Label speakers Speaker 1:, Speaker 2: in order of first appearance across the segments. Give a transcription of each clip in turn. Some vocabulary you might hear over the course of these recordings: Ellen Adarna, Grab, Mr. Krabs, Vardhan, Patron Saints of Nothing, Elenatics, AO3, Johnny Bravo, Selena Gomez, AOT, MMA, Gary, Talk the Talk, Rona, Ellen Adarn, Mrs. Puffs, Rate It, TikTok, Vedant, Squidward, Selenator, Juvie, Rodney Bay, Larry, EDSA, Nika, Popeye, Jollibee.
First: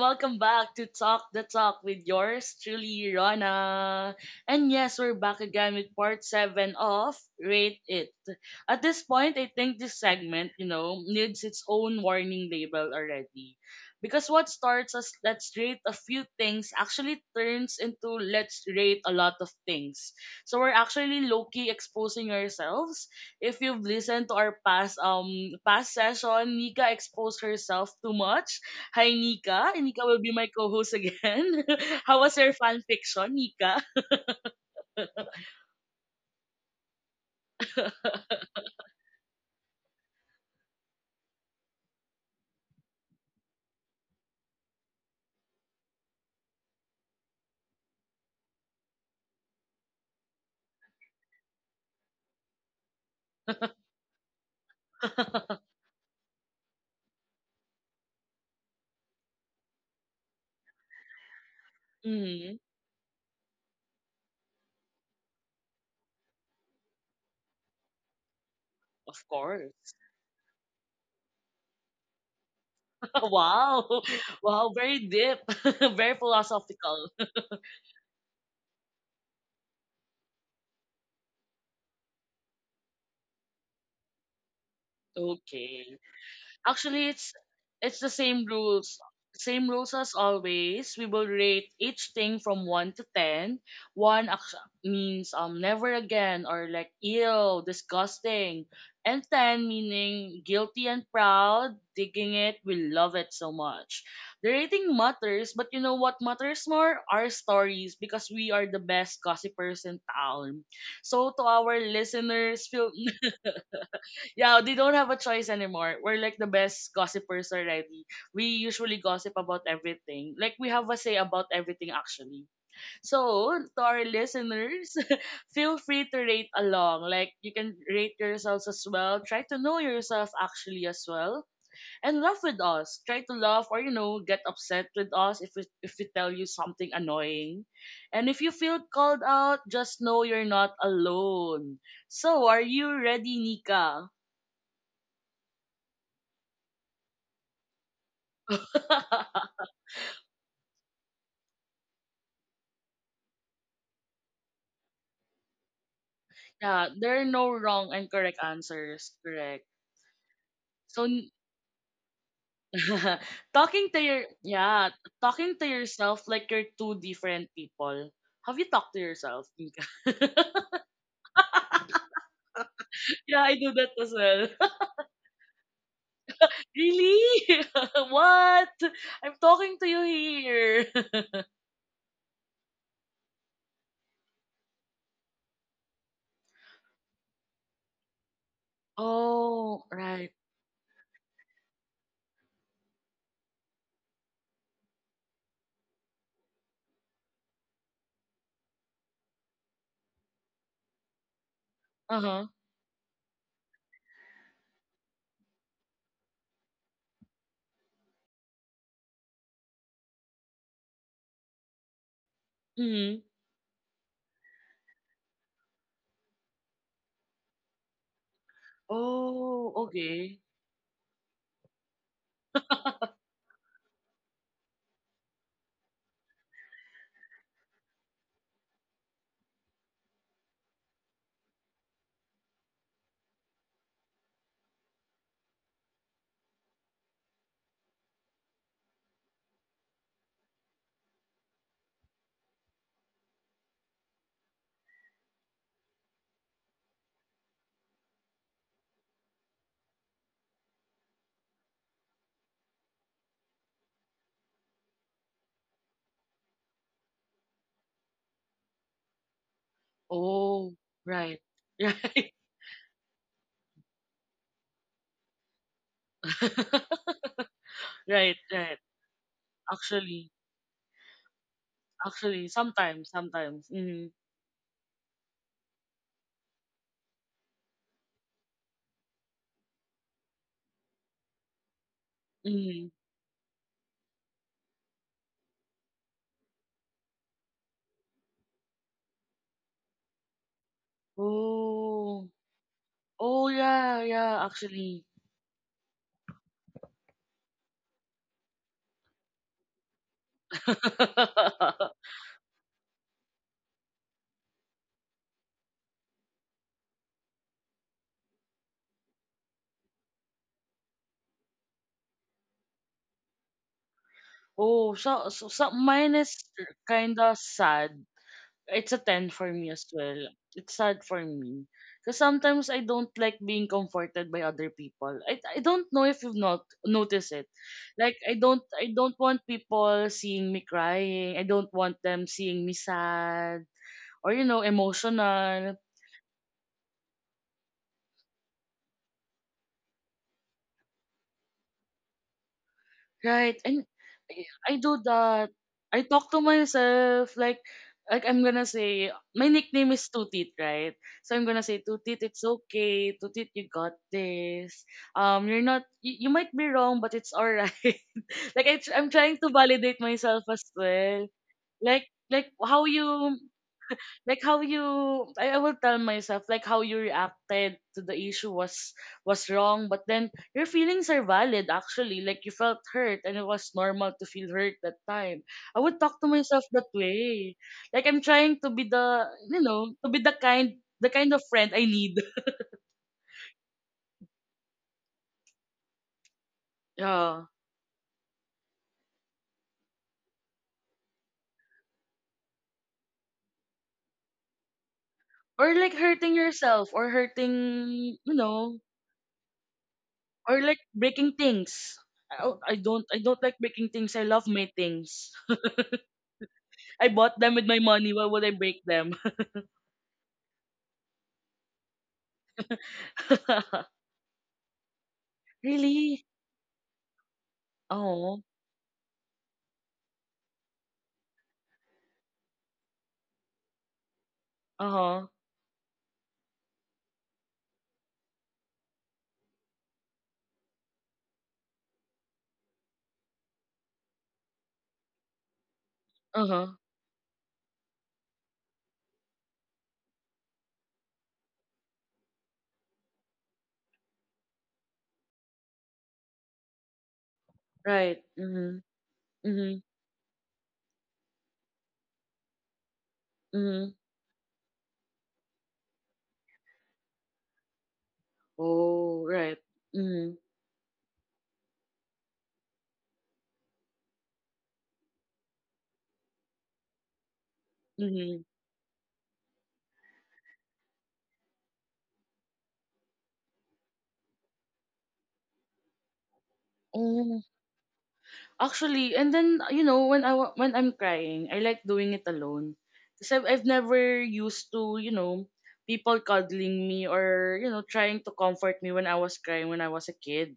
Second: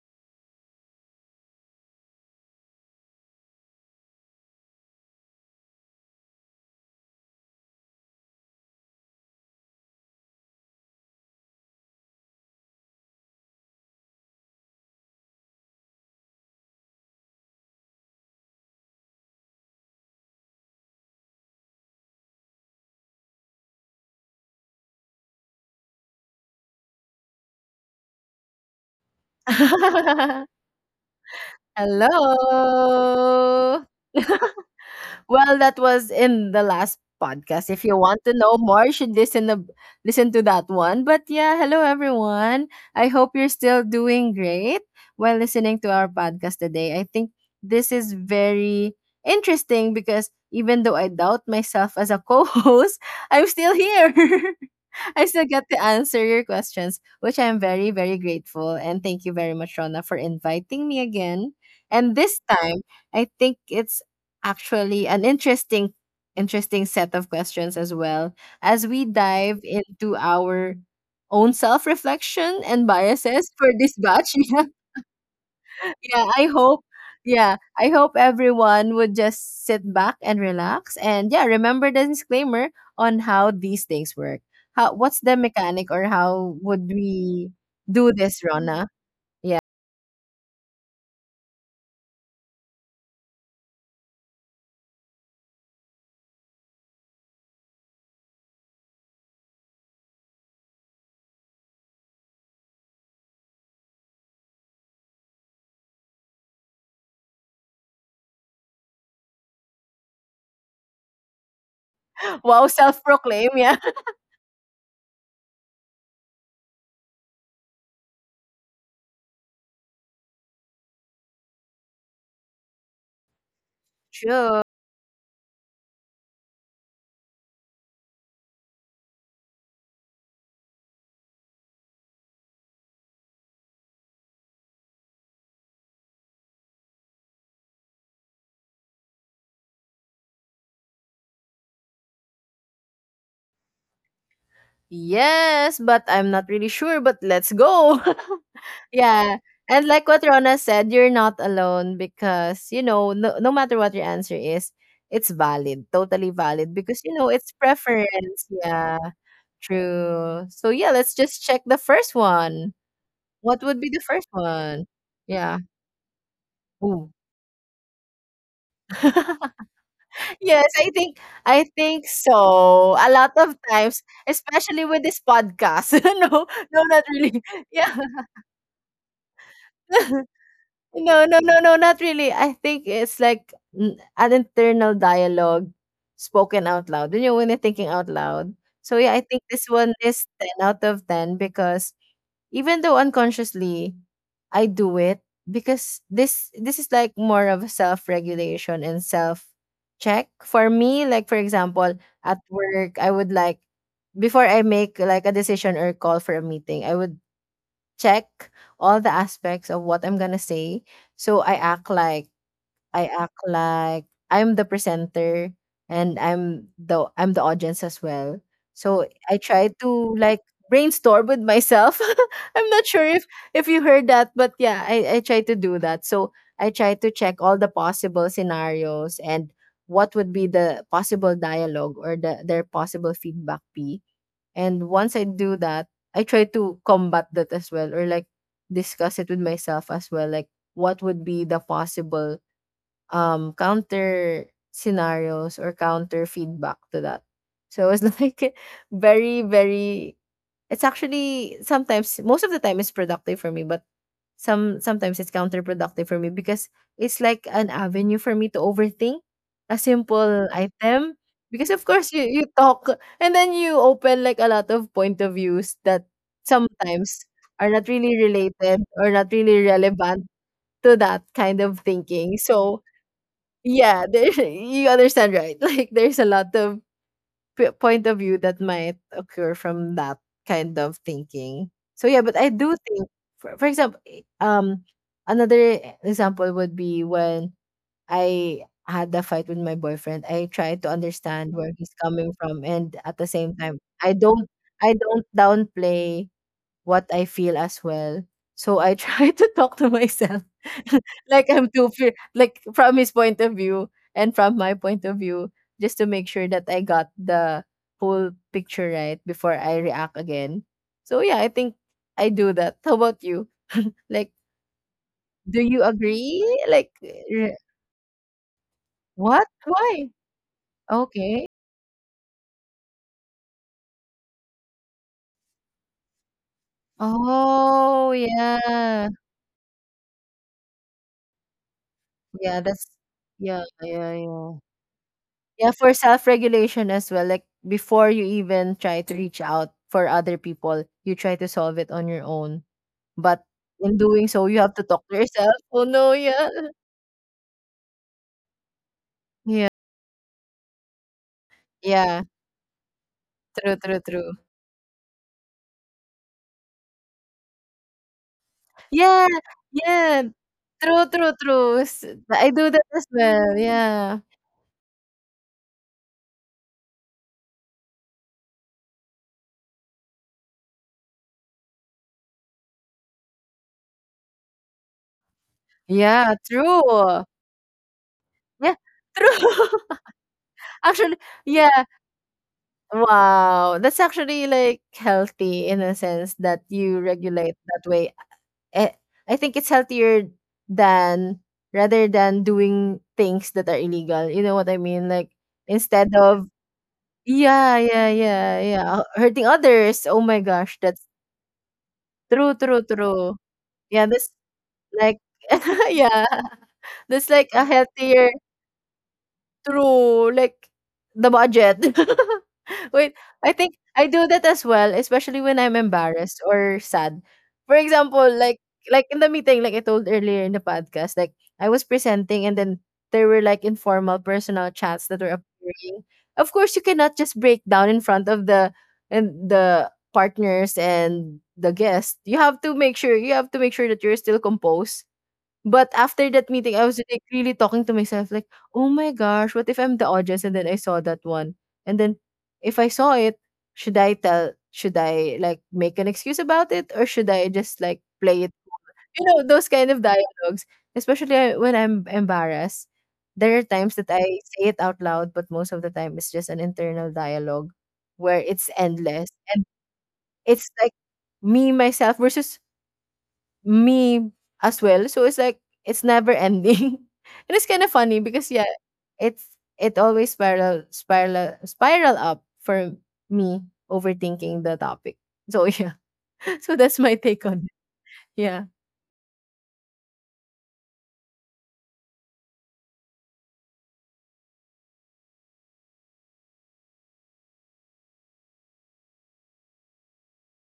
Speaker 1: Welcome back to Talk the Talk with yours truly, Rona. And yes, we're back again with part seven of Rate It. At this point, I think this segment you know, needs its own warning label already. Because what starts as let's rate a few things actually turns into let's rate a lot of things. So we're actually low key exposing ourselves. If you've listened to our past past session, Nika exposed herself too much. Hi Nika, and Nika will be my co-host again. How was your
Speaker 2: Hello.
Speaker 1: fan fiction, Nika?
Speaker 2: Well, that was in the last podcast. If you want to know more, you should listen to that one. But yeah, hello everyone. I hope you're still doing great while listening to our podcast today. I think this is very interesting because even though I doubt myself as a co-host, I'm still here. I still get to answer your questions, which I'm very, very grateful. And thank you very much, Rona, for inviting me again. And this
Speaker 1: mm,
Speaker 2: time, I think it's actually an interesting set of questions as well as we
Speaker 1: of
Speaker 2: dive
Speaker 1: course.
Speaker 2: into our own self reflection and biases for this
Speaker 1: Wow.
Speaker 2: batch.
Speaker 1: Wow, very deep, very
Speaker 2: Yeah, I hope.
Speaker 1: philosophical.
Speaker 2: Yeah, I hope everyone would just sit back and relax. And yeah, remember the disclaimer on how these things work. How what's the mechanic
Speaker 1: Okay.
Speaker 2: or how would
Speaker 1: Actually, it's
Speaker 2: we
Speaker 1: it's the
Speaker 2: do this,
Speaker 1: same
Speaker 2: Rona?
Speaker 1: rules.
Speaker 2: Yeah.
Speaker 1: Same rules as always. We will rate each thing from 1 to 10. 1 means never again or like ew, disgusting. And 10 meaning guilty and proud, digging it, we love it so much. The rating matters, but you know what matters more? Our stories, because we are the best gossipers in town. So to our
Speaker 2: Wow,
Speaker 1: listeners, feel
Speaker 2: self proclaim, yeah.
Speaker 1: yeah, they don't have a choice anymore. We're like the best gossipers already. We usually gossip about everything. Like we have a say about everything actually. So to our
Speaker 2: Sure.
Speaker 1: listeners, feel free to rate along. Like you can rate yourselves as well. Try to know yourself actually as well. And laugh with us. Try to laugh or you know, get upset with us if we tell you something annoying. And if you feel called out, just know you're not alone. So are you ready, Nika?
Speaker 2: Yes, but I'm not really sure, but let's go. Yeah. And like what Rona said, you're not alone because, no, no matter what your answer is, it's valid, totally valid
Speaker 1: Yeah,
Speaker 2: because,
Speaker 1: there are no
Speaker 2: it's
Speaker 1: wrong and correct
Speaker 2: preference. Yeah,
Speaker 1: answers. Correct.
Speaker 2: true. So, yeah,
Speaker 1: So
Speaker 2: let's
Speaker 1: n-
Speaker 2: just check the first one. What would
Speaker 1: talking
Speaker 2: be
Speaker 1: to
Speaker 2: the
Speaker 1: your
Speaker 2: first one?
Speaker 1: yeah, talking
Speaker 2: Yeah.
Speaker 1: to yourself like you're two
Speaker 2: Ooh.
Speaker 1: different people. Have you talked to yourself, Mika?
Speaker 2: Yes, I think so. A lot
Speaker 1: yeah,
Speaker 2: of
Speaker 1: I do that
Speaker 2: times,
Speaker 1: as well.
Speaker 2: especially with this podcast. No, no, not really.
Speaker 1: really?
Speaker 2: Yeah.
Speaker 1: what? I'm talking to you here.
Speaker 2: No, no, no, no, not really. I think it's like an internal dialogue spoken out loud. You know, when you're thinking out loud. So yeah, I think this
Speaker 1: oh,
Speaker 2: one is
Speaker 1: right.
Speaker 2: 10 out of 10 because even though unconsciously I do it because this is like more of a self-regulation and self-check. For me, like for example, at
Speaker 1: Uh-huh.
Speaker 2: work, I would like before I make like a decision or call for a meeting, I would check all the aspects of what I'm gonna say. So I act like I
Speaker 1: Hmm.
Speaker 2: act like I'm the presenter and I'm the audience as well. So I try
Speaker 1: Oh,
Speaker 2: to like
Speaker 1: okay.
Speaker 2: brainstorm with myself. I'm not sure if you heard that, but yeah, I try to do that. So I try to check all the possible scenarios and what would be the possible dialogue or the their possible feedback be and once I do that, I try to combat that as well or like discuss it with myself as well. Like what would be the possible counter scenarios or counter feedback to that. So it's like very, very it's actually sometimes most of the time it's productive for me, but sometimes it's counterproductive for me because it's like an avenue for me to overthink a simple
Speaker 1: oh,
Speaker 2: item
Speaker 1: right.
Speaker 2: because of course you
Speaker 1: Right.
Speaker 2: you talk and then you open like a lot of point of views that sometimes are not really
Speaker 1: right,
Speaker 2: related
Speaker 1: right.
Speaker 2: or not really relevant
Speaker 1: Actually,
Speaker 2: to that kind of thinking
Speaker 1: Actually,
Speaker 2: so
Speaker 1: sometimes.
Speaker 2: yeah
Speaker 1: Mhm,
Speaker 2: there, you understand right like there's a lot of point of view that might occur from that kind of thinking. So yeah, but I do
Speaker 1: mhm.
Speaker 2: think, for example, another example would be when I had a fight with my boyfriend. I try to understand where he's coming
Speaker 1: Oh.
Speaker 2: from, and at the
Speaker 1: Oh,
Speaker 2: same time,
Speaker 1: yeah, yeah,
Speaker 2: I
Speaker 1: actually.
Speaker 2: don't downplay what I feel as well. So I try to talk to myself like I'm too fear like from his point of view and from my point of view, just to make sure that I got the whole picture right before I react again. So yeah, I think I do that. How about you? Like,
Speaker 1: Oh, so, so,
Speaker 2: do
Speaker 1: so
Speaker 2: you
Speaker 1: mine is
Speaker 2: agree? Like,
Speaker 1: kinda
Speaker 2: re-
Speaker 1: sad. It's a 10
Speaker 2: what?
Speaker 1: for me as
Speaker 2: Why?
Speaker 1: well. It's sad for
Speaker 2: Okay.
Speaker 1: me. Because sometimes I don't like being comforted by other people. I don't know if you've not noticed it.
Speaker 2: Oh
Speaker 1: Like I
Speaker 2: yeah,
Speaker 1: don't want people seeing me crying. I don't want them
Speaker 2: yeah.
Speaker 1: seeing me
Speaker 2: That's yeah,
Speaker 1: sad
Speaker 2: yeah,
Speaker 1: or you
Speaker 2: yeah.
Speaker 1: know,
Speaker 2: Yeah,
Speaker 1: emotional.
Speaker 2: for self-regulation as well. Like before you even try to reach out for other people, you try to solve it on your own. But
Speaker 1: Right. And
Speaker 2: in doing
Speaker 1: I
Speaker 2: so, you have
Speaker 1: I
Speaker 2: to
Speaker 1: do
Speaker 2: talk to
Speaker 1: that.
Speaker 2: yourself. Oh
Speaker 1: I
Speaker 2: no,
Speaker 1: talk to
Speaker 2: yeah.
Speaker 1: myself like I'm gonna say my
Speaker 2: Yeah.
Speaker 1: nickname is Two Teeth, right? So I'm gonna say Two
Speaker 2: Yeah.
Speaker 1: Teeth, it's okay. Two Teeth, you
Speaker 2: True, true,
Speaker 1: got
Speaker 2: true.
Speaker 1: this. You're not. You might be wrong, but it's alright. Like I'm
Speaker 2: Yeah.
Speaker 1: trying to validate
Speaker 2: Yeah.
Speaker 1: myself as
Speaker 2: True,
Speaker 1: well.
Speaker 2: true, true. S-
Speaker 1: Like
Speaker 2: I
Speaker 1: like
Speaker 2: do that
Speaker 1: how
Speaker 2: as
Speaker 1: you
Speaker 2: well. Yeah.
Speaker 1: like how you I will tell myself like how you reacted to the issue was wrong, but then your feelings are valid. Actually, like, you felt hurt and it was normal to feel hurt that time. I would talk to
Speaker 2: Yeah,
Speaker 1: myself that
Speaker 2: true.
Speaker 1: way, like I'm trying to
Speaker 2: Yeah.
Speaker 1: be the
Speaker 2: True.
Speaker 1: you know to be the kind the
Speaker 2: Actually,
Speaker 1: kind of friend
Speaker 2: yeah.
Speaker 1: I need.
Speaker 2: Wow. That's actually like healthy in a sense that you
Speaker 1: Yeah,
Speaker 2: regulate that way eh, I think it's healthier than rather than doing things that are illegal. You know what I mean? Like
Speaker 1: or like
Speaker 2: instead
Speaker 1: hurting
Speaker 2: of
Speaker 1: yourself or
Speaker 2: yeah,
Speaker 1: hurting
Speaker 2: yeah,
Speaker 1: you
Speaker 2: yeah,
Speaker 1: know,
Speaker 2: yeah, hurting others. Oh my
Speaker 1: or
Speaker 2: gosh,
Speaker 1: like
Speaker 2: that's
Speaker 1: breaking things. I,
Speaker 2: true,
Speaker 1: don't- I
Speaker 2: true,
Speaker 1: don't I
Speaker 2: true.
Speaker 1: don't like breaking
Speaker 2: Yeah,
Speaker 1: things. I
Speaker 2: that's
Speaker 1: love my
Speaker 2: like
Speaker 1: things.
Speaker 2: yeah,
Speaker 1: I
Speaker 2: that's
Speaker 1: bought
Speaker 2: like
Speaker 1: them
Speaker 2: a
Speaker 1: with my money. Why
Speaker 2: healthier
Speaker 1: would I break them?
Speaker 2: True, like the budget. Wait, I think I do that as well, especially when I'm
Speaker 1: Really?
Speaker 2: embarrassed or sad. For example,
Speaker 1: Oh.
Speaker 2: like in the meeting, like I told earlier in the podcast, like I was presenting and then there were like informal personal chats that
Speaker 1: Uh-huh.
Speaker 2: were appearing. Of course, you cannot just break down in front of the and the partners and the guests. You have to make sure you have to make sure that you're still composed but after that
Speaker 1: Uh-huh.
Speaker 2: meeting, I was, like, really talking to myself, like, "Oh my gosh, what if I'm the audience and then I saw that one? And then if I saw it, should I, like, make an excuse about it or should I just, like,
Speaker 1: Right.
Speaker 2: play it
Speaker 1: Mm-hmm.
Speaker 2: cool?" You know, those
Speaker 1: Mm-hmm.
Speaker 2: kind of dialogues, especially when I'm embarrassed. There are
Speaker 1: Mm-hmm.
Speaker 2: times that I say it out loud, but most of the time it's just an internal dialogue where it's
Speaker 1: Oh,
Speaker 2: endless
Speaker 1: right.
Speaker 2: and
Speaker 1: Mm-hmm.
Speaker 2: it's, like, me, myself versus me as well. So it's like it's never ending. And it's kind of funny
Speaker 1: Mm-hmm.
Speaker 2: because yeah, it's it always spiral up for me overthinking the topic. So yeah. So that's my take
Speaker 1: Oh,
Speaker 2: on it. Yeah.
Speaker 1: actually, and then, you know, when I'm crying, I like doing it alone, because I've never used to, you know, people cuddling me or you know, trying to comfort me when I was crying when I was a kid.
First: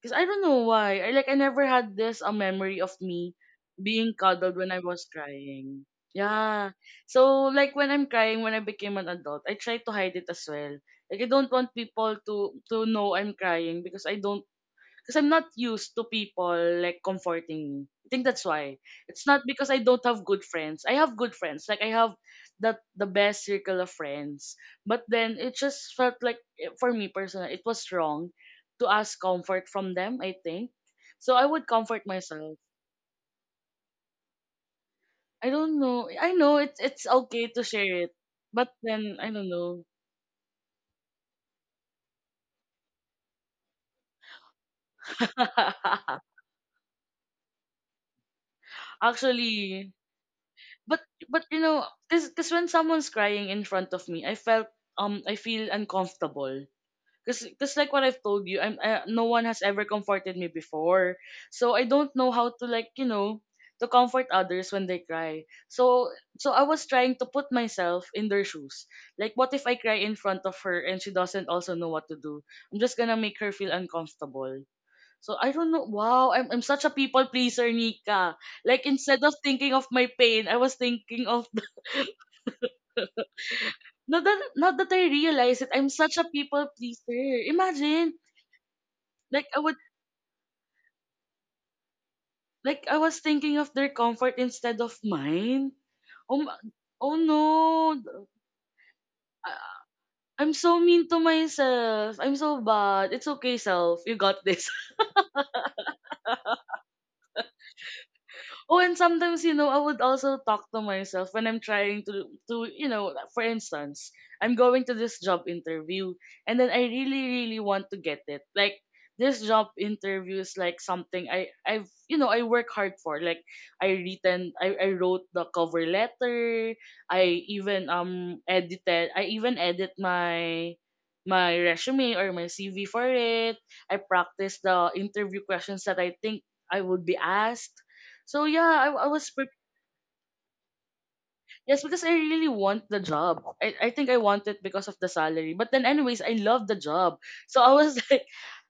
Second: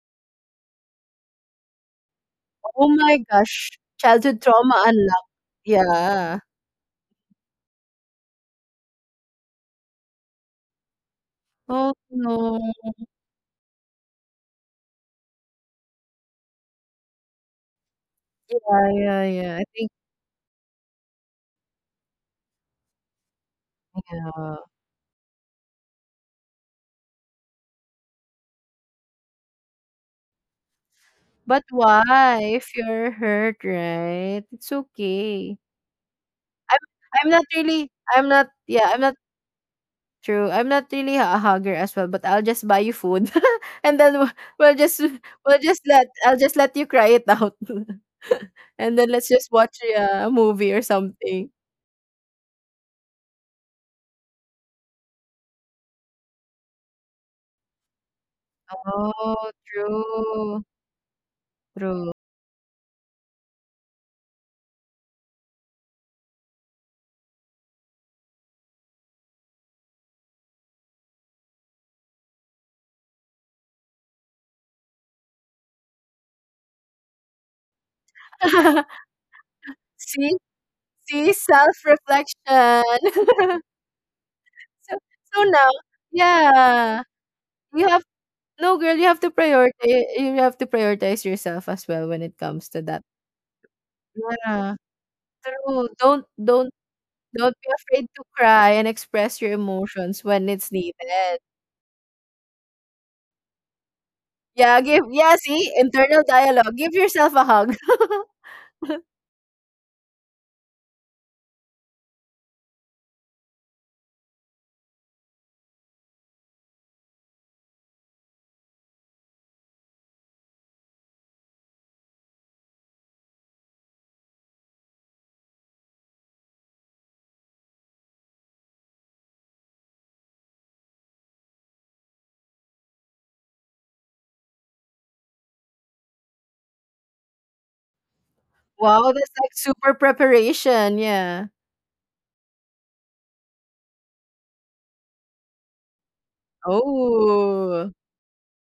Speaker 1: Because I don't know why. I like I never had this a memory
Speaker 2: Oh
Speaker 1: of
Speaker 2: my
Speaker 1: me
Speaker 2: gosh.
Speaker 1: being
Speaker 2: Childhood
Speaker 1: cuddled when I
Speaker 2: trauma
Speaker 1: was
Speaker 2: unlocked.
Speaker 1: crying.
Speaker 2: Yeah.
Speaker 1: Yeah. So like when I'm crying when I became an adult, I try to hide it as well. Like I don't want
Speaker 2: Oh
Speaker 1: people
Speaker 2: no.
Speaker 1: to know I'm crying because I don't, because I'm not used to people like comforting me. I think that's why.
Speaker 2: Yeah, yeah,
Speaker 1: It's not
Speaker 2: yeah. I
Speaker 1: because I
Speaker 2: think
Speaker 1: don't have good friends. I have good friends. Like I have the best circle of friends.
Speaker 2: yeah.
Speaker 1: But then it just felt like eh, for me personally, it was wrong to ask comfort from them, I think. So I
Speaker 2: But
Speaker 1: would comfort
Speaker 2: why?
Speaker 1: myself.
Speaker 2: If you're hurt, right? It's
Speaker 1: I
Speaker 2: okay.
Speaker 1: don't know. I know it's
Speaker 2: I'm
Speaker 1: it's
Speaker 2: I'm
Speaker 1: okay
Speaker 2: not
Speaker 1: to
Speaker 2: really
Speaker 1: share it.
Speaker 2: I'm not
Speaker 1: But
Speaker 2: yeah, I'm
Speaker 1: then
Speaker 2: not
Speaker 1: I don't know.
Speaker 2: True. I'm not really a hugger as well, but I'll just buy you food, and then we'll just we'll just let I'll just let you cry it out, and then let's just watch
Speaker 1: Actually,
Speaker 2: yeah, a movie or
Speaker 1: but but you
Speaker 2: something.
Speaker 1: know, because when someone's crying in front of me, I feel uncomfortable, because like what I've told you, I, no one
Speaker 2: Oh,
Speaker 1: has ever comforted me
Speaker 2: true,
Speaker 1: before, so I don't
Speaker 2: true.
Speaker 1: know how to, like, you know, to comfort others when they cry. I was trying to put myself in their shoes, like, what if I cry in front of her and she doesn't also know what to do? I'm just gonna make her feel uncomfortable, so I don't know. Wow, I'm such a people pleaser, Nika. Like, instead of thinking of my
Speaker 2: See,
Speaker 1: pain, I was thinking
Speaker 2: see,
Speaker 1: of the,
Speaker 2: self reflection.
Speaker 1: not that
Speaker 2: So,
Speaker 1: I
Speaker 2: so
Speaker 1: realized it.
Speaker 2: now,
Speaker 1: I'm such a people
Speaker 2: yeah,
Speaker 1: pleaser.
Speaker 2: you have
Speaker 1: Imagine,
Speaker 2: no girl. You have to
Speaker 1: like I would
Speaker 2: prioritize. You have to prioritize yourself as well when it comes
Speaker 1: like
Speaker 2: to
Speaker 1: I
Speaker 2: that.
Speaker 1: was thinking of their comfort instead
Speaker 2: Yeah,
Speaker 1: of mine.
Speaker 2: true.
Speaker 1: Oh, ma- oh
Speaker 2: Don't be
Speaker 1: no.
Speaker 2: afraid to cry and express
Speaker 1: I-
Speaker 2: your emotions
Speaker 1: I'm
Speaker 2: when it's
Speaker 1: so mean to
Speaker 2: needed.
Speaker 1: myself. I'm so bad. It's okay, self. You got this.
Speaker 2: Yeah, give yeah, see, internal dialogue. Give yourself a hug.
Speaker 1: Oh, and sometimes, you know, I would also talk to myself when I'm trying to, you know, for instance, I'm going to this job interview and then I really, really want to get it. Like, this job interview is like something I work hard for. Like I wrote the cover letter, I even edit my my resume or my CV for it. I practice the interview questions that I think I would be asked, so yeah, I
Speaker 2: Wow,
Speaker 1: was
Speaker 2: that's
Speaker 1: pre-
Speaker 2: like super preparation. Yeah.
Speaker 1: yes, because I really want the job. I think I want it because of the salary. But then anyways, I love the job. So I
Speaker 2: Oh,
Speaker 1: was like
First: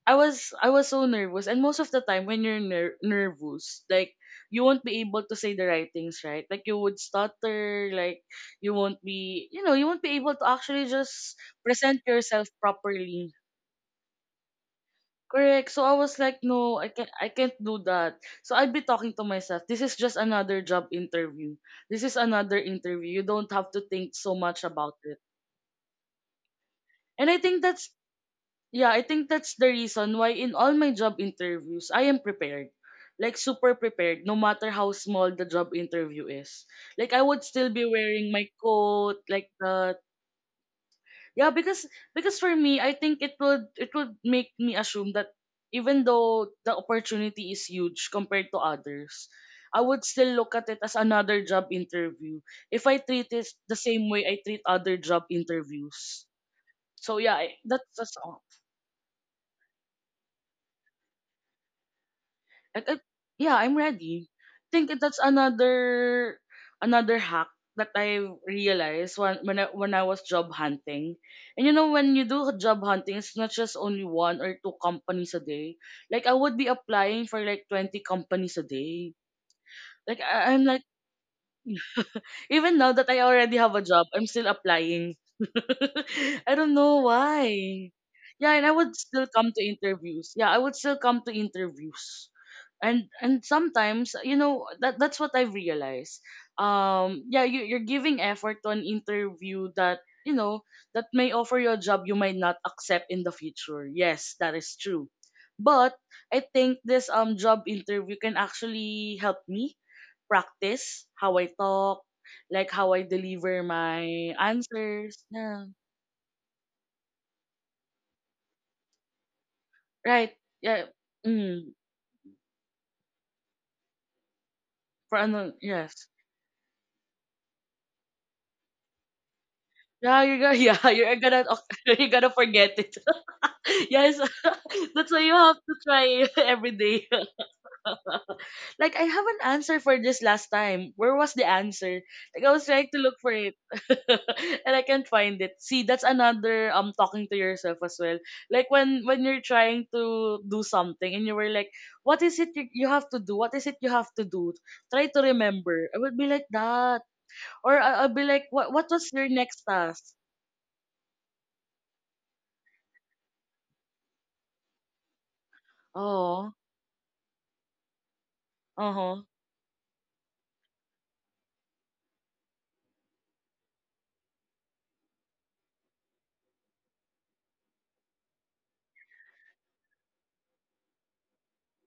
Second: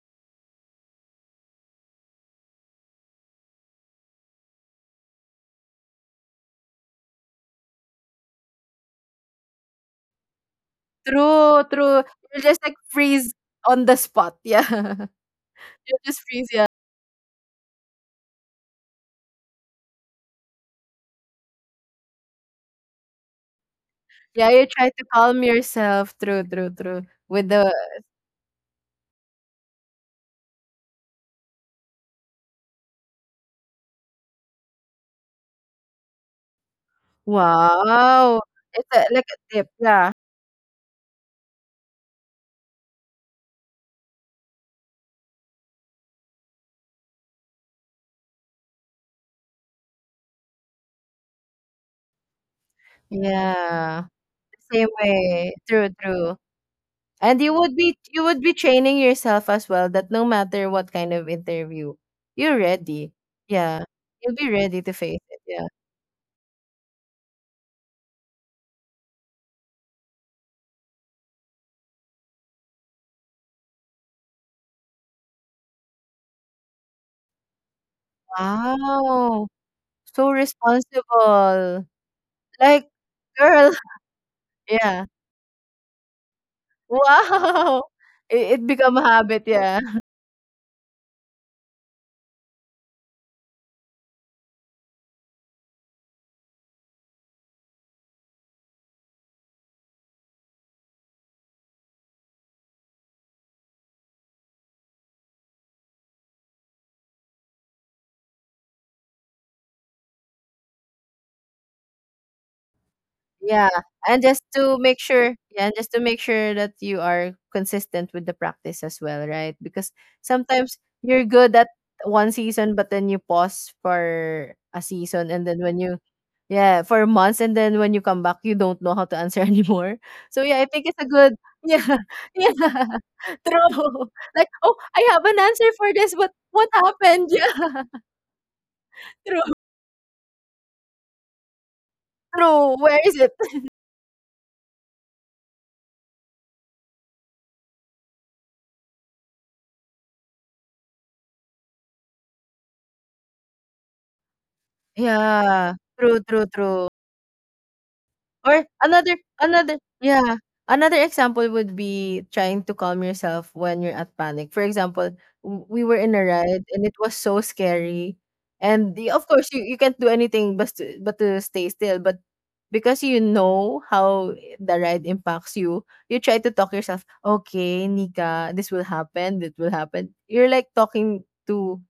Speaker 1: I was so nervous, and most of the time when you're nervous, like you won't be able to say the right things, right? Like you would stutter, like you won't be you know, you won't be able to actually just
Speaker 2: true,
Speaker 1: present
Speaker 2: true. You're
Speaker 1: yourself
Speaker 2: just like
Speaker 1: properly.
Speaker 2: freeze on the spot. Yeah.
Speaker 1: Correct. So I
Speaker 2: You
Speaker 1: was
Speaker 2: just
Speaker 1: like,
Speaker 2: freeze. Yeah.
Speaker 1: no, I can't do that. So I'd be talking to myself. This is just another job interview. This is another interview. You don't have to think so
Speaker 2: Yeah.
Speaker 1: much
Speaker 2: You try
Speaker 1: about
Speaker 2: to
Speaker 1: it.
Speaker 2: calm yourself. True, true, true.
Speaker 1: And I
Speaker 2: With
Speaker 1: think
Speaker 2: the
Speaker 1: yeah, I think that's the reason why in all my job interviews, I am prepared. Like super prepared, no matter how small the job interview is. Like I would still be wearing
Speaker 2: wow,
Speaker 1: my
Speaker 2: it's a,
Speaker 1: coat,
Speaker 2: like
Speaker 1: like
Speaker 2: a tip.
Speaker 1: the
Speaker 2: Yeah.
Speaker 1: Yeah, because for me, I think it would make me assume that even though the opportunity is huge compared to others, I would still look at it as another job interview if I treat it the
Speaker 2: Yeah.
Speaker 1: same way I treat
Speaker 2: Same
Speaker 1: other job
Speaker 2: way. True,
Speaker 1: interviews.
Speaker 2: true.
Speaker 1: So yeah,
Speaker 2: And you would be
Speaker 1: that's
Speaker 2: you would be training yourself as well that no matter what kind of interview, you're
Speaker 1: And
Speaker 2: ready.
Speaker 1: yeah, I'm
Speaker 2: Yeah.
Speaker 1: ready.
Speaker 2: You'll be ready to
Speaker 1: Think
Speaker 2: face
Speaker 1: that's
Speaker 2: it. Yeah.
Speaker 1: another hack that I realized when I was job hunting. And you know when you do job hunting, it's not just only one or two companies a day. Like I would be applying for like 20 companies a day.
Speaker 2: Wow.
Speaker 1: Like
Speaker 2: So
Speaker 1: I'm like
Speaker 2: responsible.
Speaker 1: even
Speaker 2: Like
Speaker 1: now that I already
Speaker 2: girl.
Speaker 1: have a job, I'm still
Speaker 2: Yeah.
Speaker 1: applying. I don't know why.
Speaker 2: Wow.
Speaker 1: Yeah,
Speaker 2: It
Speaker 1: and I
Speaker 2: become
Speaker 1: would
Speaker 2: a
Speaker 1: still
Speaker 2: habit,
Speaker 1: come to
Speaker 2: yeah.
Speaker 1: interviews. Yeah, I would still come to interviews. And sometimes, you know, that's what I realized. Yeah, you you're giving effort to an interview that, you know, that may offer you a job you might not accept in the future. Yes, that is true. But I think this job interview can actually help me practice how I talk, like how I deliver
Speaker 2: Yeah, and
Speaker 1: my
Speaker 2: just to make
Speaker 1: answers.
Speaker 2: sure, yeah,
Speaker 1: Yeah.
Speaker 2: and just to make sure that you are consistent with the practice as well, right? Because
Speaker 1: Right.
Speaker 2: sometimes
Speaker 1: Yeah.
Speaker 2: you're good at
Speaker 1: Mm.
Speaker 2: one season, but then you pause for a
Speaker 1: For
Speaker 2: season, and
Speaker 1: ano,
Speaker 2: then when you,
Speaker 1: yes.
Speaker 2: yeah, for months, and then when you come back, you don't know how to answer anymore.
Speaker 1: Yeah, you're
Speaker 2: So
Speaker 1: gonna
Speaker 2: yeah, I think
Speaker 1: yeah,
Speaker 2: it's a
Speaker 1: you're
Speaker 2: good,
Speaker 1: gonna
Speaker 2: yeah,
Speaker 1: you're gonna
Speaker 2: yeah,
Speaker 1: forget it.
Speaker 2: true.
Speaker 1: yes.
Speaker 2: Like, oh, I
Speaker 1: That's why
Speaker 2: have
Speaker 1: you
Speaker 2: an
Speaker 1: have
Speaker 2: answer
Speaker 1: to
Speaker 2: for this,
Speaker 1: try
Speaker 2: but what
Speaker 1: every day.
Speaker 2: happened?
Speaker 1: Like I have
Speaker 2: Yeah,
Speaker 1: an
Speaker 2: true,
Speaker 1: answer for this last time. Where was the answer? Like I was
Speaker 2: true.
Speaker 1: trying to
Speaker 2: Where is
Speaker 1: look for
Speaker 2: it?
Speaker 1: it, and I can't find it. See, that's another talking to yourself as well. Like when you're trying to do something and you were like, what is it you have to do? What is it you have to do? Try to
Speaker 2: Yeah,
Speaker 1: remember. I
Speaker 2: true,
Speaker 1: would be
Speaker 2: true,
Speaker 1: like
Speaker 2: true.
Speaker 1: that, or I'll be like,
Speaker 2: Or
Speaker 1: what
Speaker 2: another
Speaker 1: was your next
Speaker 2: another
Speaker 1: task?
Speaker 2: yeah, another example would be trying to calm yourself when you're at panic. For example, we were in a
Speaker 1: Oh,
Speaker 2: ride and it was so scary. And
Speaker 1: uh
Speaker 2: of
Speaker 1: huh.
Speaker 2: course, you can't do anything but to stay still. But because you know how the ride impacts you, you try to talk yourself, okay, Nika, this will happen, that will happen. You're like talking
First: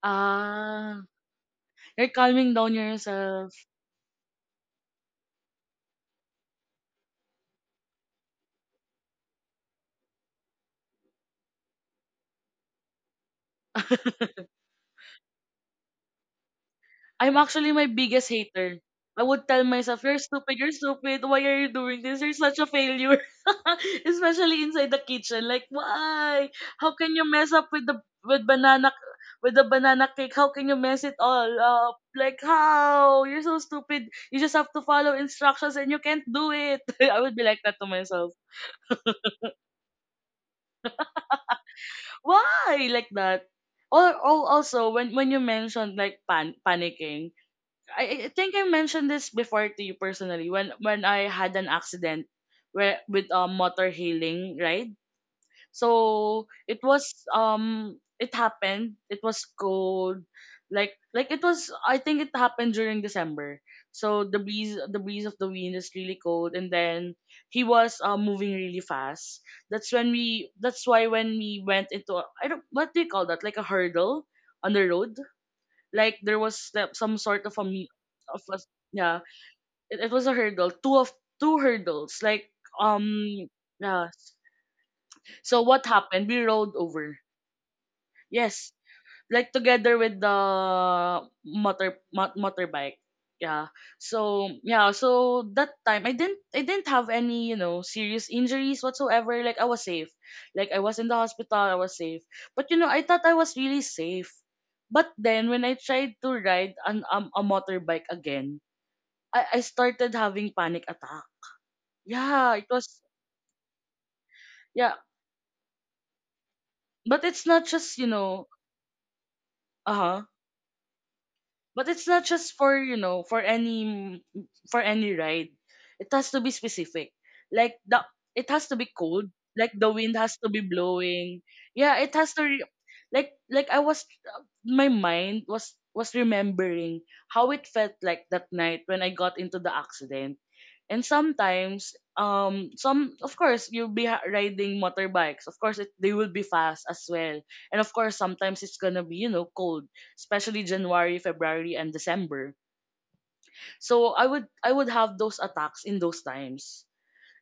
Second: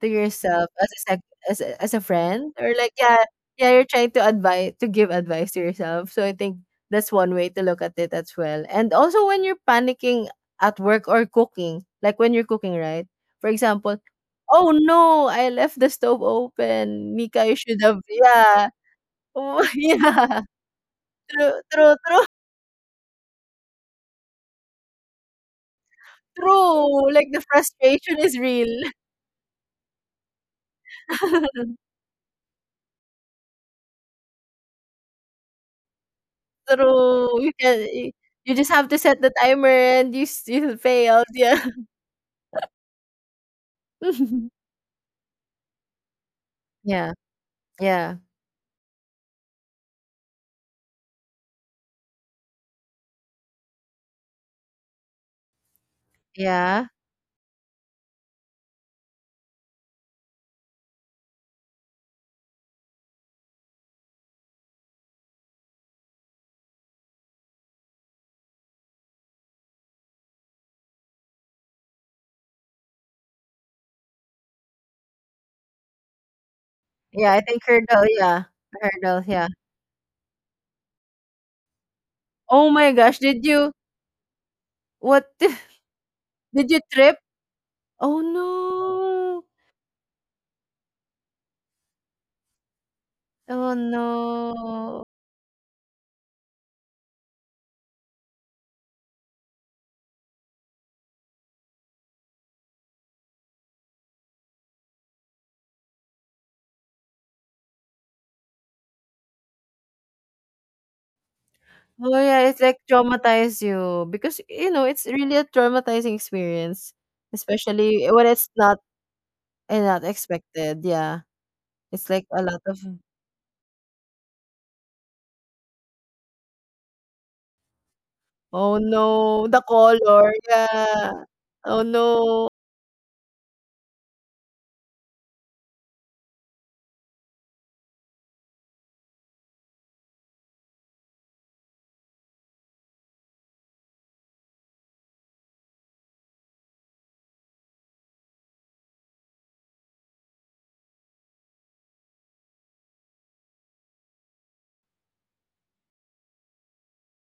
Speaker 2: to yourself as a
Speaker 1: Ah,
Speaker 2: as a, as a
Speaker 1: you're
Speaker 2: friend
Speaker 1: calming down
Speaker 2: or like yeah
Speaker 1: yourself.
Speaker 2: yeah, you're trying to advise to give advice to yourself. So I think that's one way to look at it as well. And also when you're panicking at work or cooking, like when you're cooking, right? For example, oh no, I left the stove open.
Speaker 1: I'm
Speaker 2: Mika, you
Speaker 1: actually
Speaker 2: should
Speaker 1: my
Speaker 2: have
Speaker 1: biggest
Speaker 2: yeah.
Speaker 1: hater. I would tell
Speaker 2: Oh,
Speaker 1: myself, "You're
Speaker 2: yeah.
Speaker 1: stupid. You're stupid. Why are
Speaker 2: True,
Speaker 1: you
Speaker 2: true,
Speaker 1: doing this?
Speaker 2: true,
Speaker 1: You're such a failure." Especially inside the kitchen, like, why? How
Speaker 2: true.
Speaker 1: can you
Speaker 2: Like the
Speaker 1: mess up with the
Speaker 2: frustration is
Speaker 1: with
Speaker 2: real.
Speaker 1: banana with the banana cake? How can you mess it all up? Like, how? You're so stupid. You just have to follow instructions, and you can't do it. I would
Speaker 2: True.
Speaker 1: be
Speaker 2: You
Speaker 1: like
Speaker 2: can
Speaker 1: that to myself.
Speaker 2: you just have to set the timer and you you failed. Yeah.
Speaker 1: Why like that? Or also when you mentioned like
Speaker 2: Yeah.
Speaker 1: panicking.
Speaker 2: Yeah.
Speaker 1: I think I mentioned this before to you personally when I had an accident where with a motor hailing ride. So it
Speaker 2: Yeah.
Speaker 1: was it happened. It was cold. Like it was, I think it happened during December. So the breeze of the wind is really cold, and then he was moving really fast. That's why when we went into a, I don't, what do you call that? Like a hurdle on the road. Like there was some
Speaker 2: Yeah, I
Speaker 1: sort of
Speaker 2: think
Speaker 1: a
Speaker 2: hurdle,
Speaker 1: of
Speaker 2: yeah.
Speaker 1: a, yeah,
Speaker 2: Hurdle, yeah.
Speaker 1: it was a hurdle, two hurdles, like,
Speaker 2: Oh my gosh, did
Speaker 1: um
Speaker 2: you
Speaker 1: yeah.
Speaker 2: what
Speaker 1: So what happened, we
Speaker 2: did
Speaker 1: rolled
Speaker 2: you trip?
Speaker 1: over.
Speaker 2: Oh
Speaker 1: Yes,
Speaker 2: no.
Speaker 1: like together with the motorbike, yeah.
Speaker 2: Oh
Speaker 1: So yeah,
Speaker 2: no.
Speaker 1: so that time, I didn't have any, you know, serious injuries whatsoever. Like I was safe. Like I was in the hospital, I was safe. But you know, I thought I was really safe. But then when I tried to ride an a motorbike again, I started having panic attack.
Speaker 2: Oh yeah,
Speaker 1: Yeah,
Speaker 2: it's
Speaker 1: it
Speaker 2: like
Speaker 1: was.
Speaker 2: traumatize you because you know,
Speaker 1: Yeah,
Speaker 2: it's really a traumatizing experience,
Speaker 1: but it's not just, you
Speaker 2: especially when
Speaker 1: know.
Speaker 2: it's not and not
Speaker 1: Uh-huh.
Speaker 2: expected. Yeah.
Speaker 1: But it's
Speaker 2: It's
Speaker 1: not
Speaker 2: like a
Speaker 1: just
Speaker 2: lot
Speaker 1: for,
Speaker 2: of
Speaker 1: you know, for any ride. It has to be specific. Like the It has to
Speaker 2: oh
Speaker 1: be cold.
Speaker 2: no, the
Speaker 1: Like the wind
Speaker 2: color,
Speaker 1: has to be
Speaker 2: yeah.
Speaker 1: blowing.
Speaker 2: Oh
Speaker 1: Yeah, it has to
Speaker 2: no.
Speaker 1: I was, my mind was remembering how it felt like that night when I got into the accident. And sometimes some of course you'll be riding motorbikes. Of course it, they will be fast as well. And of course sometimes it's going to be, you know, cold, especially January, February, and December. So I would have those attacks in those times.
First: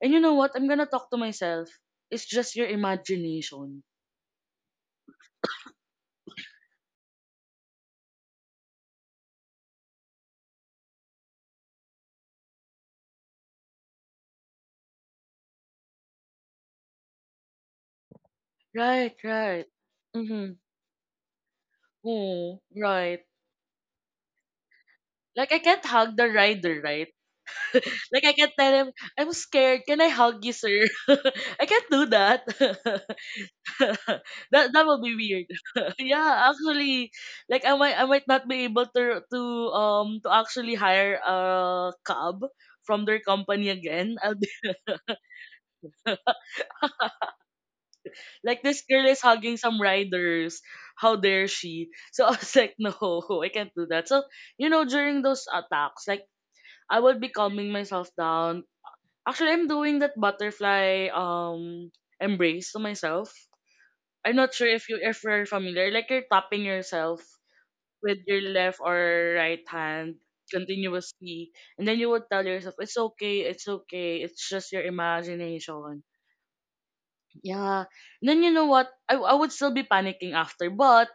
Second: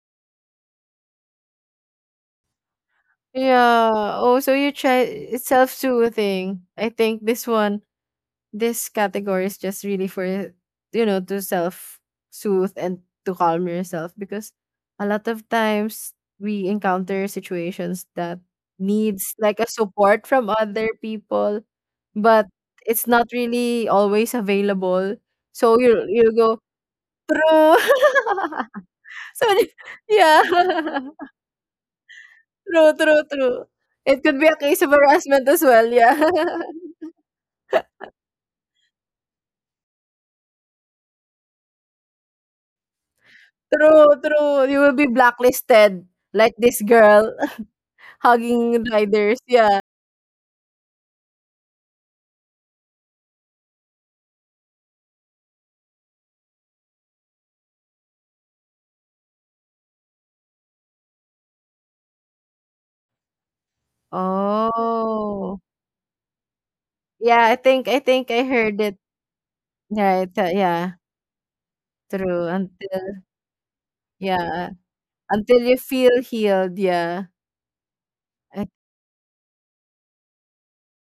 Speaker 1: And you know what? I'm gonna talk to myself. It's just your imagination.
Speaker 2: Yeah. Oh, so you try it's self-soothing. I think this category is just really for to self soothe and to calm yourself because a lot of times we encounter situations that
Speaker 1: Right,
Speaker 2: needs like
Speaker 1: right.
Speaker 2: a support from
Speaker 1: Mm-hmm.
Speaker 2: other people but
Speaker 1: Oh,
Speaker 2: it's
Speaker 1: right.
Speaker 2: not really always available
Speaker 1: Like I
Speaker 2: so
Speaker 1: can't
Speaker 2: you
Speaker 1: hug the
Speaker 2: you go
Speaker 1: rider, right?
Speaker 2: true.
Speaker 1: Like I can't tell him, I'm
Speaker 2: So y-
Speaker 1: scared. Can I
Speaker 2: yeah
Speaker 1: hug you, sir? I can't do that.
Speaker 2: true, true, true, it could be a
Speaker 1: That
Speaker 2: case
Speaker 1: that
Speaker 2: of
Speaker 1: will be
Speaker 2: harassment
Speaker 1: weird.
Speaker 2: as well, yeah.
Speaker 1: Yeah, actually, like I might, I might not be able to actually hire a cab from their company
Speaker 2: True,
Speaker 1: again. I'll be
Speaker 2: true, you will be blacklisted like this girl.
Speaker 1: like, this
Speaker 2: Hugging
Speaker 1: girl is
Speaker 2: riders,
Speaker 1: hugging
Speaker 2: yeah.
Speaker 1: some riders. How dare she? So, I was like, no, I can't do that. So, you know, during those attacks, like, I would be calming myself down. Actually, I'm doing that butterfly embrace to myself. I'm not sure if you if you're
Speaker 2: Oh.
Speaker 1: familiar. Like you're tapping yourself
Speaker 2: Yeah, I think I
Speaker 1: with
Speaker 2: think
Speaker 1: your
Speaker 2: I
Speaker 1: left
Speaker 2: heard it.
Speaker 1: or right hand
Speaker 2: Right, yeah.
Speaker 1: continuously, and then you would tell
Speaker 2: True.
Speaker 1: yourself, it's
Speaker 2: Until,
Speaker 1: okay, it's okay, it's
Speaker 2: yeah,
Speaker 1: just your
Speaker 2: until you
Speaker 1: imagination.
Speaker 2: feel healed, yeah.
Speaker 1: Yeah. And then you know
Speaker 2: I-
Speaker 1: what, I would still be panicking after,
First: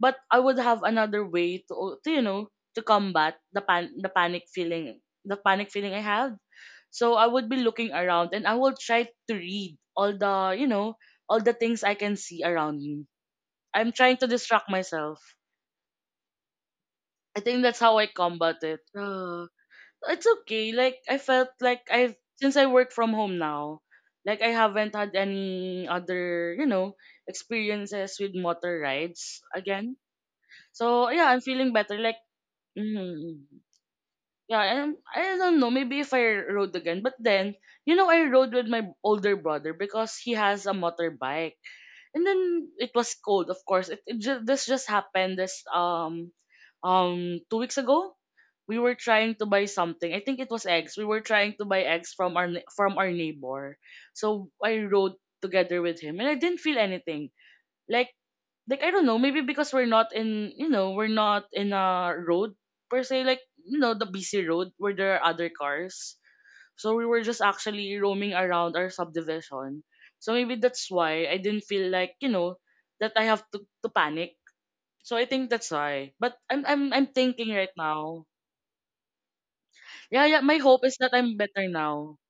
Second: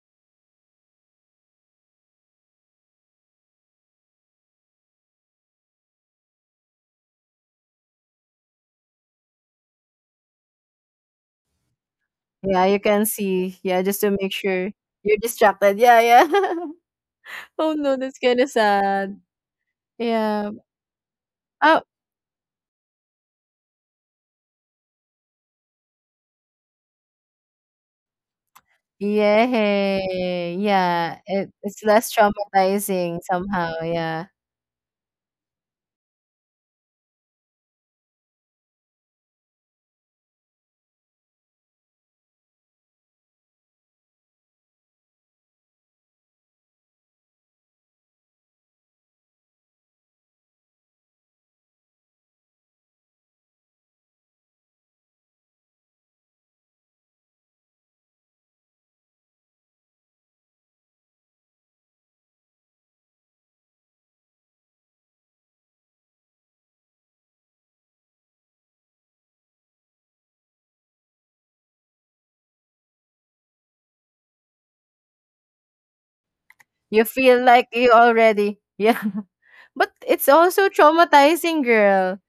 Speaker 1: but I would have another way to, you know, to combat the pan the panic feeling, the panic feeling I have. So I would be looking around, and I will try to read all the, you know, all the things I can see
Speaker 2: Yeah,
Speaker 1: around
Speaker 2: you
Speaker 1: me.
Speaker 2: can see. Yeah,
Speaker 1: I'm
Speaker 2: just to
Speaker 1: trying to
Speaker 2: make
Speaker 1: distract
Speaker 2: sure
Speaker 1: myself.
Speaker 2: you're distracted. Yeah, yeah.
Speaker 1: I think
Speaker 2: Oh
Speaker 1: that's how
Speaker 2: no,
Speaker 1: I
Speaker 2: that's kind of
Speaker 1: combat it.
Speaker 2: sad.
Speaker 1: It's
Speaker 2: Yeah.
Speaker 1: okay. Like I felt
Speaker 2: Oh,
Speaker 1: like I've, since I work from home now, like I haven't had any other, you know, experiences with motor rides again.
Speaker 2: yeah.
Speaker 1: So
Speaker 2: Yeah.
Speaker 1: yeah, I'm
Speaker 2: It,
Speaker 1: feeling
Speaker 2: it's
Speaker 1: better.
Speaker 2: less
Speaker 1: Like,
Speaker 2: traumatizing
Speaker 1: mm,
Speaker 2: somehow. Yeah.
Speaker 1: yeah, and I don't know, maybe if I rode again. But then, you know, I rode with my older brother because he has a motorbike, and then it was cold. Of course it, this just happened this 2 weeks ago. We were trying to buy something, I think it was eggs. We were trying to buy eggs from our from our neighbor. So I rode together with him, and I didn't feel anything. like like I don't know, maybe because we're not in, you know, we're not in a road per se, like, you know, the busy road where there are other cars. So we were just actually roaming around our subdivision. So maybe that's why I didn't feel like, you know, that I have to panic. So I think that's why. But I'm I'm
Speaker 2: You
Speaker 1: I'm
Speaker 2: feel
Speaker 1: thinking
Speaker 2: like
Speaker 1: right
Speaker 2: you
Speaker 1: now.
Speaker 2: already, yeah. But
Speaker 1: Yeah,
Speaker 2: it's
Speaker 1: yeah, my
Speaker 2: also
Speaker 1: hope is that I'm
Speaker 2: traumatizing,
Speaker 1: better now.
Speaker 2: girl.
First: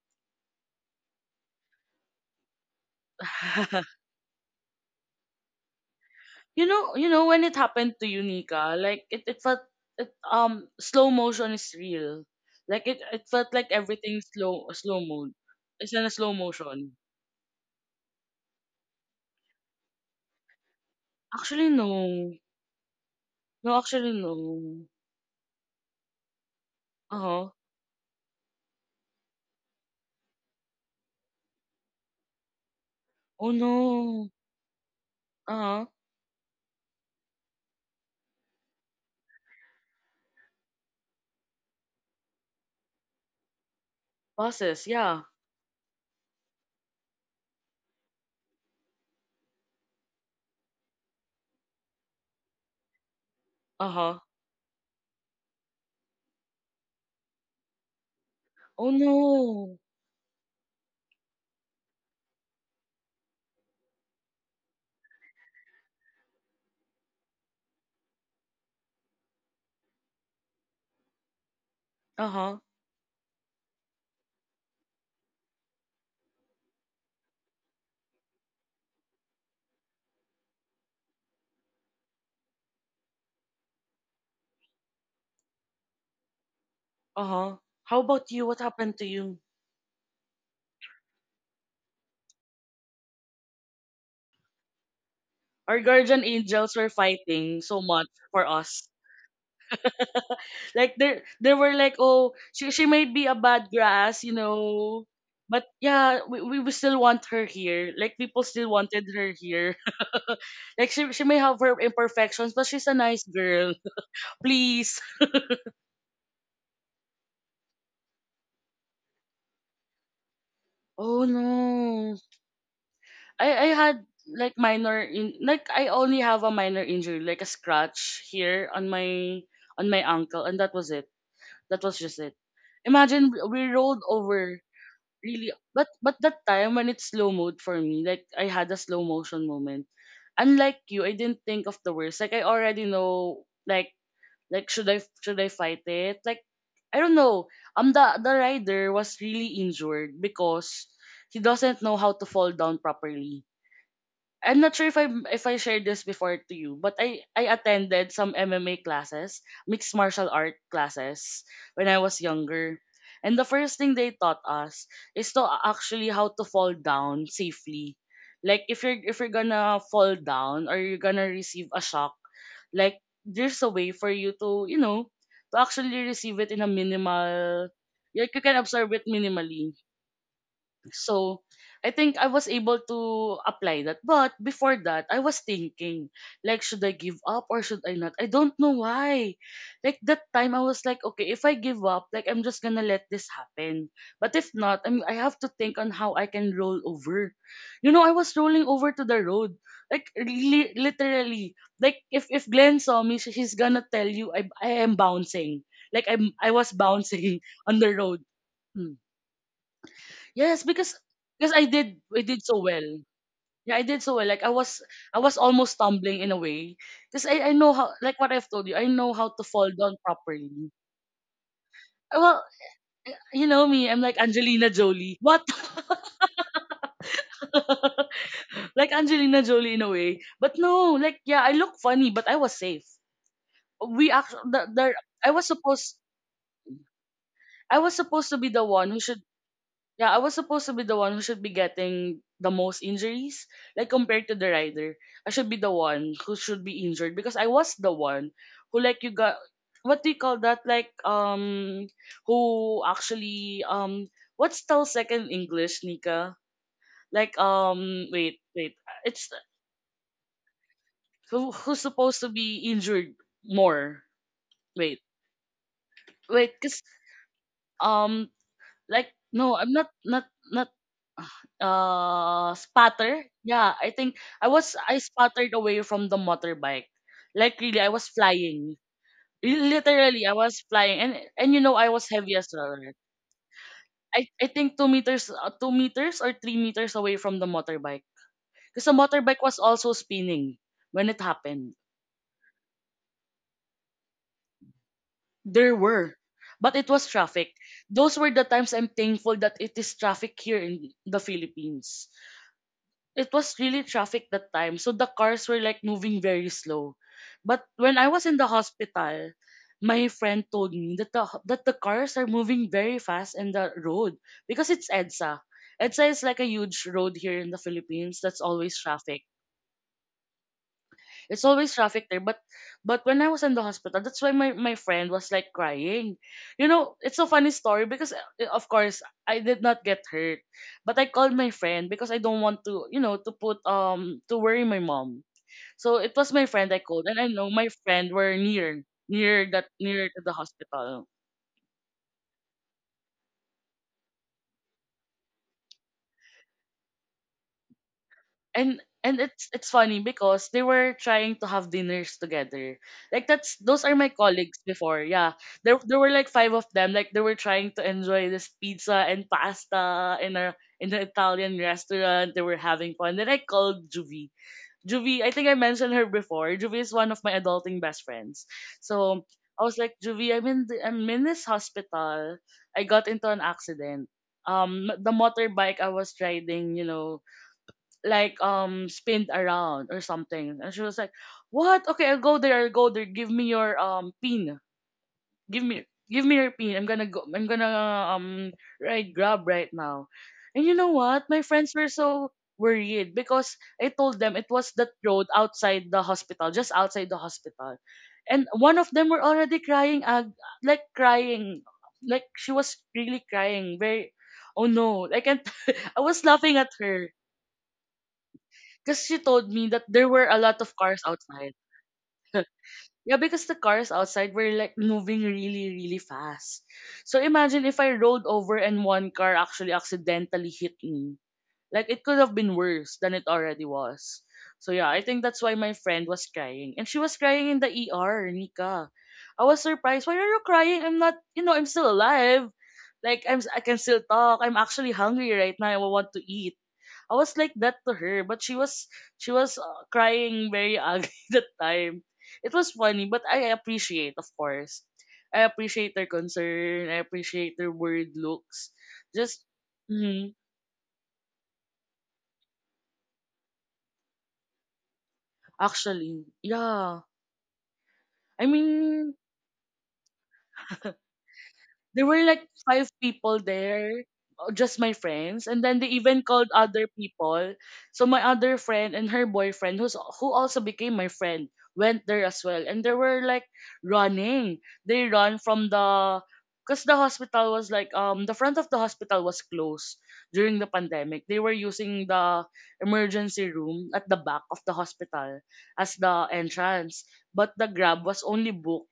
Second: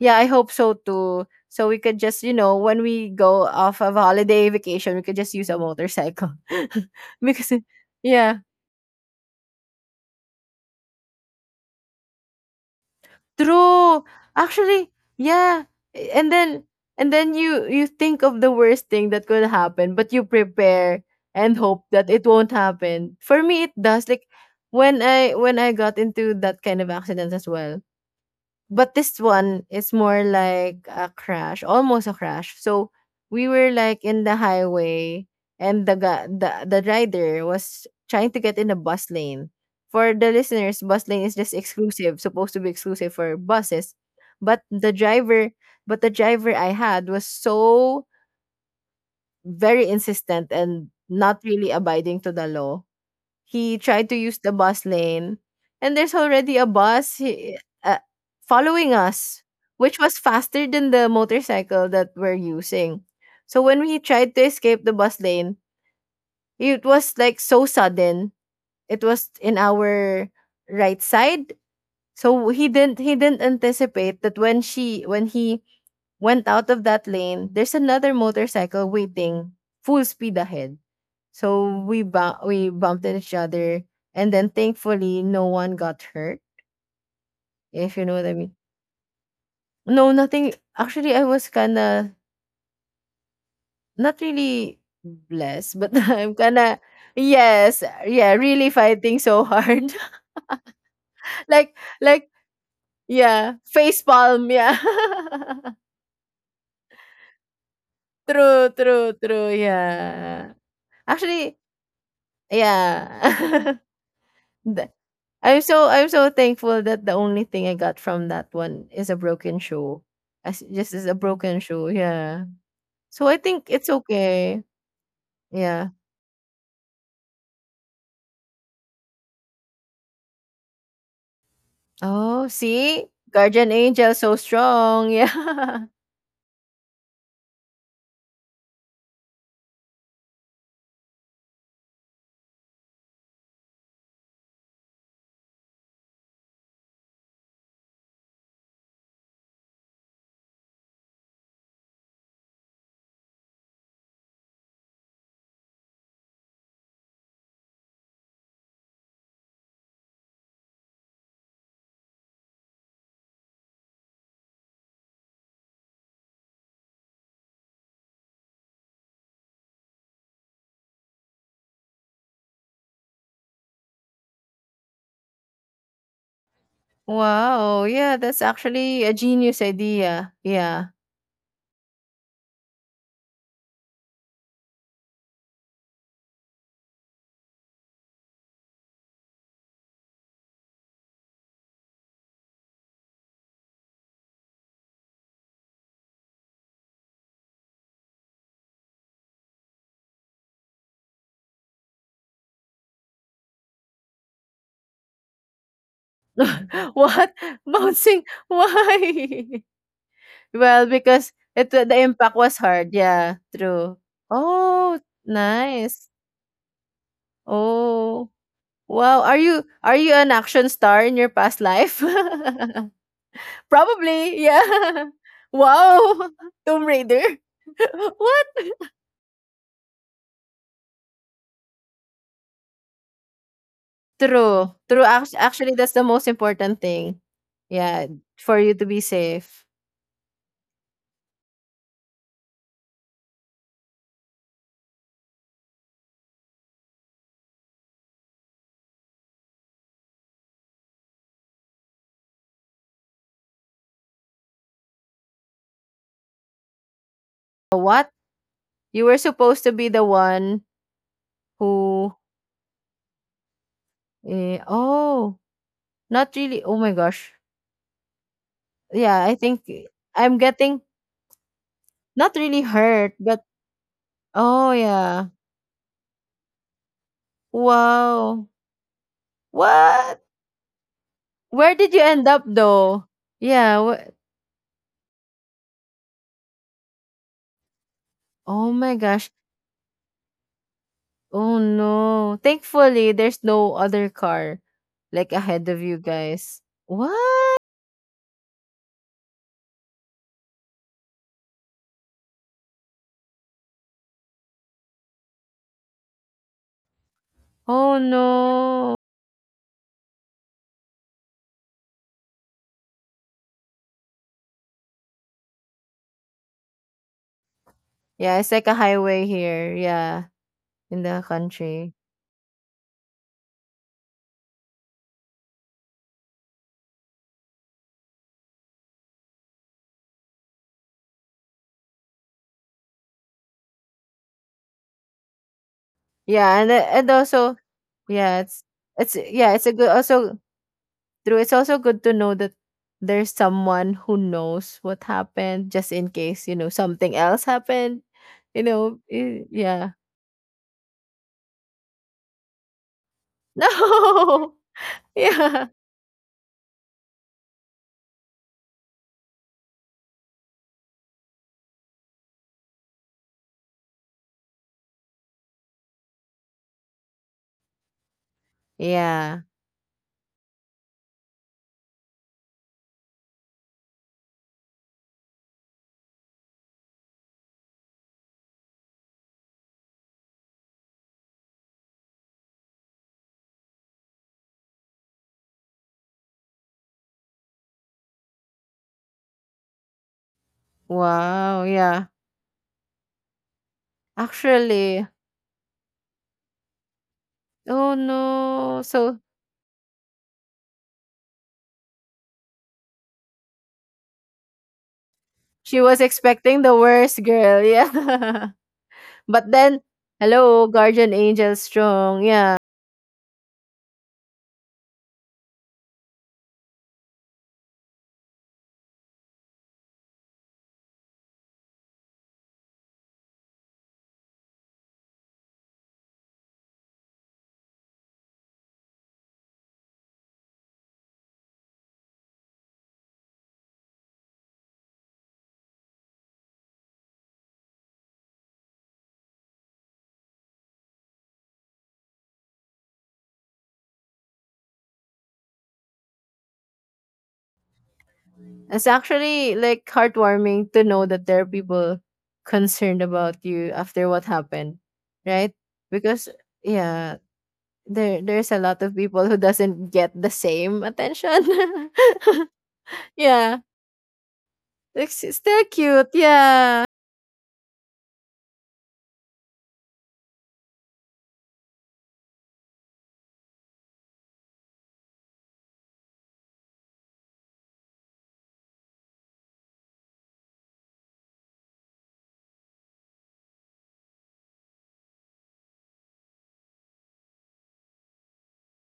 Speaker 2: Yeah, I hope so too. So we could just, you know, when we go off of holiday vacation, we could just use a motorcycle.
Speaker 1: You know, you know when
Speaker 2: Because
Speaker 1: it happened to you,
Speaker 2: yeah,
Speaker 1: Nika, like it felt, slow motion is real. Like it felt like
Speaker 2: true.
Speaker 1: everything slow
Speaker 2: Actually,
Speaker 1: mode.
Speaker 2: yeah.
Speaker 1: It's in a
Speaker 2: And
Speaker 1: slow
Speaker 2: then
Speaker 1: motion.
Speaker 2: and then you think of the worst thing that could happen, but you prepare and
Speaker 1: Actually
Speaker 2: hope that it
Speaker 1: no.
Speaker 2: won't happen. For me it
Speaker 1: No,
Speaker 2: does,
Speaker 1: actually
Speaker 2: like
Speaker 1: no.
Speaker 2: when I got into that kind of accident as
Speaker 1: Uh-huh.
Speaker 2: well. But this one is more like a crash, almost a crash. So we
Speaker 1: Oh
Speaker 2: were like in the
Speaker 1: no.
Speaker 2: highway, and
Speaker 1: Uh-huh.
Speaker 2: the ga- the rider was trying to get in the bus lane. For the listeners, bus lane is just exclusive, supposed to be exclusive for buses. But
Speaker 1: Bosses.
Speaker 2: the
Speaker 1: Yeah.
Speaker 2: driver, but the driver I had was so very insistent and not really abiding to the law, he tried to
Speaker 1: Uh-huh.
Speaker 2: use the bus lane, and there's already a bus he, following
Speaker 1: Oh
Speaker 2: us,
Speaker 1: no.
Speaker 2: which was faster than the motorcycle that we're using. So when we tried to escape the bus lane, it was like so sudden. It was in our right side. So
Speaker 1: Uh-huh.
Speaker 2: he didn't anticipate that when she when he went out of that lane, there's another motorcycle waiting full speed ahead. So we bumped at each other, and then thankfully no one got hurt.
Speaker 1: Uh-huh.
Speaker 2: If
Speaker 1: How
Speaker 2: you know what
Speaker 1: about
Speaker 2: I
Speaker 1: you?
Speaker 2: mean.
Speaker 1: What happened to you?
Speaker 2: No, nothing. Actually, I was kinda not really blessed,
Speaker 1: Our
Speaker 2: but
Speaker 1: guardian
Speaker 2: I'm
Speaker 1: angels
Speaker 2: kinda
Speaker 1: were fighting so
Speaker 2: yes,
Speaker 1: much
Speaker 2: yeah,
Speaker 1: for
Speaker 2: really
Speaker 1: us.
Speaker 2: fighting so hard.
Speaker 1: Like there they were
Speaker 2: like
Speaker 1: like,
Speaker 2: like
Speaker 1: oh, she might be a
Speaker 2: yeah,
Speaker 1: bad
Speaker 2: face
Speaker 1: grass, you
Speaker 2: palm. Yeah,
Speaker 1: know. But yeah, we, we still want her here. Like people still
Speaker 2: true,
Speaker 1: wanted
Speaker 2: true,
Speaker 1: her
Speaker 2: true.
Speaker 1: here.
Speaker 2: Yeah,
Speaker 1: Like she may
Speaker 2: actually,
Speaker 1: have her imperfections, but she's a nice girl.
Speaker 2: yeah. Th-
Speaker 1: Please.
Speaker 2: I'm so, I'm so thankful that the only thing I got from that one is a broken shoe. As just is a
Speaker 1: Oh
Speaker 2: broken shoe,
Speaker 1: no.
Speaker 2: yeah. So I
Speaker 1: I
Speaker 2: think
Speaker 1: I
Speaker 2: it's
Speaker 1: had, like,
Speaker 2: okay.
Speaker 1: minor in, like,
Speaker 2: Yeah.
Speaker 1: I only have a minor injury, like a scratch here on my ankle, and that was it. That was just it.
Speaker 2: Oh, see?
Speaker 1: Imagine we
Speaker 2: Guardian
Speaker 1: rolled
Speaker 2: angel so
Speaker 1: over,
Speaker 2: strong.
Speaker 1: really,
Speaker 2: Yeah.
Speaker 1: but that time when it's slow mode for me, like I had a slow motion moment. Unlike you, I didn't think of the worst. Like I already know, like, should I fight it? Like, I don't know. The rider was really injured because he doesn't know how to fall down properly. I'm not sure if I shared this before to you, but I attended some MMA classes, mixed martial art classes, when I was younger. And the first thing they taught us is to actually how to fall down safely. Like if you're gonna fall down, or you're gonna receive a shock, like, there's a way for you to, you know, to actually receive it in a minimal,
Speaker 2: Wow. Yeah,
Speaker 1: like you
Speaker 2: that's
Speaker 1: can absorb
Speaker 2: actually
Speaker 1: it
Speaker 2: a genius
Speaker 1: minimally.
Speaker 2: idea. Yeah.
Speaker 1: So I think I was able to apply that. But before that, I was thinking, like, should I give up or should I not? I don't know why. Like that time, I was like, okay, if I give up, like, I'm just gonna let this happen. But if not, I'm, I have to think on how I can roll over. You know, I was rolling over to the road, like, really, literally. Like if Glenn saw me, she's gonna tell you I am bouncing. Like I was
Speaker 2: What?
Speaker 1: bouncing on the road.
Speaker 2: Bouncing?
Speaker 1: Hmm.
Speaker 2: Why?
Speaker 1: Yes,
Speaker 2: Well, because
Speaker 1: because
Speaker 2: it the
Speaker 1: I
Speaker 2: impact
Speaker 1: did
Speaker 2: was
Speaker 1: so well.
Speaker 2: hard. Yeah,
Speaker 1: Yeah, I
Speaker 2: true.
Speaker 1: did so well. Like I was,
Speaker 2: Oh,
Speaker 1: I was almost
Speaker 2: nice.
Speaker 1: stumbling in a way, because I know how, like what
Speaker 2: Oh.
Speaker 1: I've told you, I know
Speaker 2: Wow,
Speaker 1: how
Speaker 2: are
Speaker 1: to
Speaker 2: you
Speaker 1: fall down
Speaker 2: are you an
Speaker 1: properly.
Speaker 2: action star in your past life?
Speaker 1: Well, you know me, I'm like
Speaker 2: Probably,
Speaker 1: Angelina
Speaker 2: yeah.
Speaker 1: Jolie. What?
Speaker 2: Wow, Tomb Raider. What?
Speaker 1: Like Angelina Jolie in a way. But no, like, yeah, I look funny, but I was safe. We actually
Speaker 2: True,
Speaker 1: the
Speaker 2: true.
Speaker 1: I was
Speaker 2: Actually, that's
Speaker 1: supposed,
Speaker 2: the most important thing.
Speaker 1: I was
Speaker 2: Yeah,
Speaker 1: supposed to be
Speaker 2: for
Speaker 1: the
Speaker 2: you to
Speaker 1: one who
Speaker 2: be
Speaker 1: should,
Speaker 2: safe.
Speaker 1: yeah, I was supposed to be the one who should be getting the most injuries, like compared to the rider. I should be the one who should be injured because I was the one who, like, you got, what do you call that? Like who actually what's still second English, Nika? Like
Speaker 2: What?
Speaker 1: wait, wait.
Speaker 2: You were
Speaker 1: It's
Speaker 2: supposed to be the one
Speaker 1: who, who's
Speaker 2: who.
Speaker 1: supposed to be injured more.
Speaker 2: Eh,
Speaker 1: Wait.
Speaker 2: oh, not
Speaker 1: Wait,
Speaker 2: really. Oh
Speaker 1: cause
Speaker 2: my gosh.
Speaker 1: um like
Speaker 2: Yeah, I
Speaker 1: no,
Speaker 2: think
Speaker 1: I'm not, not
Speaker 2: I'm
Speaker 1: not
Speaker 2: getting not really hurt,
Speaker 1: spatter,
Speaker 2: but
Speaker 1: yeah, I think
Speaker 2: oh
Speaker 1: I
Speaker 2: yeah.
Speaker 1: sputtered away from the motorbike. Like really, I was
Speaker 2: Wow.
Speaker 1: flying.
Speaker 2: What?
Speaker 1: Literally I was flying, and you
Speaker 2: Where
Speaker 1: know, I
Speaker 2: did you
Speaker 1: was
Speaker 2: end
Speaker 1: heavy
Speaker 2: up
Speaker 1: as well, right?
Speaker 2: though? Yeah.
Speaker 1: I think 2 meters, or 3 meters away from the motorbike,
Speaker 2: Oh
Speaker 1: because the
Speaker 2: my gosh.
Speaker 1: motorbike was also spinning when it
Speaker 2: Oh
Speaker 1: happened.
Speaker 2: no. Thankfully, there's no other car like ahead
Speaker 1: There
Speaker 2: of you
Speaker 1: were,
Speaker 2: guys.
Speaker 1: but it was traffic.
Speaker 2: What?
Speaker 1: Those were the times I'm thankful that it is traffic here in the Philippines. It was really traffic that time. So the cars were like moving very slow. But when
Speaker 2: Oh
Speaker 1: I was in the
Speaker 2: no.
Speaker 1: hospital, my friend told me that the cars are moving very fast in the road because it's EDSA. EDSA is like a huge road here in the Philippines
Speaker 2: Yeah,
Speaker 1: that's
Speaker 2: it's like a
Speaker 1: always traffic.
Speaker 2: highway here. Yeah, in the
Speaker 1: It's always
Speaker 2: country.
Speaker 1: traffic there. But when I was in the hospital, that's why my, my friend was like crying. You know, it's a funny story because of course I did not get hurt. But I called my friend because I don't want to, you know, to put to worry my mom. So it was my
Speaker 2: Yeah,
Speaker 1: friend I called,
Speaker 2: and
Speaker 1: and I know
Speaker 2: also
Speaker 1: my friend were
Speaker 2: yeah, it's
Speaker 1: near
Speaker 2: it's
Speaker 1: near
Speaker 2: yeah, it's
Speaker 1: that
Speaker 2: a good
Speaker 1: near to the
Speaker 2: also
Speaker 1: hospital.
Speaker 2: true. It's also good to know that there's someone who knows what happened, just in case you know something else happened. You
Speaker 1: and
Speaker 2: know,
Speaker 1: and
Speaker 2: eh,
Speaker 1: it's
Speaker 2: yeah.
Speaker 1: funny because they were trying to have dinners together. Like that's those are my colleagues
Speaker 2: No.
Speaker 1: before. Yeah.
Speaker 2: Yeah.
Speaker 1: There there were like five of them. Like they were trying to enjoy this pizza and pasta in a in an Italian restaurant. They were having fun. Then I called Juvie. Juvie, I think I mentioned her before. Juvie is one of my adulting best friends. So
Speaker 2: Yeah.
Speaker 1: I was like, Juvie, I'm in this hospital. I got into an accident. The motorbike I was riding, you know, like spinned around or something. And she was like, "What? Okay, I'll go there. I'll go there. Give me your pin. Give me your pin. I'm gonna go. I'm gonna um ride Grab right now." And you know what? My
Speaker 2: Wow,
Speaker 1: friends were
Speaker 2: yeah.
Speaker 1: so worried because I told them it was that
Speaker 2: Actually.
Speaker 1: road outside the hospital, just outside the hospital.
Speaker 2: Oh
Speaker 1: And one of
Speaker 2: no.
Speaker 1: them were
Speaker 2: So
Speaker 1: already crying, like crying, like she was really crying. Very, oh no, I can't.
Speaker 2: she was
Speaker 1: I was laughing
Speaker 2: expecting
Speaker 1: at
Speaker 2: the
Speaker 1: her
Speaker 2: worst, girl. Yeah.
Speaker 1: because she told
Speaker 2: But
Speaker 1: me that
Speaker 2: then
Speaker 1: there were a lot
Speaker 2: hello,
Speaker 1: of cars
Speaker 2: guardian
Speaker 1: outside.
Speaker 2: angel strong. Yeah.
Speaker 1: Yeah, because the cars outside were like moving really, really fast. So imagine if I rolled over and one car actually accidentally hit me. Like it could have been worse than it already was. So yeah, I think that's why my friend was crying. And she was crying in the ER, Nika. I was surprised. Why are you crying? I'm not, you know, I'm still alive. Like I can still talk. I'm actually hungry right now. I want to eat. I was like that to her, but she was crying very ugly that time. It was funny, but I appreciate, of course. I appreciate their concern. I appreciate their worried looks.
Speaker 2: It's
Speaker 1: Just,
Speaker 2: actually like
Speaker 1: mhm,
Speaker 2: heartwarming to know that there are people concerned about you after what happened. Right?
Speaker 1: actually,
Speaker 2: Because
Speaker 1: yeah.
Speaker 2: yeah, there
Speaker 1: I
Speaker 2: there's a lot of
Speaker 1: mean,
Speaker 2: people who doesn't get the same attention.
Speaker 1: there were like five people
Speaker 2: Yeah.
Speaker 1: there, just my
Speaker 2: It's
Speaker 1: friends, and
Speaker 2: still
Speaker 1: then they
Speaker 2: cute.
Speaker 1: even called
Speaker 2: Yeah.
Speaker 1: other people. So my other friend and her boyfriend, who also became my friend, went there as well, and they were like running. They run from the because the hospital was like the front of the hospital was closed during the pandemic. They were using the emergency room at the back of the hospital as the entrance, but the grab was only booked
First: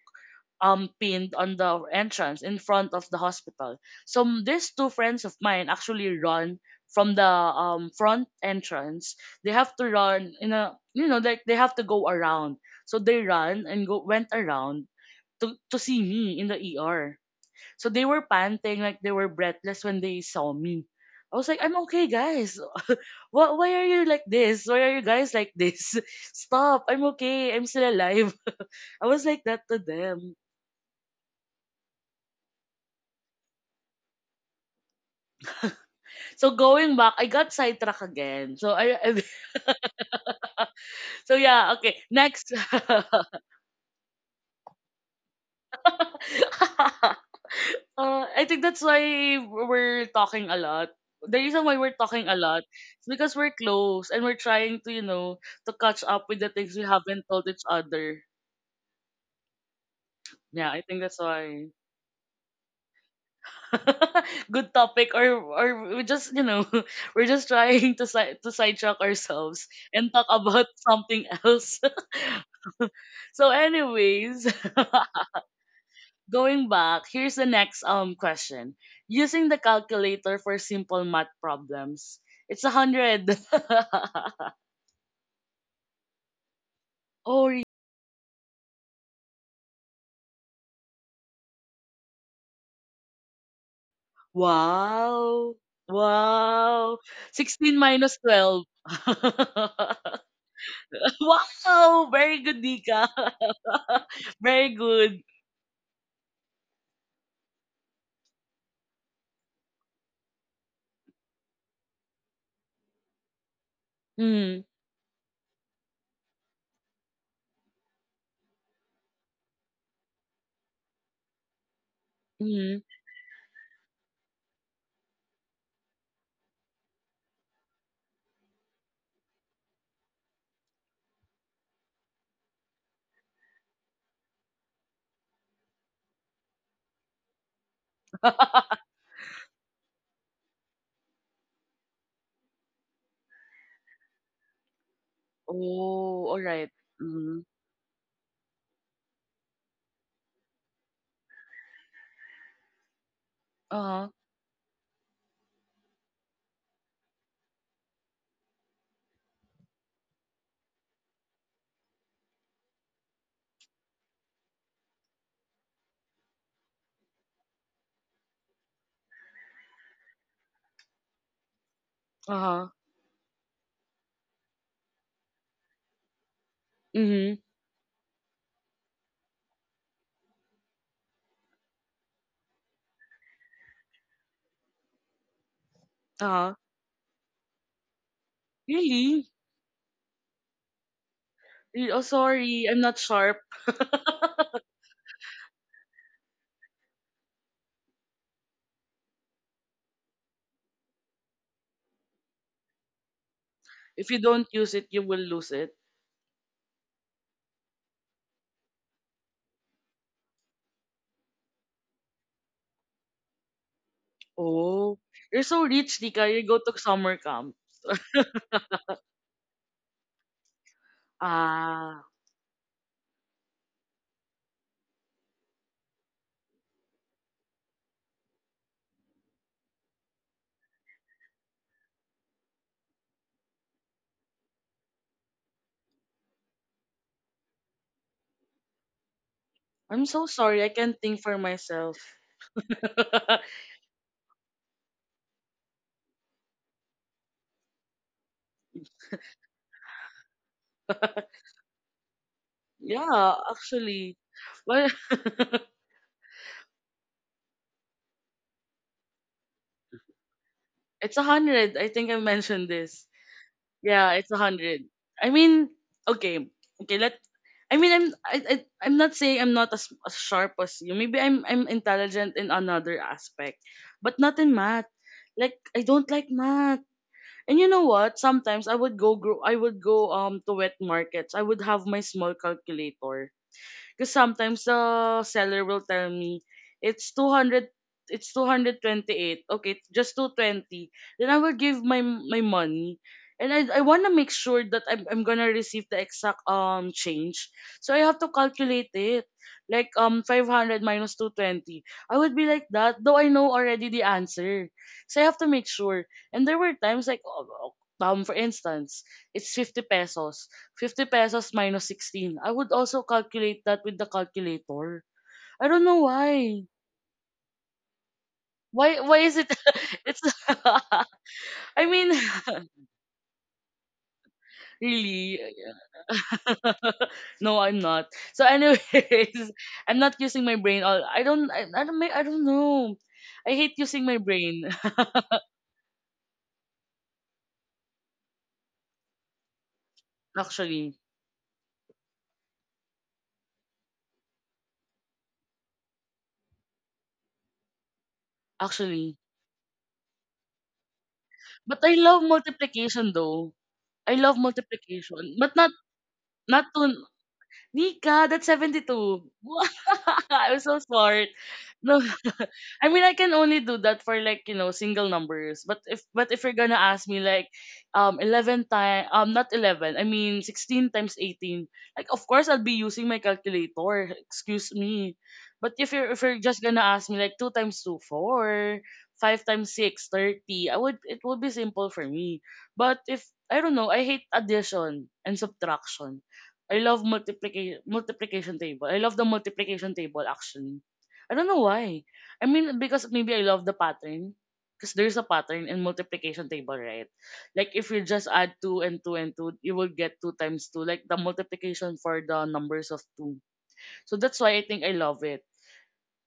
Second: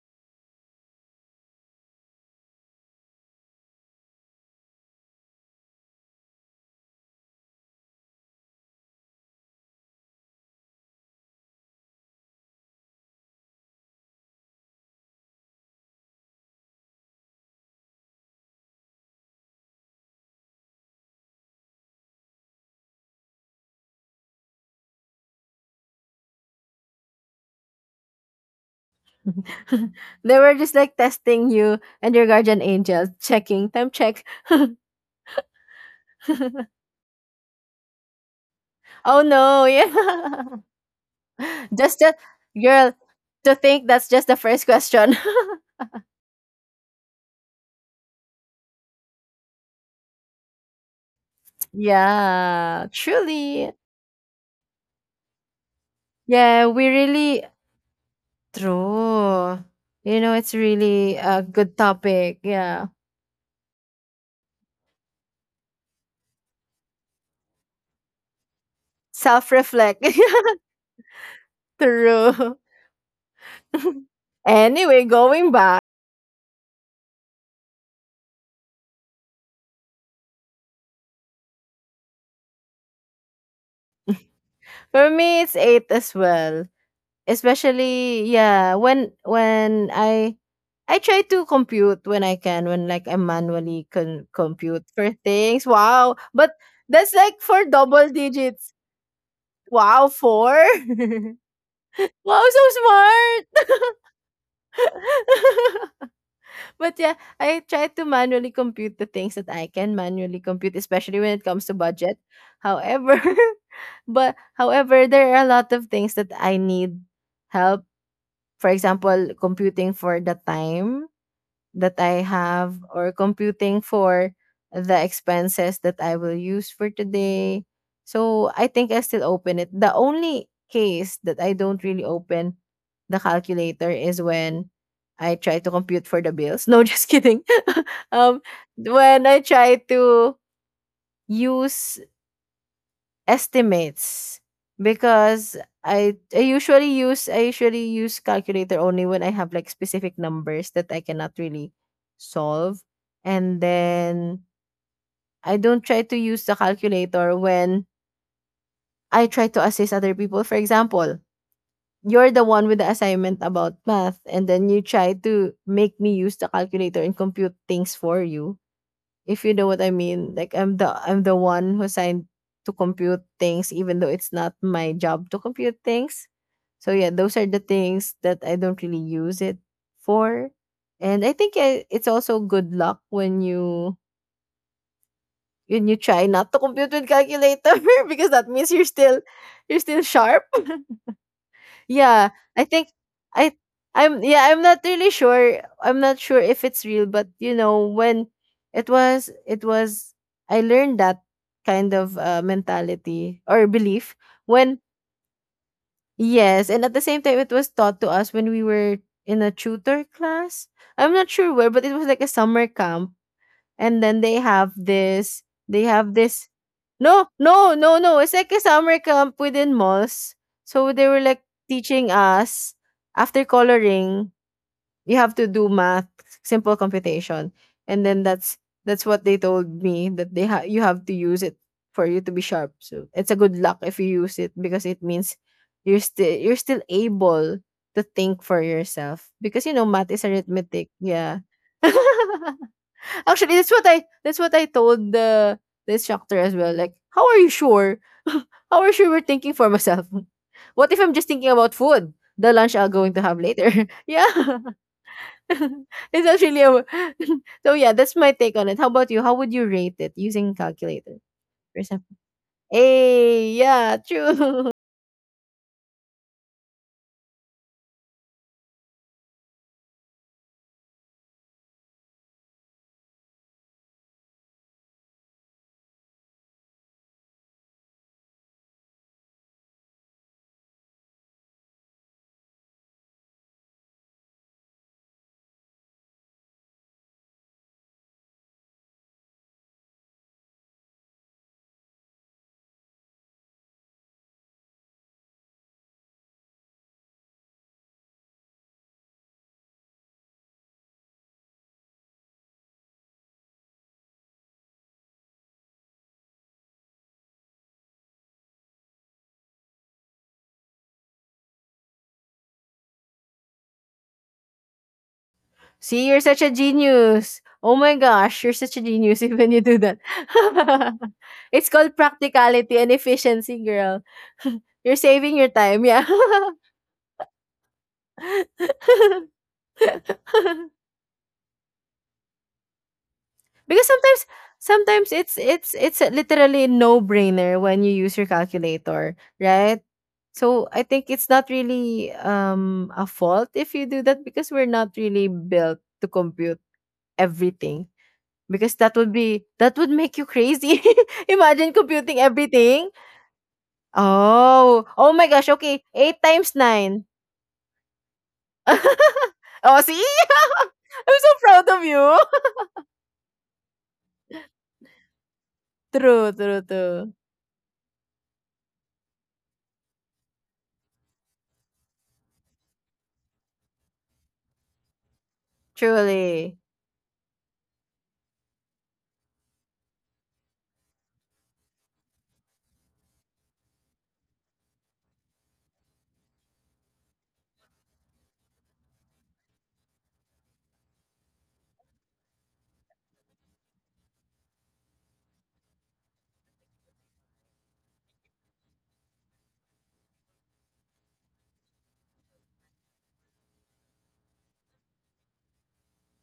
Speaker 1: pinned on the entrance in front of the hospital. So these two friends of mine actually run from the front entrance. They have to run in a you know, like they have to go around. So they run and go went around to see me in the ER. So they were panting like they were breathless when they saw me. I was like, I'm okay, guys. What? Why are you like this? Why are you guys like this? Stop! I'm okay. I'm still alive. I was like that to them.
Speaker 2: They were just like testing you and your guardian angel, checking time check.
Speaker 1: So going back, I got sidetracked again. So I,
Speaker 2: Oh
Speaker 1: I
Speaker 2: no, yeah.
Speaker 1: so yeah, okay.
Speaker 2: Just to,
Speaker 1: Next.
Speaker 2: girl, to think that's just the first question.
Speaker 1: I think that's why we're talking a lot. The reason why we're talking a lot
Speaker 2: Yeah,
Speaker 1: is because we're
Speaker 2: truly.
Speaker 1: close and we're trying to catch up with the
Speaker 2: Yeah,
Speaker 1: things we
Speaker 2: we
Speaker 1: haven't
Speaker 2: really
Speaker 1: told each other.
Speaker 2: true. You know, it's
Speaker 1: Yeah, I think
Speaker 2: really
Speaker 1: that's
Speaker 2: a
Speaker 1: why.
Speaker 2: good topic. Yeah.
Speaker 1: Good topic or we just, we're just trying to sidetrack ourselves
Speaker 2: Self-reflect.
Speaker 1: and talk about something else.
Speaker 2: True.
Speaker 1: So, anyways,
Speaker 2: Anyway, going back.
Speaker 1: going back, here's the next question. Using the calculator for simple math problems. It's 100.
Speaker 2: For me it's eight as well.
Speaker 1: Oh,
Speaker 2: Especially yeah, when when I try to compute when I can, when like I manually can compute for
Speaker 1: wow.
Speaker 2: things. Wow. But
Speaker 1: Wow.
Speaker 2: that's like for
Speaker 1: 16
Speaker 2: double
Speaker 1: minus 12.
Speaker 2: digits. Wow, four.
Speaker 1: wow. Very
Speaker 2: Wow, so
Speaker 1: good, Dika.
Speaker 2: smart.
Speaker 1: Very good.
Speaker 2: But yeah, I try to manually compute the things that I can manually compute, especially when it comes to budget. However, but
Speaker 1: Mm,
Speaker 2: however, there are a lot of things that I need help, for example, computing for the time that I have
Speaker 1: mm.
Speaker 2: or computing for the expenses that I will use for today. So I think I still open it. The only case that I don't really open the calculator is when I try to compute for the bills. No, just kidding. um, when I try to use estimates because I
Speaker 1: oh, all
Speaker 2: I
Speaker 1: right.
Speaker 2: usually use I
Speaker 1: Mm.
Speaker 2: usually use calculator only when I have like specific numbers that I cannot really solve, and
Speaker 1: Uh-huh.
Speaker 2: then I don't try to use the calculator when I try to assist other people, for example, you're the one with the assignment about math and then you try to make me use the calculator and compute things for you, if you know what I mean, like I'm the one who assigned
Speaker 1: Uh-huh.
Speaker 2: to compute things even though it's not my job to compute things. So yeah,
Speaker 1: Mm-hmm.
Speaker 2: those are the things that I don't really use it for. And I think it's also good luck when you try not
Speaker 1: Uh-huh.
Speaker 2: to compute with calculator because that means you're still
Speaker 1: Really?
Speaker 2: you're still sharp.
Speaker 1: Oh,
Speaker 2: Yeah, I
Speaker 1: sorry. I'm
Speaker 2: think
Speaker 1: not sharp.
Speaker 2: I I'm yeah, I'm not really sure. I'm not sure if it's real, but you know, when it was I learned that kind of mentality or
Speaker 1: If
Speaker 2: belief
Speaker 1: you don't use
Speaker 2: when
Speaker 1: it, you will lose it.
Speaker 2: yes, and at the same time it was taught to us when we were in a tutor class. I'm not sure where, but it was like a summer camp and then they have
Speaker 1: Oh. You're
Speaker 2: this
Speaker 1: so
Speaker 2: they
Speaker 1: rich,
Speaker 2: have
Speaker 1: Tika. You
Speaker 2: this
Speaker 1: go to summer
Speaker 2: no,
Speaker 1: camp.
Speaker 2: no, no, no. It's like a summer camp within malls. So they were like
Speaker 1: Ah.
Speaker 2: teaching us after coloring, you have to do math, simple computation. And then that's what they told me that they you have to use it for you to be sharp. So it's a good luck if you use it because it means you're still able to think for yourself because you know
Speaker 1: I'm
Speaker 2: math is
Speaker 1: so sorry. I
Speaker 2: arithmetic.
Speaker 1: can't think for
Speaker 2: Yeah.
Speaker 1: myself.
Speaker 2: Actually, that's what I, that's what I told the instructor as well. Like, how are you sure? How are you sure we're thinking for myself? What if I'm just thinking about food? The lunch I'm going to
Speaker 1: Yeah,
Speaker 2: have later.
Speaker 1: actually.
Speaker 2: Yeah.
Speaker 1: Well,
Speaker 2: It's actually a so yeah, that's my take on it. How about you? How would you rate it using
Speaker 1: it's
Speaker 2: calculator?
Speaker 1: 100. I think I mentioned this.
Speaker 2: Hey, yeah,
Speaker 1: Yeah, it's a
Speaker 2: true.
Speaker 1: hundred. I mean, okay, okay. Let. I mean, I'm not saying I'm not as sharp as you. Maybe I'm intelligent in another aspect, but not in math. Like I don't like math. And you know what? Sometimes I would go to wet markets. I would have my small calculator because sometimes the seller will tell me it's 200 it's 228. Okay, it's just 220. Then I will give my money. And I want to make sure that I'm gonna receive the exact change. So I have to calculate it. Like 500 minus 220. I would be like that, though I know already the answer. So I have to make sure. And there were times like oh, oh, for instance, it's 50 pesos. 50 pesos minus 16. I would also calculate that with the calculator. I don't know
Speaker 2: See, you're such a
Speaker 1: why.
Speaker 2: genius. Oh my gosh, you're such a
Speaker 1: Why
Speaker 2: genius,
Speaker 1: is
Speaker 2: even
Speaker 1: it
Speaker 2: you do that.
Speaker 1: it's
Speaker 2: It's
Speaker 1: I
Speaker 2: called
Speaker 1: mean
Speaker 2: practicality and efficiency, girl. You're saving
Speaker 1: really
Speaker 2: your time, yeah.
Speaker 1: no, I'm not. So anyways, I'm not using my brain all. I don't know. I hate
Speaker 2: Because
Speaker 1: using my
Speaker 2: sometimes,
Speaker 1: brain
Speaker 2: sometimes it's a literally no brainer when you use your calculator, right? So I
Speaker 1: actually.
Speaker 2: think it's not really a fault if you do that because we're not really built to compute everything. Because that would
Speaker 1: Actually.
Speaker 2: be that would make you crazy. Imagine
Speaker 1: But I
Speaker 2: computing
Speaker 1: love
Speaker 2: everything.
Speaker 1: multiplication though. I love
Speaker 2: Oh, oh my
Speaker 1: multiplication.
Speaker 2: gosh.
Speaker 1: But
Speaker 2: Okay, 8 times
Speaker 1: not to
Speaker 2: 9.
Speaker 1: Nika, that's 72.
Speaker 2: Oh, see?
Speaker 1: I'm so
Speaker 2: I'm
Speaker 1: smart.
Speaker 2: so proud of
Speaker 1: No,
Speaker 2: you.
Speaker 1: I mean I can only do that for like you know single numbers. But if but
Speaker 2: True,
Speaker 1: if you're
Speaker 2: true,
Speaker 1: gonna ask
Speaker 2: true.
Speaker 1: me like, 11 time not 11, I mean 16 times 18, like of course I'll be using my calculator. Excuse me, but if you're just
Speaker 2: Truly.
Speaker 1: gonna ask me like two times two four, five times six thirty, I would it would be simple for me. But if I don't know, I hate addition and subtraction. I love multiplication table. I love the multiplication table actually I don't know why. I mean, because maybe I love the pattern. Because there's a pattern in multiplication table, right? Like if you just add two and two and two, you will get two times two, like the multiplication for the numbers of two. So that's why I think I love it.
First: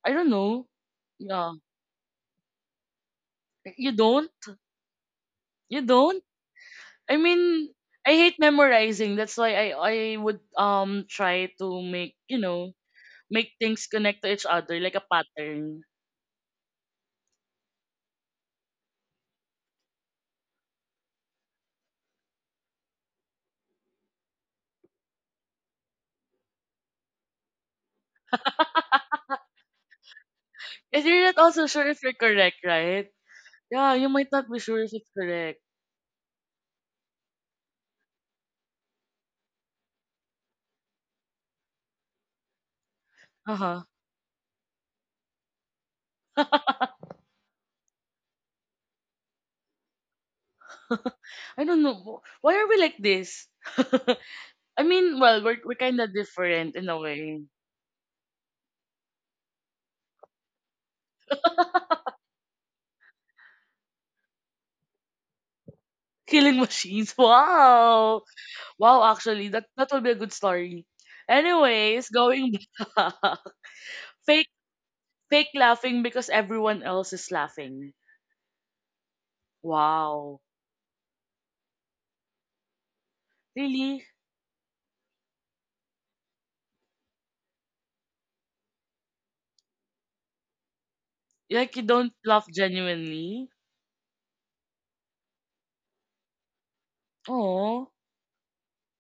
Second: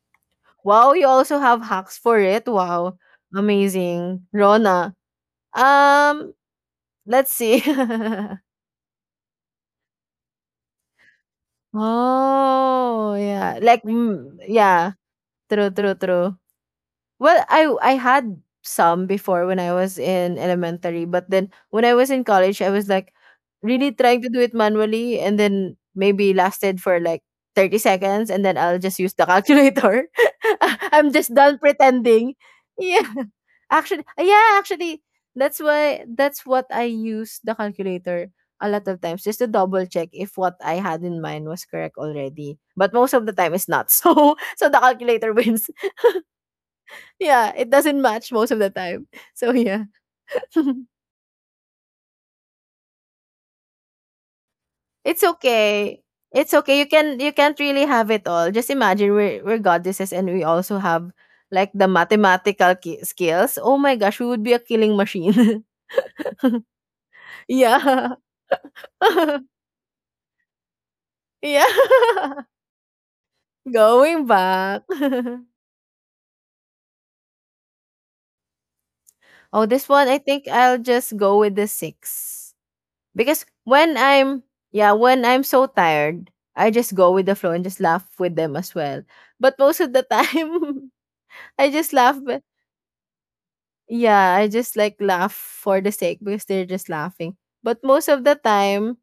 Speaker 1: I don't know.
Speaker 2: Wow, you also
Speaker 1: Yeah.
Speaker 2: have hacks for it. Wow.
Speaker 1: You
Speaker 2: Amazing.
Speaker 1: don't?
Speaker 2: Rona.
Speaker 1: You don't?
Speaker 2: Um,
Speaker 1: I
Speaker 2: let's see.
Speaker 1: mean, I hate memorizing. That's why I would try to
Speaker 2: Oh,
Speaker 1: make
Speaker 2: yeah. Like
Speaker 1: things connect to
Speaker 2: mm,
Speaker 1: each other
Speaker 2: yeah.
Speaker 1: like a
Speaker 2: True,
Speaker 1: pattern.
Speaker 2: true, true. Well, I had some before when I was in elementary, but then when I was in college, I was like really trying to do it manually, and then maybe lasted for like 30 seconds, and then I'll just use the calculator.
Speaker 1: If
Speaker 2: I'm
Speaker 1: you're
Speaker 2: just
Speaker 1: not
Speaker 2: done
Speaker 1: also sure if you're
Speaker 2: pretending.
Speaker 1: correct,
Speaker 2: Yeah,
Speaker 1: right? Yeah, you might not
Speaker 2: yeah,
Speaker 1: be sure if
Speaker 2: actually,
Speaker 1: it's
Speaker 2: that's
Speaker 1: correct.
Speaker 2: why that's what I use the calculator a lot of times just to double check if what I had in mind was correct already. But most of the time, it's
Speaker 1: Uh-huh.
Speaker 2: not. So so the calculator wins. Yeah, it doesn't match most of the time. So yeah.
Speaker 1: I don't know. Why are we like this? I mean,
Speaker 2: It's
Speaker 1: well, we're kind
Speaker 2: okay.
Speaker 1: of
Speaker 2: It's
Speaker 1: different
Speaker 2: okay. You
Speaker 1: in a
Speaker 2: can you
Speaker 1: way.
Speaker 2: can't really have it all. Just imagine we're goddesses and we also have like the mathematical skills. Oh my gosh, we would be a killing machine.
Speaker 1: Killing machines.
Speaker 2: Yeah.
Speaker 1: Wow. Wow, actually, that will be a good story.
Speaker 2: Yeah.
Speaker 1: Anyways, going back.
Speaker 2: Going
Speaker 1: fake
Speaker 2: back.
Speaker 1: Fake laughing because everyone else is laughing.
Speaker 2: Oh, this one I
Speaker 1: Wow.
Speaker 2: think I'll just go with the six. Because when
Speaker 1: Really?
Speaker 2: I'm yeah, when I'm so tired, I just go with the flow and just laugh with them as well. But most of the time I
Speaker 1: Like you
Speaker 2: just
Speaker 1: don't
Speaker 2: laugh but
Speaker 1: laugh genuinely?
Speaker 2: yeah, I just like laugh for the sake because they're just laughing. But
Speaker 1: Oh.
Speaker 2: most of the time,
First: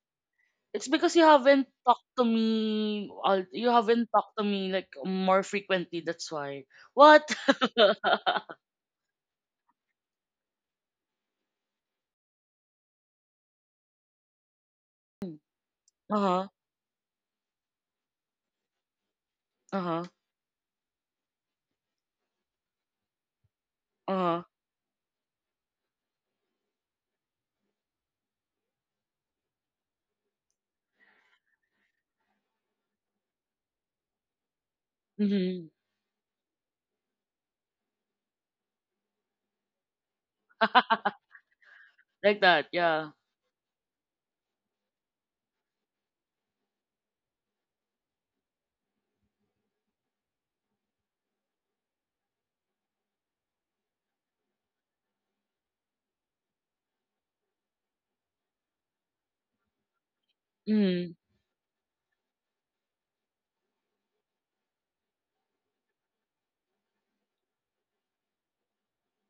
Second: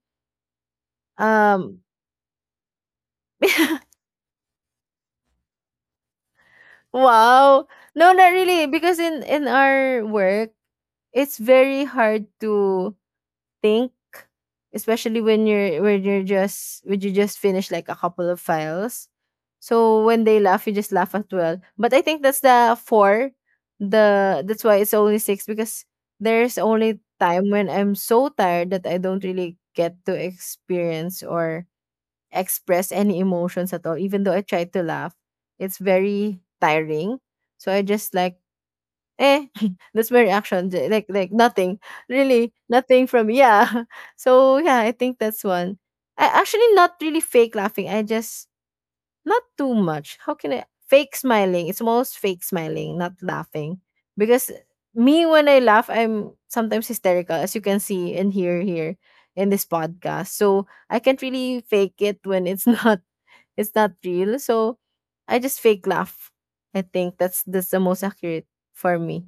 Speaker 1: It's because you haven't
Speaker 2: um
Speaker 1: talked to me. You haven't talked to me like more frequently. That's why. What?
Speaker 2: wow. No, not really because in our work, it's very hard to think, especially
Speaker 1: Uh huh.
Speaker 2: when you just finish like a couple of files.
Speaker 1: Uh
Speaker 2: So
Speaker 1: huh.
Speaker 2: when they laugh, you just laugh as well. But I think that's the four.
Speaker 1: Uh
Speaker 2: The
Speaker 1: huh.
Speaker 2: That's why it's only six because there's only time when I'm so tired that I don't really get to experience or express any emotions at all. Even though I try to laugh,
Speaker 1: Mm-hmm.
Speaker 2: it's very tiring. So I just like "Eh," that's my reaction, like nothing,
Speaker 1: Like
Speaker 2: really
Speaker 1: that.
Speaker 2: nothing
Speaker 1: Yeah.
Speaker 2: from yeah. So yeah, I think that's one. I actually not really fake laughing. I just not too much. How can I fake smiling? It's almost fake smiling, not laughing, because me when I laugh, I'm sometimes hysterical, as you can see and hear here in this podcast. So I
Speaker 1: Mm.
Speaker 2: can't really fake it when it's not it's not real. So I just fake laugh. I think that's the most accurate for me.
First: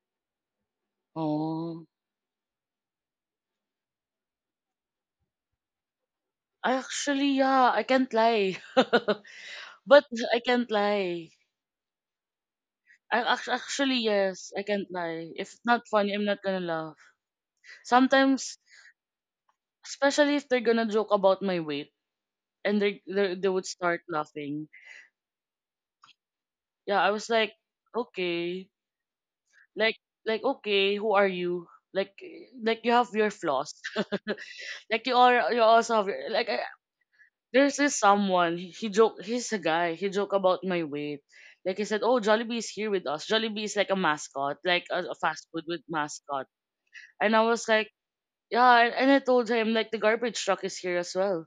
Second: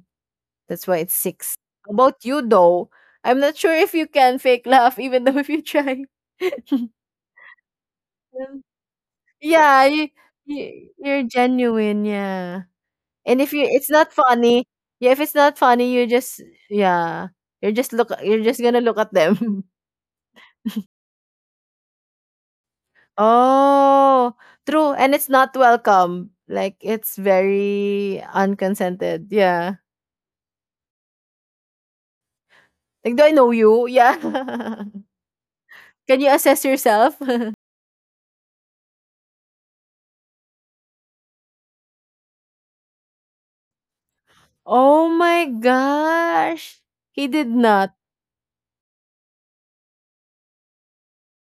Speaker 2: That's why it's six.
Speaker 1: Oh.
Speaker 2: How about you though? I'm not sure if you can fake laugh even though if you try.
Speaker 1: I actually, yeah. I can't lie.
Speaker 2: Um, yeah,
Speaker 1: But I can't
Speaker 2: you're
Speaker 1: lie.
Speaker 2: genuine, yeah.
Speaker 1: I
Speaker 2: And if you it's
Speaker 1: actually,
Speaker 2: not
Speaker 1: yes. I
Speaker 2: funny,
Speaker 1: can't
Speaker 2: yeah, if
Speaker 1: lie.
Speaker 2: it's
Speaker 1: If
Speaker 2: not
Speaker 1: it's not
Speaker 2: funny, you
Speaker 1: funny, I'm
Speaker 2: just
Speaker 1: not gonna laugh.
Speaker 2: yeah. You're
Speaker 1: Sometimes,
Speaker 2: just gonna look at them.
Speaker 1: especially if they're gonna joke about my weight and they would start
Speaker 2: Oh,
Speaker 1: laughing.
Speaker 2: true. And it's not welcome. Like
Speaker 1: Yeah. I
Speaker 2: it's
Speaker 1: was like,
Speaker 2: very
Speaker 1: okay.
Speaker 2: unconsented. Yeah.
Speaker 1: Like, like, okay, who are you, like like, you have
Speaker 2: Like do I
Speaker 1: your
Speaker 2: know
Speaker 1: flaws.
Speaker 2: you? Yeah.
Speaker 1: Like you also have
Speaker 2: Can you
Speaker 1: your, like I,
Speaker 2: assess yourself?
Speaker 1: there's this someone, he's a guy, he joke about my weight. Like he said, oh, Jollibee is here with us. Jollibee is like a mascot, like
Speaker 2: Oh
Speaker 1: a
Speaker 2: my
Speaker 1: fast food with mascot.
Speaker 2: gosh! He
Speaker 1: And I
Speaker 2: did
Speaker 1: was
Speaker 2: not.
Speaker 1: like, yeah. And I told him, like, the garbage truck is here as well,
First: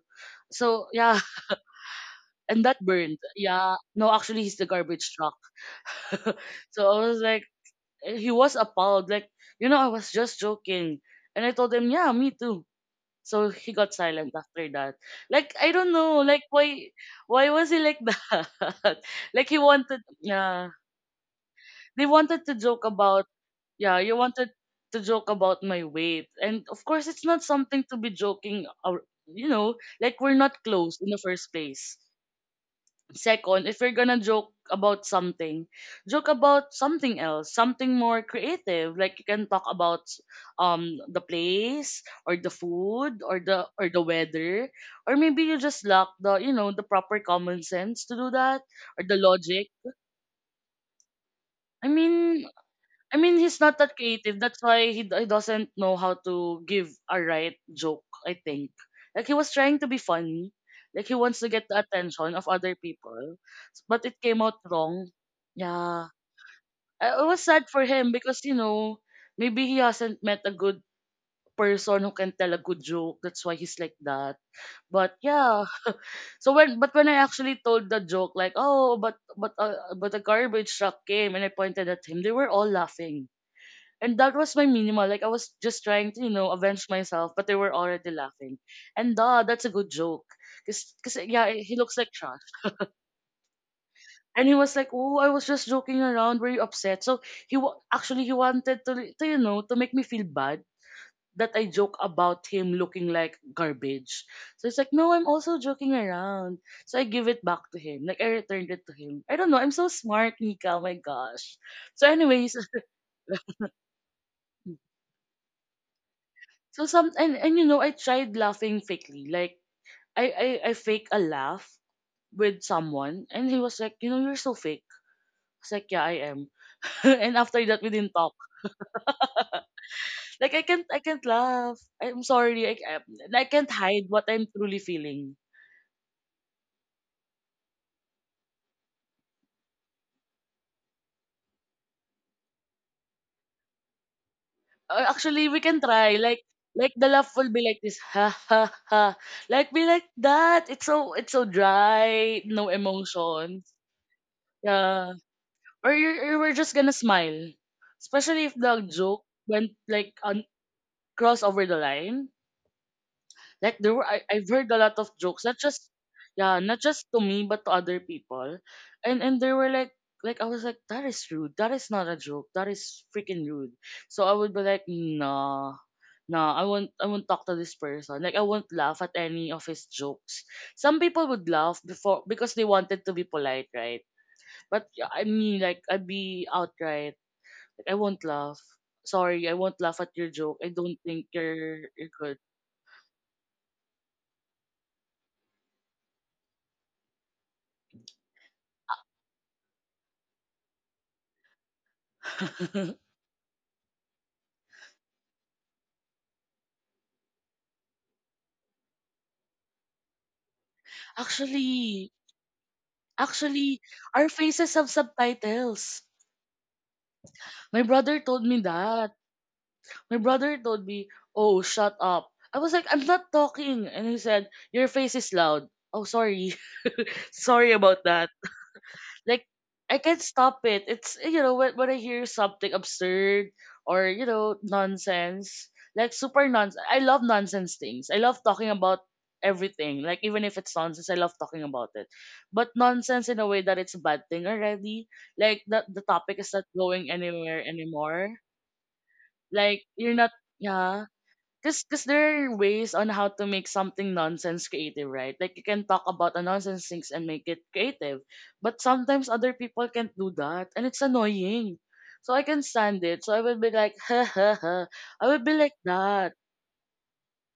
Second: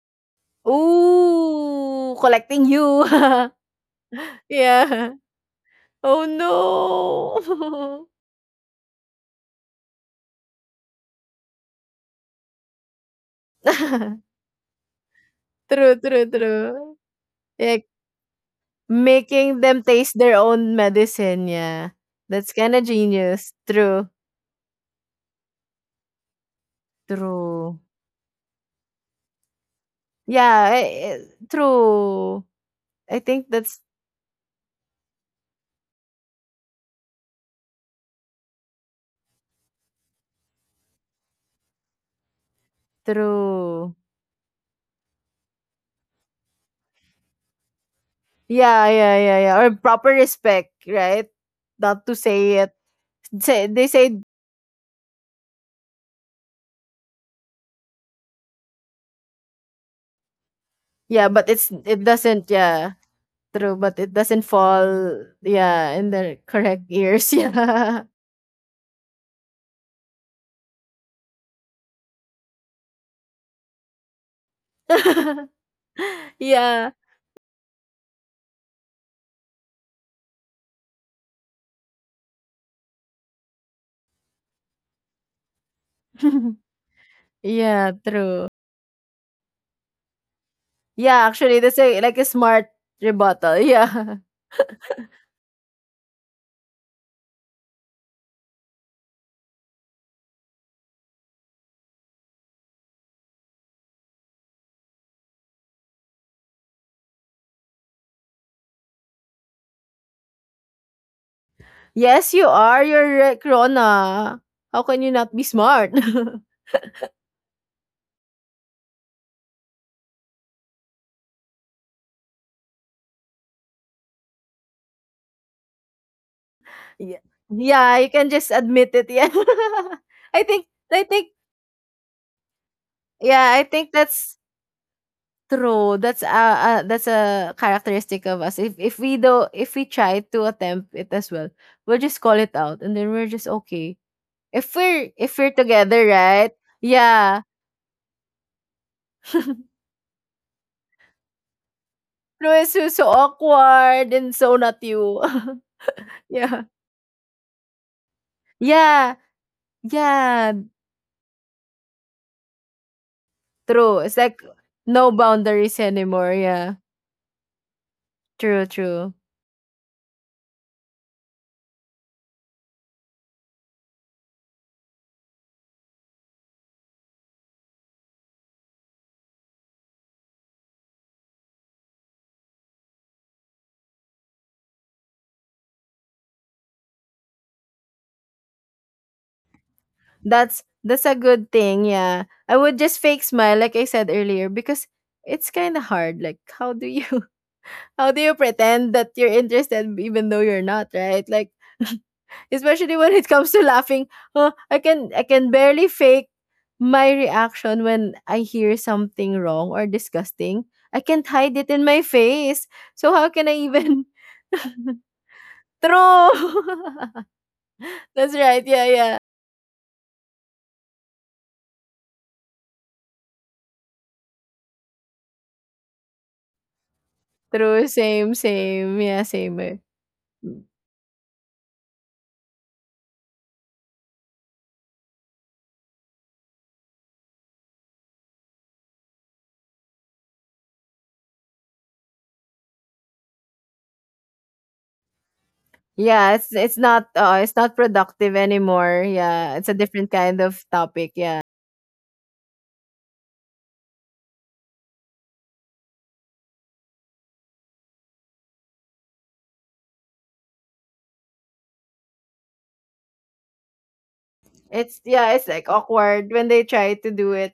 Speaker 1: so yeah.
Speaker 2: Ooh,
Speaker 1: And
Speaker 2: collecting
Speaker 1: that
Speaker 2: you.
Speaker 1: burned. Yeah, no, actually he's the garbage
Speaker 2: Yeah.
Speaker 1: truck.
Speaker 2: Oh
Speaker 1: So I was like,
Speaker 2: no.
Speaker 1: he was appalled. Like, you know, I was just joking. And I told him, yeah, me too. So he got silent after that. Like, I don't
Speaker 2: True,
Speaker 1: know.
Speaker 2: true,
Speaker 1: Like,
Speaker 2: true.
Speaker 1: why was he
Speaker 2: Like
Speaker 1: like that? Like, he
Speaker 2: making them
Speaker 1: wanted,
Speaker 2: taste their
Speaker 1: yeah,
Speaker 2: own medicine, yeah.
Speaker 1: they wanted to
Speaker 2: That's kind
Speaker 1: joke
Speaker 2: of
Speaker 1: about,
Speaker 2: genius.
Speaker 1: yeah,
Speaker 2: True,
Speaker 1: you wanted to joke about my weight. And of course, it's not
Speaker 2: true.
Speaker 1: something to be joking, or, you know, like we're not
Speaker 2: Yeah, I
Speaker 1: close in the
Speaker 2: I
Speaker 1: first place.
Speaker 2: true. I think
Speaker 1: Second, if
Speaker 2: that's
Speaker 1: you're gonna joke about something else, something more creative. Like you can talk about the place or the food or
Speaker 2: true.
Speaker 1: the weather, or maybe you just lack the you know the proper common sense to do that
Speaker 2: Yeah,
Speaker 1: or the
Speaker 2: yeah, yeah, yeah.
Speaker 1: logic.
Speaker 2: Or proper respect, right?
Speaker 1: I
Speaker 2: Not to
Speaker 1: mean,
Speaker 2: say it.
Speaker 1: he's
Speaker 2: Say,
Speaker 1: not
Speaker 2: they
Speaker 1: that
Speaker 2: say.
Speaker 1: creative. That's why he doesn't know how to give a right joke, I think. Like, he was trying to be funny. Like, he
Speaker 2: Yeah,
Speaker 1: wants to
Speaker 2: but
Speaker 1: get
Speaker 2: it's
Speaker 1: the
Speaker 2: it
Speaker 1: attention of
Speaker 2: doesn't
Speaker 1: other
Speaker 2: yeah,
Speaker 1: people.
Speaker 2: true, but
Speaker 1: But
Speaker 2: it
Speaker 1: it came
Speaker 2: doesn't
Speaker 1: out
Speaker 2: fall
Speaker 1: wrong.
Speaker 2: yeah,
Speaker 1: Yeah.
Speaker 2: in the correct
Speaker 1: I
Speaker 2: ears.
Speaker 1: was sad for
Speaker 2: Yeah.
Speaker 1: him because, maybe he hasn't met a good person who can tell a good joke. That's why he's like that. But yeah, so when
Speaker 2: yeah.
Speaker 1: but when I actually told the joke like but a garbage truck came and I pointed at him, they were all laughing and that was my minimal. Like I was just trying to, you know, avenge myself, but they were
Speaker 2: yeah,
Speaker 1: already
Speaker 2: true.
Speaker 1: laughing. And duh, that's a good joke. Cause,
Speaker 2: Yeah,
Speaker 1: 'cause, yeah,
Speaker 2: actually
Speaker 1: he
Speaker 2: that's
Speaker 1: looks
Speaker 2: a
Speaker 1: like
Speaker 2: like a
Speaker 1: trash.
Speaker 2: smart rebuttal. Yeah.
Speaker 1: And he was like, "Oh, I was just joking around. Were you upset?" So actually he wanted to you know, to make me feel bad that I joke about him looking like garbage. So it's like, "No, I'm also joking around." So I give it back to him. Like I returned it to him. I don't know. I'm so smart, Nika. Oh my gosh. So
Speaker 2: Yes, you
Speaker 1: anyways,
Speaker 2: are. You're right, Rona. How can you not be smart?
Speaker 1: and you know, I tried laughing fakely, like I fake a laugh with someone, and he was like, you know, you're so fake. I was like, yeah, I am.
Speaker 2: yeah.
Speaker 1: And after that, we
Speaker 2: Yeah, you
Speaker 1: didn't
Speaker 2: can
Speaker 1: talk.
Speaker 2: just admit it. Yeah. I
Speaker 1: Like
Speaker 2: think
Speaker 1: I
Speaker 2: I
Speaker 1: can't
Speaker 2: think
Speaker 1: laugh. I'm sorry. I
Speaker 2: yeah, I
Speaker 1: can't
Speaker 2: think
Speaker 1: hide what
Speaker 2: that's
Speaker 1: I'm truly feeling.
Speaker 2: true. That's a that's a characteristic of us. If we do if we try to attempt it as well, we'll just call it out and then we're just okay. If
Speaker 1: Actually,
Speaker 2: we're
Speaker 1: we can
Speaker 2: together,
Speaker 1: try. Like
Speaker 2: right?
Speaker 1: the laugh
Speaker 2: Yeah.
Speaker 1: will be like this, ha ha ha. Like be like that. It's so dry.
Speaker 2: No,
Speaker 1: No
Speaker 2: it's so, so
Speaker 1: emotions.
Speaker 2: awkward and so not
Speaker 1: Yeah.
Speaker 2: you.
Speaker 1: Or you were
Speaker 2: yeah.
Speaker 1: just gonna smile, especially if the
Speaker 2: Yeah.
Speaker 1: joke went like on
Speaker 2: Yeah.
Speaker 1: cross over the line. Like there
Speaker 2: True.
Speaker 1: were
Speaker 2: It's like
Speaker 1: I've heard a lot of
Speaker 2: no
Speaker 1: jokes, not
Speaker 2: boundaries
Speaker 1: just
Speaker 2: anymore.
Speaker 1: yeah,
Speaker 2: Yeah.
Speaker 1: not just to me but to other people.
Speaker 2: True, true.
Speaker 1: And they were like I was like, that is rude. That is not a joke. That is freaking rude. So I would be like, nah, nah, I won't talk to this person. Like I won't laugh at any of his jokes. Some people would laugh before because they wanted to be polite, right? But yeah, I mean like I'd be outright. Like I won't laugh. Sorry, I won't laugh at your joke.
Speaker 2: That's
Speaker 1: I don't
Speaker 2: that's a
Speaker 1: think
Speaker 2: good thing,
Speaker 1: you're
Speaker 2: yeah.
Speaker 1: good.
Speaker 2: I would just fake smile like I said earlier because it's kind of hard. Like, how do you pretend that you're interested even though you're not, right? Like especially when it comes to laughing, huh, I can barely fake my reaction when I hear something wrong or disgusting. I can't hide it in my
Speaker 1: Actually,
Speaker 2: face. So how can I
Speaker 1: actually,
Speaker 2: even
Speaker 1: our faces have subtitles.
Speaker 2: true.
Speaker 1: My brother
Speaker 2: That's
Speaker 1: told me
Speaker 2: right. Yeah,
Speaker 1: that.
Speaker 2: yeah.
Speaker 1: My brother told me, "Oh, shut up." I was like, "I'm not talking," and he said, "Your face is loud." Oh, sorry, sorry
Speaker 2: True,
Speaker 1: about that.
Speaker 2: same, same. Yeah,
Speaker 1: Like
Speaker 2: same. Eh.
Speaker 1: I can't stop
Speaker 2: Mm.
Speaker 1: it. It's you know when I hear something absurd or you know nonsense, like super nonsense. I love nonsense things. I love talking about everything. Like even if it's nonsense, I love talking about it. But nonsense in a way that it's a bad thing already. Like that the
Speaker 2: Yeah,
Speaker 1: topic is not going
Speaker 2: it's
Speaker 1: anywhere
Speaker 2: not
Speaker 1: anymore.
Speaker 2: productive anymore. Yeah, it's a
Speaker 1: Like you're
Speaker 2: different
Speaker 1: not
Speaker 2: kind of
Speaker 1: yeah.
Speaker 2: topic. Yeah.
Speaker 1: 'Cause there are ways on how to make something nonsense creative, right? Like you can talk about a nonsense things and make it creative, but sometimes other people can't do that, and it's annoying. So I can stand it. So I would be like, ha ha ha.
Speaker 2: It's
Speaker 1: I
Speaker 2: yeah,
Speaker 1: would
Speaker 2: it's
Speaker 1: be
Speaker 2: like
Speaker 1: like that.
Speaker 2: awkward when they try to do it.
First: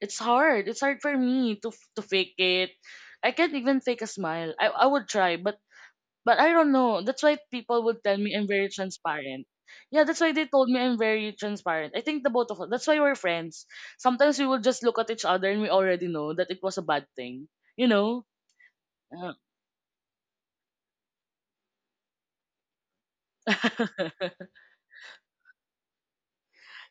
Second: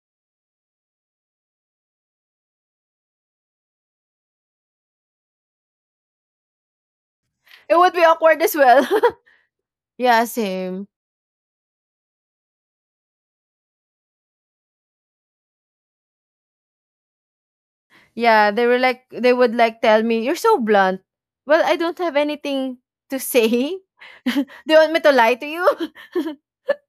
Speaker 1: It's hard. It's hard for me to to fake it. I can't even fake a smile. I would try, but I don't know. That's why
Speaker 2: It
Speaker 1: people
Speaker 2: would
Speaker 1: would
Speaker 2: be
Speaker 1: tell me
Speaker 2: awkward
Speaker 1: I'm
Speaker 2: as
Speaker 1: very
Speaker 2: well.
Speaker 1: transparent. Yeah, that's
Speaker 2: yeah,
Speaker 1: why they told me
Speaker 2: same.
Speaker 1: I'm very transparent. I think the both of us. That's why we're friends. Sometimes we will just look at each other and we already know that it was a bad thing. You know?
Speaker 2: Yeah, they were like they
Speaker 1: Uh,
Speaker 2: would like tell me, "You're so blunt." Well, I don't have anything to say. Do you want me to lie to you?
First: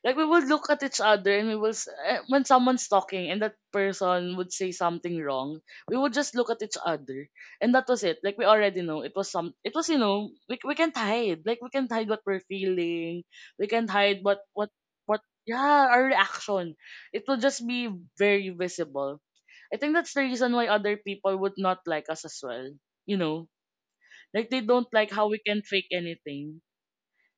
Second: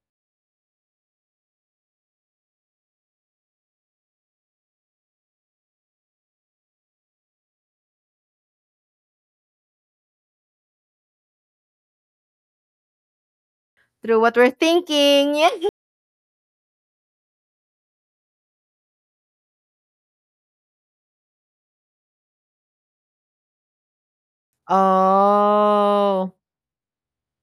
Speaker 1: like we would look at each other and we will s- eh, when someone's talking and that person would say something wrong, we would just look at each other, and that was it. Like we already know it was, you know, we can't hide. Like we can't hide what we're feeling. We can't
Speaker 2: Through
Speaker 1: hide
Speaker 2: what we're
Speaker 1: what what
Speaker 2: thinking. Yeah.
Speaker 1: yeah, our reaction, it will just be very visible. I think that's the reason why other people would not like us as well, you know, like they don't like how we can fake
Speaker 2: Oh,
Speaker 1: anything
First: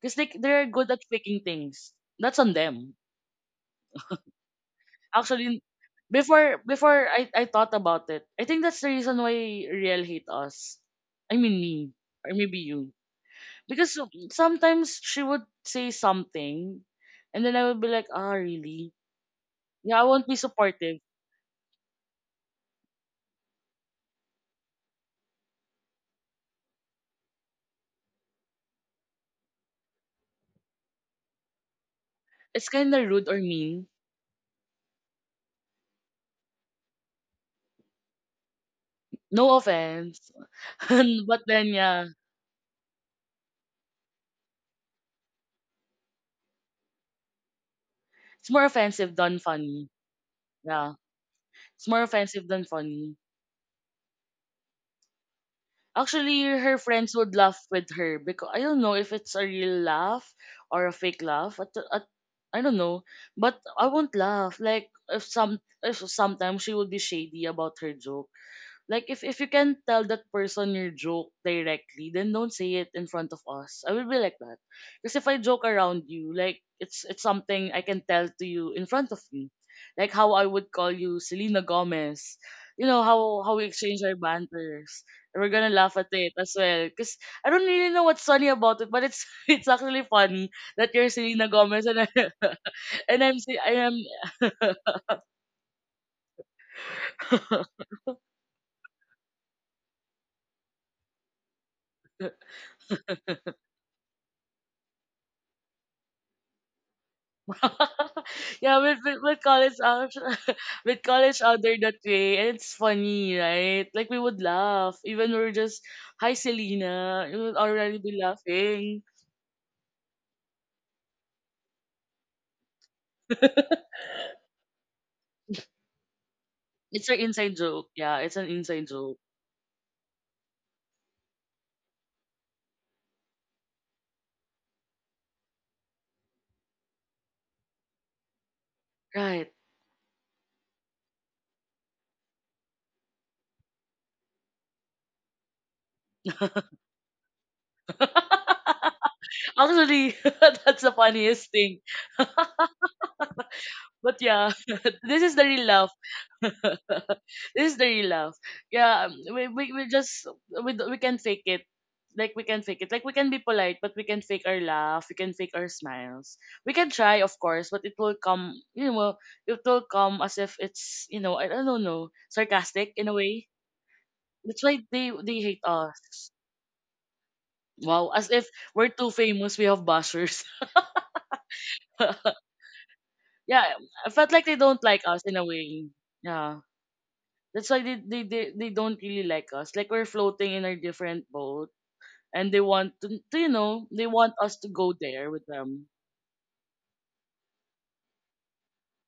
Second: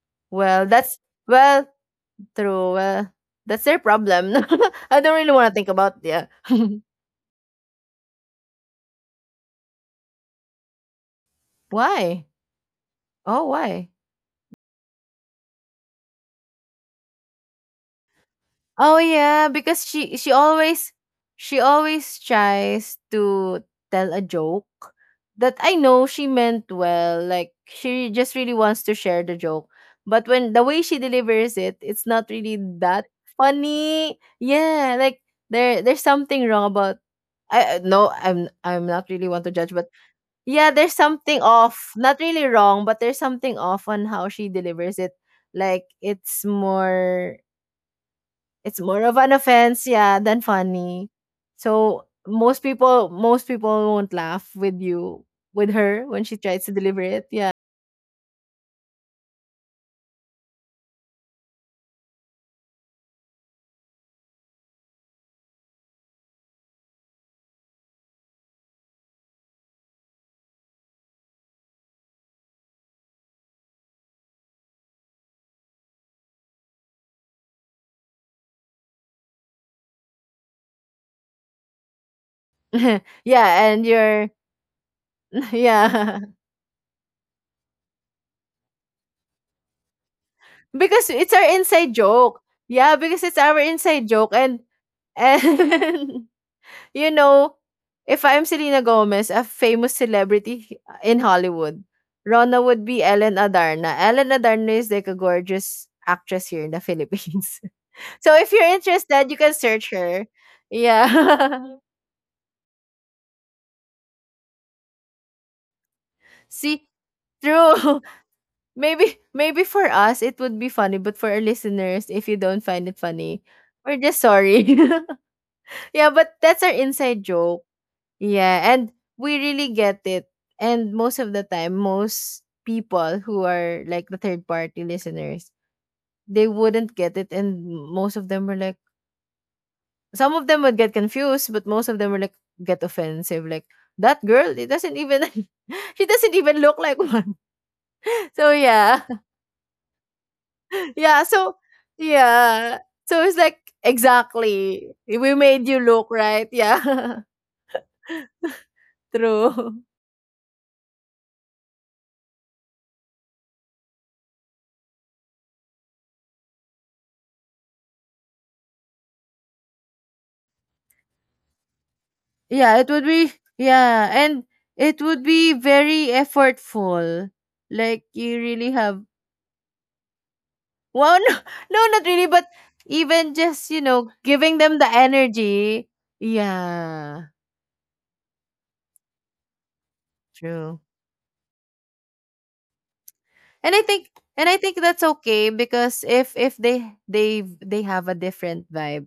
Speaker 1: because
Speaker 2: well,
Speaker 1: they're good
Speaker 2: that's
Speaker 1: at faking
Speaker 2: well,
Speaker 1: things. That's on
Speaker 2: true.
Speaker 1: them.
Speaker 2: Well, that's their problem. I don't really want to
Speaker 1: Actually,
Speaker 2: think about yeah.
Speaker 1: before I thought about it, I think that's the reason why Riel hate us. I mean me.
Speaker 2: Why?
Speaker 1: Or maybe you.
Speaker 2: Oh, why?
Speaker 1: Because sometimes she would say something and then I would be like, ah, really?
Speaker 2: Oh yeah, because
Speaker 1: Yeah, I won't be supportive.
Speaker 2: she always tries to tell a joke that I know she meant well. Like she just really wants to share the joke. But when the way she delivers it, it's not really
Speaker 1: It's
Speaker 2: that
Speaker 1: kinda rude or mean.
Speaker 2: funny. Yeah, like there's something wrong about no, I'm not really want to
Speaker 1: No
Speaker 2: judge, but
Speaker 1: offense.
Speaker 2: yeah, there's
Speaker 1: But
Speaker 2: something
Speaker 1: then
Speaker 2: off.
Speaker 1: yeah.
Speaker 2: Not really wrong, but there's something off on how she delivers it. Like
Speaker 1: It's more
Speaker 2: it's more
Speaker 1: offensive
Speaker 2: of an
Speaker 1: than funny.
Speaker 2: offense, yeah, than
Speaker 1: Yeah.
Speaker 2: funny.
Speaker 1: It's more
Speaker 2: So
Speaker 1: offensive than funny.
Speaker 2: most people won't laugh with her when she
Speaker 1: Actually,
Speaker 2: tries to
Speaker 1: her
Speaker 2: deliver
Speaker 1: friends
Speaker 2: it.
Speaker 1: would
Speaker 2: Yeah.
Speaker 1: laugh with her because I don't know if it's a real laugh or a fake laugh. At I don't know, but I won't laugh. Like if some if sometimes she would be shady about her joke. Like if you can tell that person your joke directly, then don't say it in front of us. I will be like that. Because if I joke around you, like it's something I can tell to you in front of you. Like how I would call you Selena Gomez. You know how we
Speaker 2: yeah, and
Speaker 1: exchange our
Speaker 2: you're
Speaker 1: banters. And we're gonna laugh at
Speaker 2: yeah.
Speaker 1: it as well. Cause I don't really know what's funny about it, but it's it's actually funny that you're
Speaker 2: Because it's
Speaker 1: Selena
Speaker 2: our
Speaker 1: Gomez
Speaker 2: inside
Speaker 1: and I,
Speaker 2: joke. Yeah,
Speaker 1: and
Speaker 2: because it's our
Speaker 1: I am
Speaker 2: inside joke and and you know, if I'm Selena Gomez, a famous celebrity in Hollywood, Rona would be Ellen Adarna. Ellen Adarna is like a gorgeous actress here in the Philippines. So if you're
Speaker 1: yeah,
Speaker 2: interested, you
Speaker 1: with
Speaker 2: can
Speaker 1: college
Speaker 2: search
Speaker 1: out,
Speaker 2: her.
Speaker 1: with college out there
Speaker 2: Yeah.
Speaker 1: that way, and it's funny, right? Like we would laugh, even we're just, "Hi,
Speaker 2: See,
Speaker 1: Selena," we would
Speaker 2: true.
Speaker 1: already be laughing.
Speaker 2: Maybe for us it would be funny, but for our listeners, if you don't find it funny, we're just sorry. yeah, but that's our
Speaker 1: It's an
Speaker 2: inside
Speaker 1: inside
Speaker 2: joke.
Speaker 1: joke. Yeah, it's an
Speaker 2: Yeah,
Speaker 1: inside
Speaker 2: and
Speaker 1: joke,
Speaker 2: we really get it. And most of the time, most people who are like the third party listeners, they wouldn't get it and most of them were like,
Speaker 1: right?
Speaker 2: some of them would get confused, but most of them were like get offensive, like that girl, it doesn't even she doesn't even look like one. So yeah.
Speaker 1: Actually, that's the
Speaker 2: Yeah,
Speaker 1: funniest
Speaker 2: so
Speaker 1: thing.
Speaker 2: yeah. So it's like
Speaker 1: But yeah,
Speaker 2: exactly.
Speaker 1: this is
Speaker 2: We
Speaker 1: the real
Speaker 2: made you
Speaker 1: laugh.
Speaker 2: look right. Yeah.
Speaker 1: This is the real love. Yeah,
Speaker 2: True.
Speaker 1: we just we can fake it. Like we can fake it. Like we can be polite, but we can fake our laugh. We can fake our smiles. We can try, of course, but it will come. You know, well, it will come as if it's you know I don't know,
Speaker 2: Yeah, it
Speaker 1: sarcastic
Speaker 2: would
Speaker 1: in a
Speaker 2: be
Speaker 1: way.
Speaker 2: yeah, and
Speaker 1: That's why
Speaker 2: it would
Speaker 1: they
Speaker 2: be
Speaker 1: hate
Speaker 2: very
Speaker 1: us.
Speaker 2: effortful. Like
Speaker 1: Wow, as
Speaker 2: you
Speaker 1: if
Speaker 2: really
Speaker 1: we're
Speaker 2: have
Speaker 1: too famous. We have bashers.
Speaker 2: well no, no not really, but even
Speaker 1: Yeah,
Speaker 2: just, you
Speaker 1: I
Speaker 2: know,
Speaker 1: felt like they
Speaker 2: giving them
Speaker 1: don't
Speaker 2: the
Speaker 1: like us in a way.
Speaker 2: energy.
Speaker 1: Yeah.
Speaker 2: Yeah.
Speaker 1: That's why they don't really like us. Like we're floating in a
Speaker 2: True.
Speaker 1: different boat and they want to you
Speaker 2: And I
Speaker 1: know, they
Speaker 2: think
Speaker 1: want
Speaker 2: and
Speaker 1: us
Speaker 2: I
Speaker 1: to
Speaker 2: think
Speaker 1: go
Speaker 2: that's
Speaker 1: there with
Speaker 2: okay
Speaker 1: them.
Speaker 2: because if they have a different vibe,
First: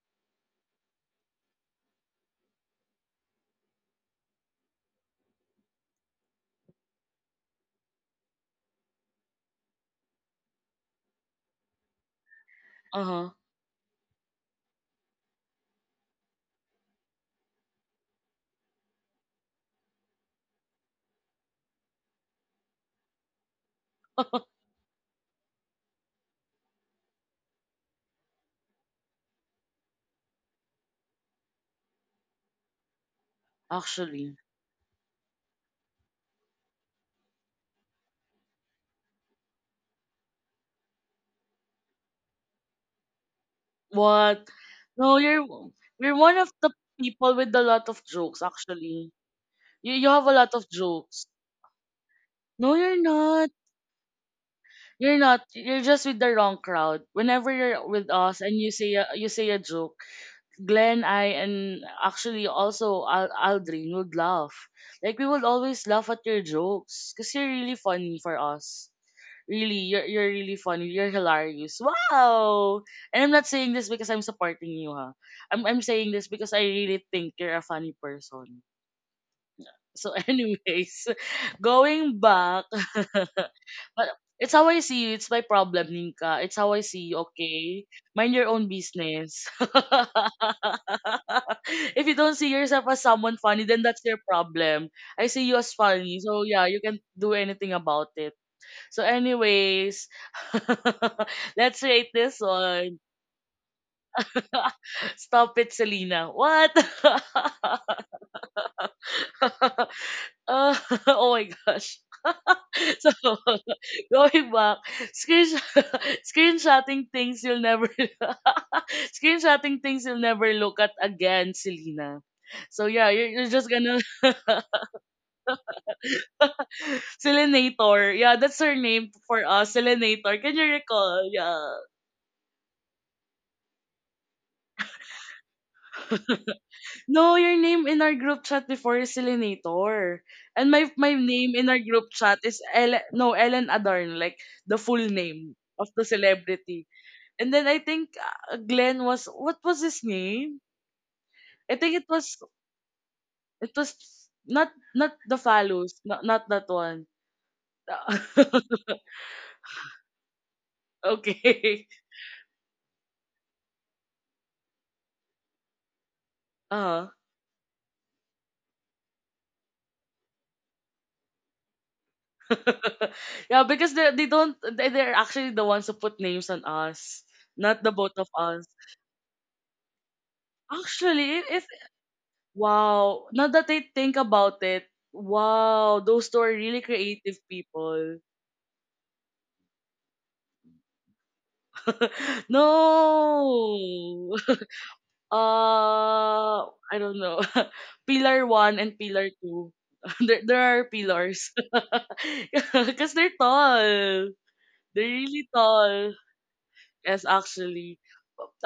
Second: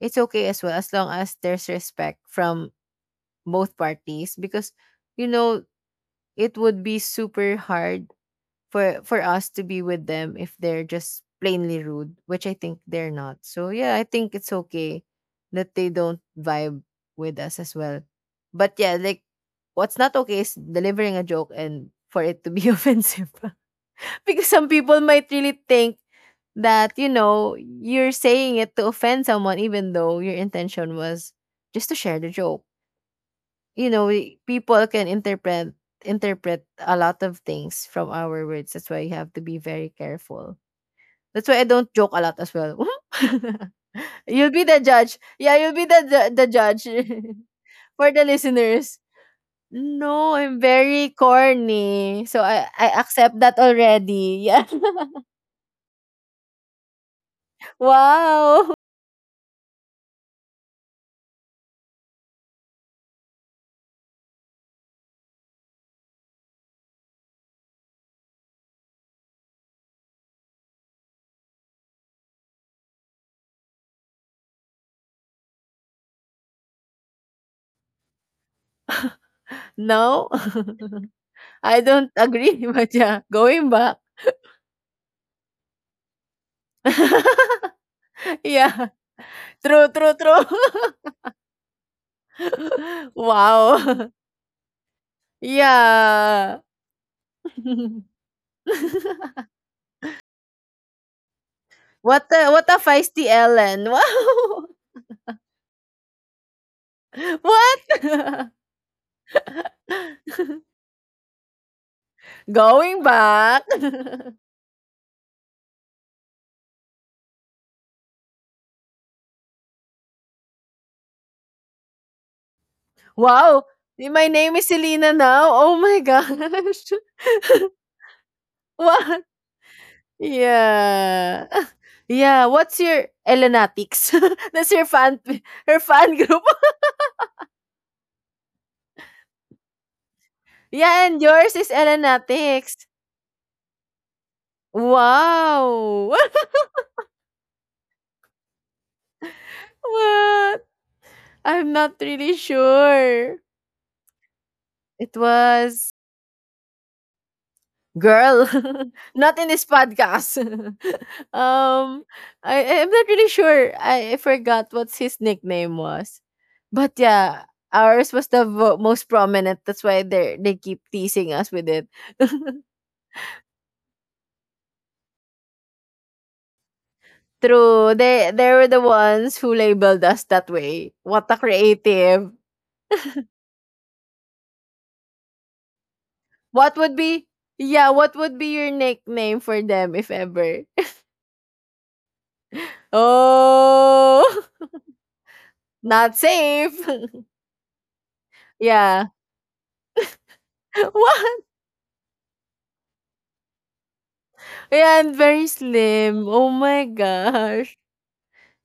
Speaker 2: it's okay as well as long as there's respect from both parties because you know it would be super hard for us to be with them if they're just plainly rude, which I think they're
Speaker 1: Uh-huh.
Speaker 2: not. So yeah, I think it's okay that they don't vibe with us as well. But yeah, like what's not okay is delivering a joke and for it to be offensive. Because some people might really think that you know you're saying it to offend someone even though your intention was just to share the joke, you know,
Speaker 1: Actually.
Speaker 2: people can interpret a lot of things from our words. That's why you have to be very careful. That's why I don't joke a lot as well.
Speaker 1: What?
Speaker 2: You'll be the
Speaker 1: No,
Speaker 2: judge,
Speaker 1: you're
Speaker 2: yeah, you'll be
Speaker 1: we are one
Speaker 2: the
Speaker 1: of the
Speaker 2: judge.
Speaker 1: people with a lot of
Speaker 2: For the
Speaker 1: jokes,
Speaker 2: listeners,
Speaker 1: actually. You have a
Speaker 2: no,
Speaker 1: lot
Speaker 2: I'm
Speaker 1: of
Speaker 2: very
Speaker 1: jokes.
Speaker 2: corny so i
Speaker 1: No,
Speaker 2: i
Speaker 1: you're
Speaker 2: accept
Speaker 1: not.
Speaker 2: that already yeah.
Speaker 1: You're not. You're just with the wrong crowd. Whenever you're with us and you
Speaker 2: Wow!
Speaker 1: you say a joke, Glenn, I, and actually also Aldrin would laugh. Like we would always laugh at your jokes because you're really funny for us. Really, you're really funny. You're hilarious. Wow! And I'm not saying this because I'm supporting you, ha. I'm saying this because I really think you're a funny person. So,
Speaker 2: No,
Speaker 1: anyways,
Speaker 2: I don't
Speaker 1: going
Speaker 2: agree,
Speaker 1: back,
Speaker 2: but yeah, going back.
Speaker 1: but it's how I see you. It's my problem, Ninka. It's how I see you, okay? Mind your own
Speaker 2: Yeah,
Speaker 1: business.
Speaker 2: true, true, true.
Speaker 1: If you don't see yourself as someone funny, then that's
Speaker 2: Wow.
Speaker 1: your problem. I see you as funny. So,
Speaker 2: Yeah.
Speaker 1: yeah, you can do anything about it. So, anyways, let's rate this
Speaker 2: What a
Speaker 1: one.
Speaker 2: feisty Ellen. Wow.
Speaker 1: Stop it, Selena. What?
Speaker 2: What?
Speaker 1: Uh, oh my gosh.
Speaker 2: Going
Speaker 1: So
Speaker 2: back.
Speaker 1: going back, screensh- screenshotting things you'll never screenshotting things you'll never look at again, Selena. So yeah, you're
Speaker 2: Wow.
Speaker 1: just gonna
Speaker 2: My name is Selena now. Oh my gosh.
Speaker 1: Selenator. Yeah, that's her name
Speaker 2: Wow.
Speaker 1: for us, Selenator. Can you recall?
Speaker 2: Yeah.
Speaker 1: Yeah.
Speaker 2: Yeah, what's your Elenatics? That's your fan her fan group.
Speaker 1: No, your name in our group chat before is Selenator. And
Speaker 2: Yeah,
Speaker 1: my
Speaker 2: and
Speaker 1: name
Speaker 2: yours
Speaker 1: in
Speaker 2: is
Speaker 1: our group chat is
Speaker 2: Elenatics.
Speaker 1: Ellen, no, Ellen Adarn, like the full name of the
Speaker 2: Wow.
Speaker 1: celebrity. And then I think Glenn was what was his name?
Speaker 2: What? I'm
Speaker 1: I think
Speaker 2: not
Speaker 1: it
Speaker 2: really
Speaker 1: was
Speaker 2: sure.
Speaker 1: it was not
Speaker 2: It
Speaker 1: the
Speaker 2: was
Speaker 1: phallus, not that one.
Speaker 2: girl. Not in this podcast.
Speaker 1: Okay.
Speaker 2: um I I'm not really sure. I, forgot what his nickname was.
Speaker 1: Uh
Speaker 2: But
Speaker 1: huh.
Speaker 2: yeah, ours was the most prominent. That's why they keep teasing us with it.
Speaker 1: Yeah, because they don't they, they're actually the ones who put names on us, not the
Speaker 2: True.
Speaker 1: both of
Speaker 2: They
Speaker 1: us.
Speaker 2: were the ones who labeled us that way. What
Speaker 1: Actually,
Speaker 2: a
Speaker 1: it
Speaker 2: creative.
Speaker 1: wow. Now that I think about it, wow, those two are
Speaker 2: What
Speaker 1: really
Speaker 2: would be
Speaker 1: creative
Speaker 2: yeah, what
Speaker 1: people.
Speaker 2: would be your nickname for them if ever?
Speaker 1: No.
Speaker 2: Oh not
Speaker 1: Uh,
Speaker 2: safe.
Speaker 1: I don't know. Pillar one and
Speaker 2: yeah.
Speaker 1: Pillar two. There are
Speaker 2: What?
Speaker 1: pillars. Because they're tall.
Speaker 2: Yeah,
Speaker 1: They're
Speaker 2: and
Speaker 1: really
Speaker 2: very
Speaker 1: tall.
Speaker 2: slim. Oh my
Speaker 1: Yes,
Speaker 2: gosh.
Speaker 1: actually.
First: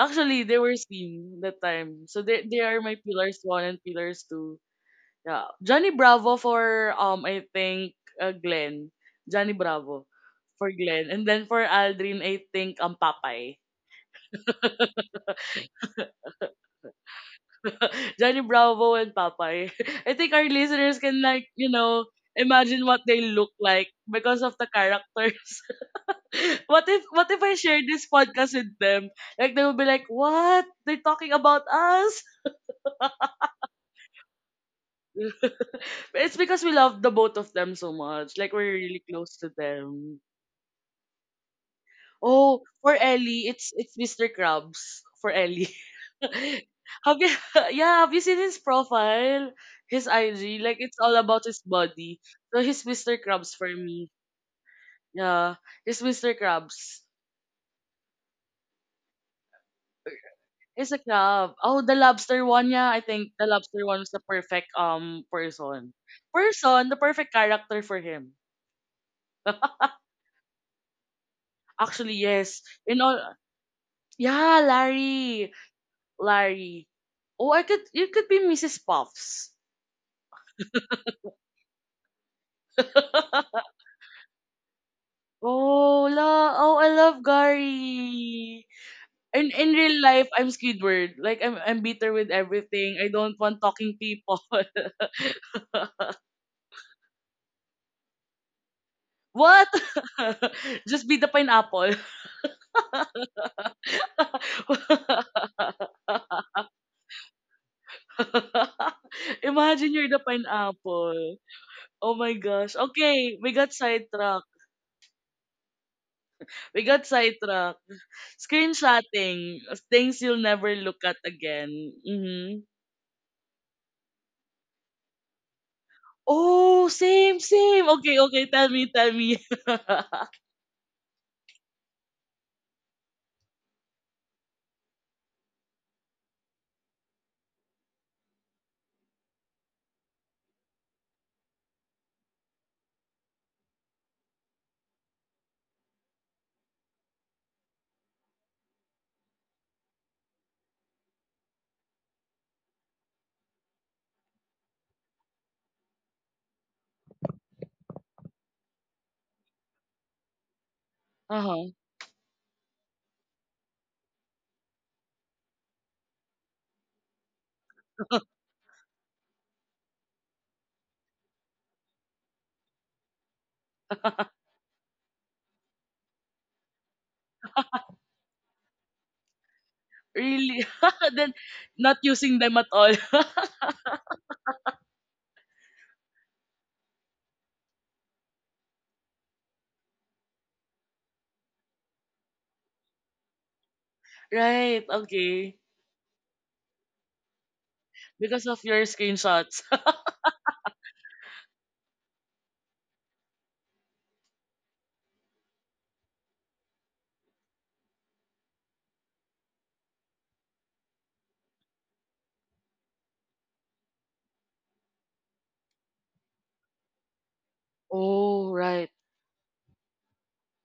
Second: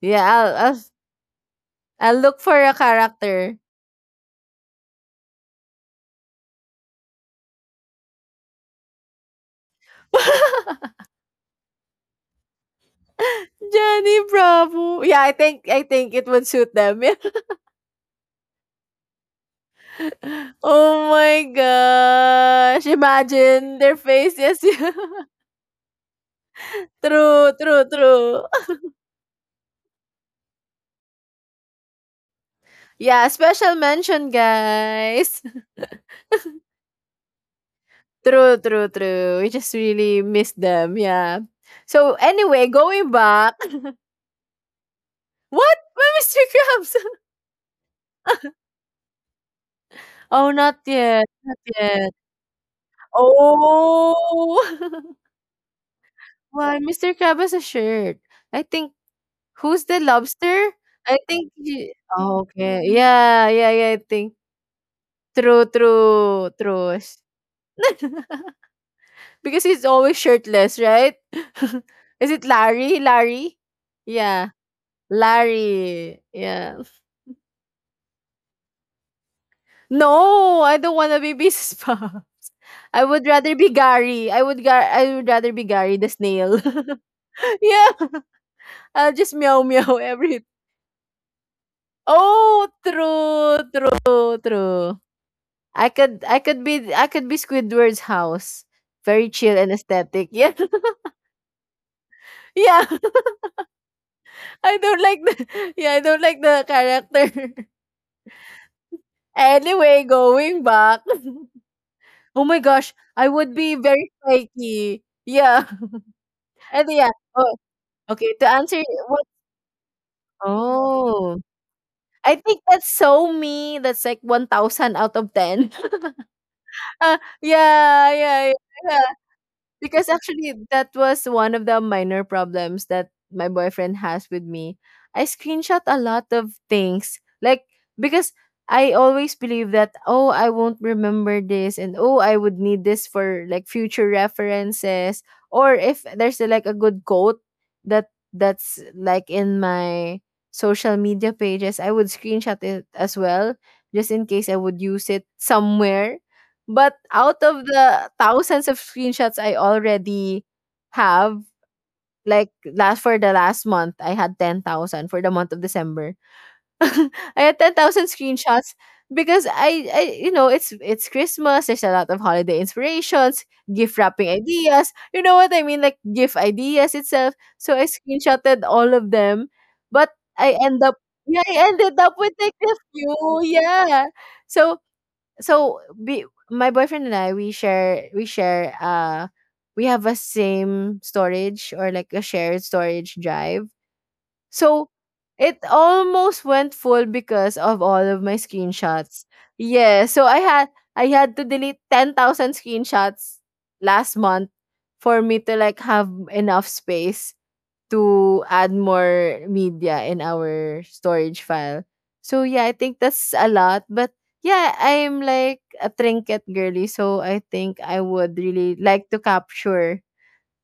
Speaker 2: Yeah,
Speaker 1: they were seen that time.
Speaker 2: I'll
Speaker 1: So
Speaker 2: look
Speaker 1: they
Speaker 2: for a
Speaker 1: are my Pillars
Speaker 2: character.
Speaker 1: one and Pillars two. Yeah. Johnny Bravo for, I think, Glenn. Johnny Bravo for Glenn. And then for Aldrin, I think, Papay.
Speaker 2: Johnny Bravo. Yeah, I think it would suit them.
Speaker 1: Johnny Bravo and Popeye. I think our
Speaker 2: Yeah.
Speaker 1: listeners
Speaker 2: Oh
Speaker 1: can,
Speaker 2: my
Speaker 1: like, you know,
Speaker 2: gosh.
Speaker 1: imagine what they look
Speaker 2: Imagine
Speaker 1: like
Speaker 2: their
Speaker 1: because of
Speaker 2: faces.
Speaker 1: the characters. What if
Speaker 2: True,
Speaker 1: I share
Speaker 2: true,
Speaker 1: this
Speaker 2: true.
Speaker 1: podcast with them? Like they will be like, What? They're talking about us?
Speaker 2: Yeah, special mention, guys.
Speaker 1: It's because we love the both of them so much. Like
Speaker 2: True,
Speaker 1: we're
Speaker 2: true,
Speaker 1: really close
Speaker 2: true.
Speaker 1: to
Speaker 2: We just
Speaker 1: them.
Speaker 2: really miss them. Yeah. So
Speaker 1: Oh,
Speaker 2: anyway,
Speaker 1: for
Speaker 2: going
Speaker 1: Ellie,
Speaker 2: back,
Speaker 1: it's it's Mr. Krabs for Ellie.
Speaker 2: what? Why Mr. Krabs?
Speaker 1: have you, yeah, have you seen his profile? His
Speaker 2: Oh,
Speaker 1: IG, like
Speaker 2: not
Speaker 1: it's all
Speaker 2: yet,
Speaker 1: about
Speaker 2: not
Speaker 1: his
Speaker 2: yet.
Speaker 1: body. So he's Mr. Krabs for me.
Speaker 2: Oh,
Speaker 1: Yeah. He's Mr.
Speaker 2: why
Speaker 1: Krabs.
Speaker 2: Mr. Krabs has a shirt? I think, who's the lobster?
Speaker 1: He's a
Speaker 2: I think.
Speaker 1: crab. Oh, the
Speaker 2: Oh,
Speaker 1: lobster one,
Speaker 2: okay.
Speaker 1: yeah, I think the
Speaker 2: Yeah, yeah,
Speaker 1: lobster
Speaker 2: yeah. I
Speaker 1: one was the
Speaker 2: think.
Speaker 1: perfect
Speaker 2: True,
Speaker 1: person.
Speaker 2: true,
Speaker 1: Person, the
Speaker 2: true.
Speaker 1: perfect character for him.
Speaker 2: Because he's always shirtless, right?
Speaker 1: Actually,
Speaker 2: Is it
Speaker 1: yes.
Speaker 2: Larry?
Speaker 1: In all,
Speaker 2: Larry? Yeah.
Speaker 1: yeah, Larry.
Speaker 2: Larry. Yeah.
Speaker 1: Larry. Oh, I could you could be Mrs. Puffs.
Speaker 2: No, I don't want to be Mrs. Pops. I would rather be Gary. I would rather be Gary the
Speaker 1: Oh,
Speaker 2: snail.
Speaker 1: la. Oh, I love
Speaker 2: yeah.
Speaker 1: Gary.
Speaker 2: I'll just
Speaker 1: In
Speaker 2: meow
Speaker 1: in
Speaker 2: meow
Speaker 1: real life,
Speaker 2: every.
Speaker 1: I'm Squidward. Like I'm bitter with
Speaker 2: Oh,
Speaker 1: everything. I don't
Speaker 2: true,
Speaker 1: want talking people.
Speaker 2: true, true. I could be Squidward's house. Very chill
Speaker 1: What?
Speaker 2: and aesthetic. Yeah.
Speaker 1: Just be the pineapple.
Speaker 2: yeah. I don't like the yeah, I don't like the character.
Speaker 1: Imagine
Speaker 2: Anyway,
Speaker 1: you're the
Speaker 2: going back.
Speaker 1: pineapple. Oh my
Speaker 2: Oh my
Speaker 1: gosh.
Speaker 2: gosh, I
Speaker 1: Okay, we
Speaker 2: would
Speaker 1: got
Speaker 2: be very
Speaker 1: sidetracked.
Speaker 2: flaky. Yeah.
Speaker 1: We
Speaker 2: And
Speaker 1: got
Speaker 2: yeah. Oh,
Speaker 1: sidetracked.
Speaker 2: okay. To answer what?
Speaker 1: Screenshotting. Things you'll never look at
Speaker 2: Oh,
Speaker 1: again.
Speaker 2: I
Speaker 1: Mm-hmm.
Speaker 2: think that's so me. That's like 1,000 out of ten.
Speaker 1: Oh, same, same.
Speaker 2: Yeah,
Speaker 1: Okay, okay.
Speaker 2: yeah,
Speaker 1: Tell me,
Speaker 2: yeah.
Speaker 1: tell me.
Speaker 2: Because actually, that was one of the minor problems that my boyfriend has with me. I screenshot a lot of things. Like, because I always believe that, oh, I won't remember this, and oh, I would need this for like future references. Or if there's a, like a good quote that's like in my social media pages, I would screenshot it as well, just in case I would use it somewhere, but out of the thousands of screenshots I already have,
Speaker 1: uh-huh.
Speaker 2: like last for the last month, I had 10,000 for the month of December. I had 10,000 screenshots because I you know, it's Christmas, there's a lot of holiday inspirations, gift wrapping ideas. You know what I mean? Like gift ideas itself. So I screenshotted all of them, but I
Speaker 1: Really?
Speaker 2: end up
Speaker 1: then
Speaker 2: yeah, I ended
Speaker 1: not
Speaker 2: up with
Speaker 1: using
Speaker 2: like
Speaker 1: them at
Speaker 2: a
Speaker 1: all.
Speaker 2: few. Yeah. So so we, my boyfriend and I, we have a same storage or like a shared storage drive.
Speaker 1: right.
Speaker 2: So
Speaker 1: Okay.
Speaker 2: it almost went full because of all of my
Speaker 1: Because of your
Speaker 2: screenshots.
Speaker 1: screenshots.
Speaker 2: Yeah, so I had to delete 10,000 screenshots last month for me to like have enough space to add more media in our storage file. So yeah, I think that's a lot. But yeah, I'm like a trinket girly, so I think I would
Speaker 1: oh,
Speaker 2: really
Speaker 1: right.
Speaker 2: like to capture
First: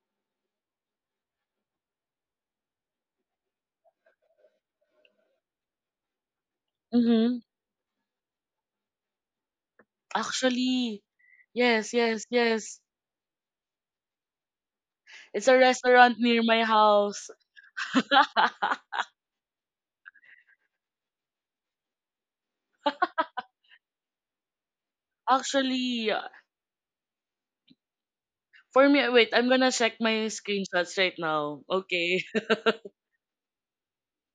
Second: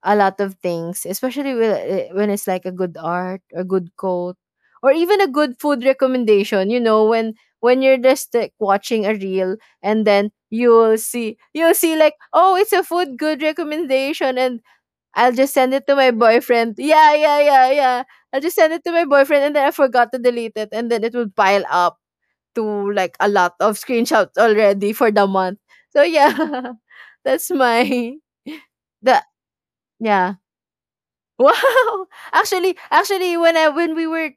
Speaker 2: a lot of things, especially with, when it's like a good art, a good quote, or even a good food recommendation. You know, when
Speaker 1: Mm-hmm.
Speaker 2: when you're just like watching a reel and then you'll
Speaker 1: Actually,
Speaker 2: see you'll
Speaker 1: yes,
Speaker 2: see like,
Speaker 1: yes,
Speaker 2: oh, it's
Speaker 1: yes.
Speaker 2: a food good recommendation, and I'll
Speaker 1: It's
Speaker 2: just
Speaker 1: a
Speaker 2: send it to my
Speaker 1: restaurant near my
Speaker 2: boyfriend. Yeah,
Speaker 1: house.
Speaker 2: yeah, yeah, yeah. I'll just send it to my boyfriend and then I forgot to delete it and then it would pile up to like a lot of screenshots already for the month. So
Speaker 1: Actually,
Speaker 2: yeah. That's my
Speaker 1: for me,
Speaker 2: the
Speaker 1: wait, I'm gonna check my
Speaker 2: yeah.
Speaker 1: screenshots right
Speaker 2: Wow!
Speaker 1: now. Okay.
Speaker 2: Actually, when we were